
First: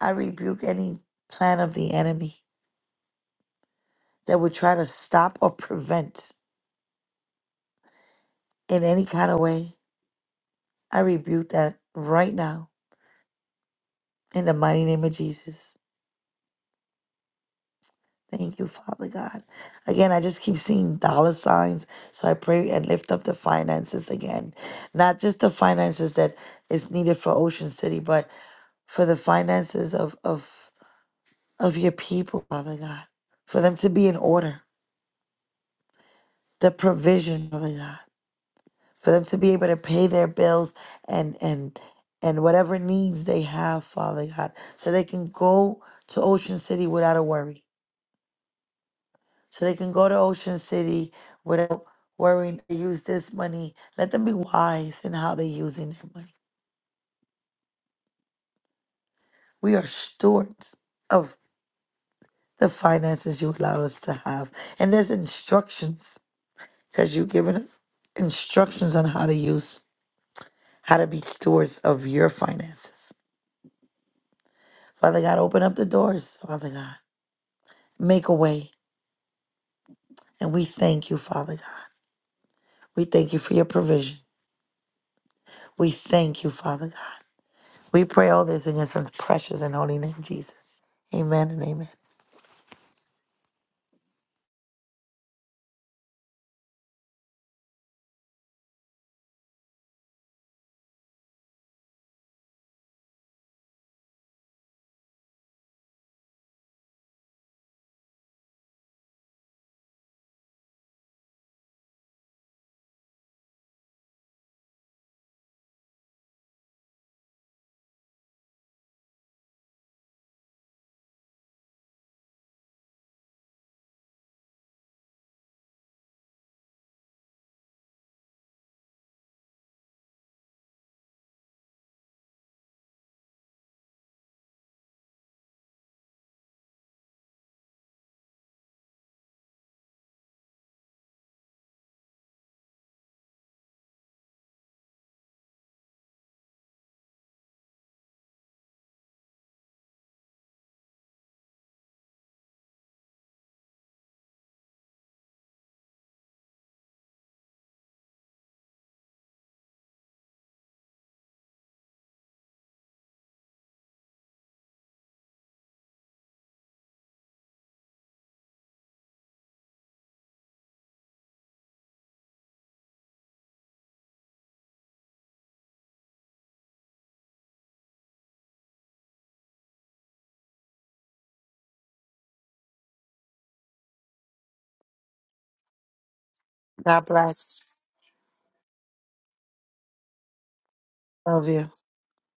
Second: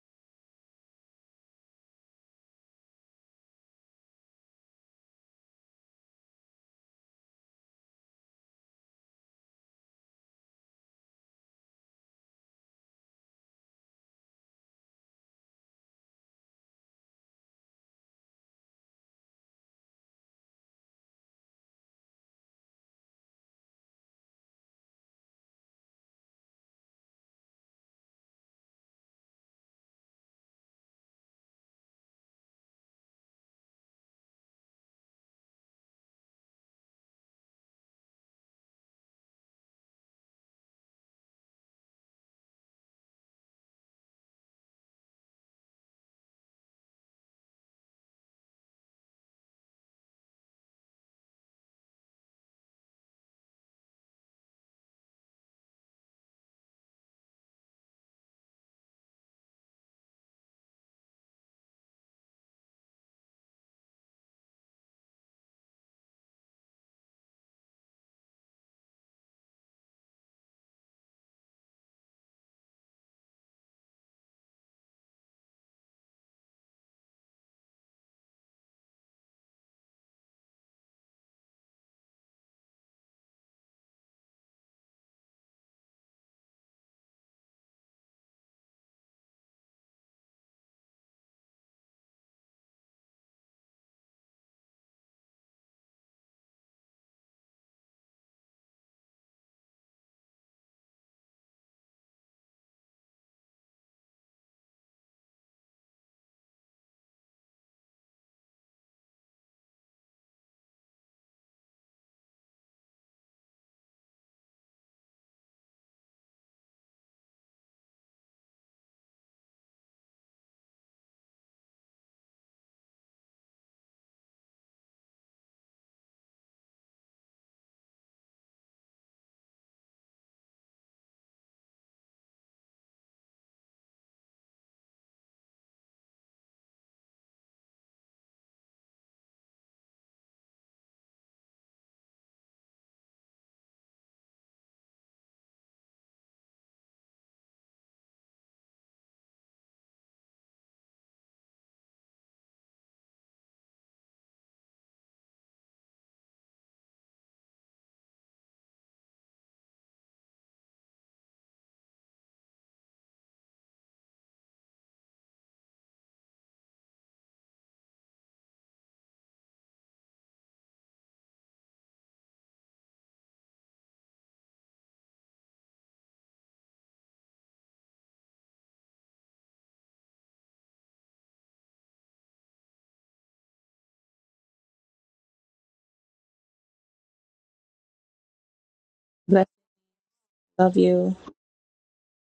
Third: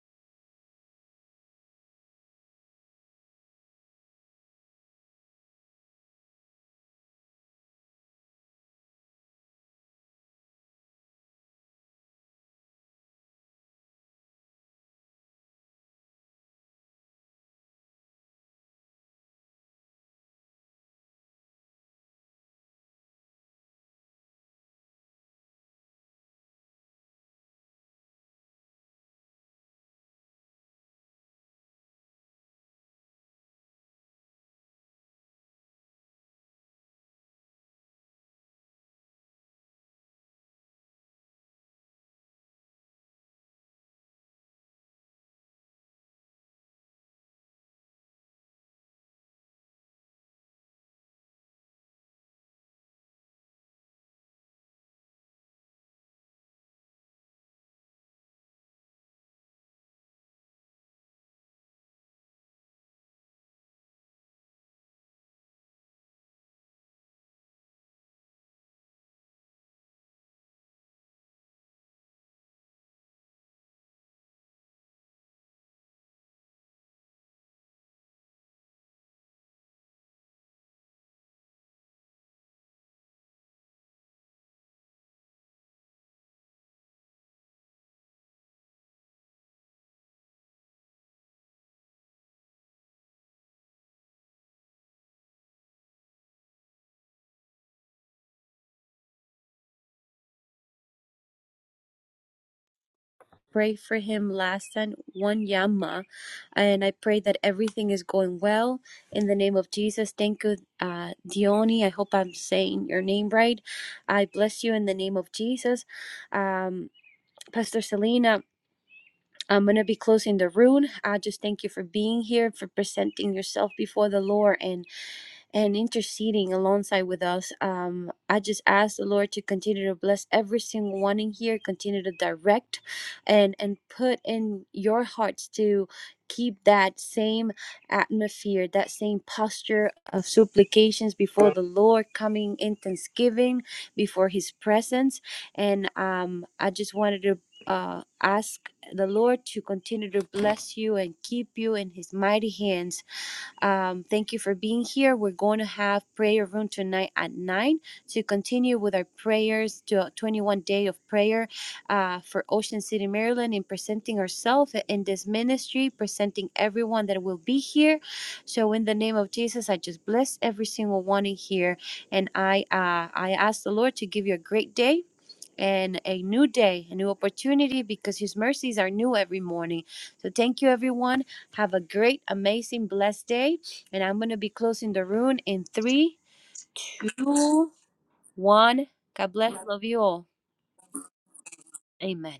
S3: I rebuke any plan of the enemy that would try to stop or prevent in any kind of way. I rebuke that right now in the mighty name of Jesus. Thank you, Father God. Again, I just keep seeing dollar signs. So I pray and lift up the finances again. Not just the finances that is needed for Ocean City, but for the finances of of of your people, Father God. For them to be in order. The provision, Father God. For them to be able to pay their bills and and and whatever needs they have, Father God. So they can go to Ocean City without a worry so they can go to Ocean City without worrying to use this money. Let them be wise in how they're using their money. We are stewards of the finances you allow us to have. And there's instructions because you've given us instructions on how to use, how to be stewards of your finances. Father God, open up the doors, Father God. Make a way. And we thank you, Father God. We thank you for your provision. We thank you, Father God. We pray all this in your son's precious and holy name, Jesus. Amen and amen.
S1: pray for him last time, one Yama, and I pray that everything is going well in the name of Jesus. Thank you, uh, Dioni. I hope I'm saying your name right. I bless you in the name of Jesus. Um, Pastor Selena, I'm going to be closing the room. I just thank you for being here, for presenting yourself before the Lord, and and interceding alongside with us. Um, I just ask the Lord to continue to bless every single one in here, continue to direct and and put in your hearts to keep that same atmosphere, that same posture of supplications before the Lord, coming in thanksgiving before his presence. And um, I just wanted to uh, ask the Lord to continue to bless you and keep you in his mighty hands um, thank you for being here. We're going to have prayer room tonight at 9 to continue with our prayers to a 21 day of prayer uh, for Ocean City, Maryland, in presenting ourselves in this ministry, presenting everyone that will be here. So, in the name of Jesus, I just bless every single one in here, and I uh, I ask the Lord to give you a great day and a new day, a new opportunity because His mercies are new every morning. So thank you, everyone. Have a great, amazing, blessed day. And I'm going to be closing the room in three,
S3: God bless.
S1: two, one. God
S2: Bless,
S1: bless. Love you all.
S2: love you.
S3: Love you.
S1: Amen.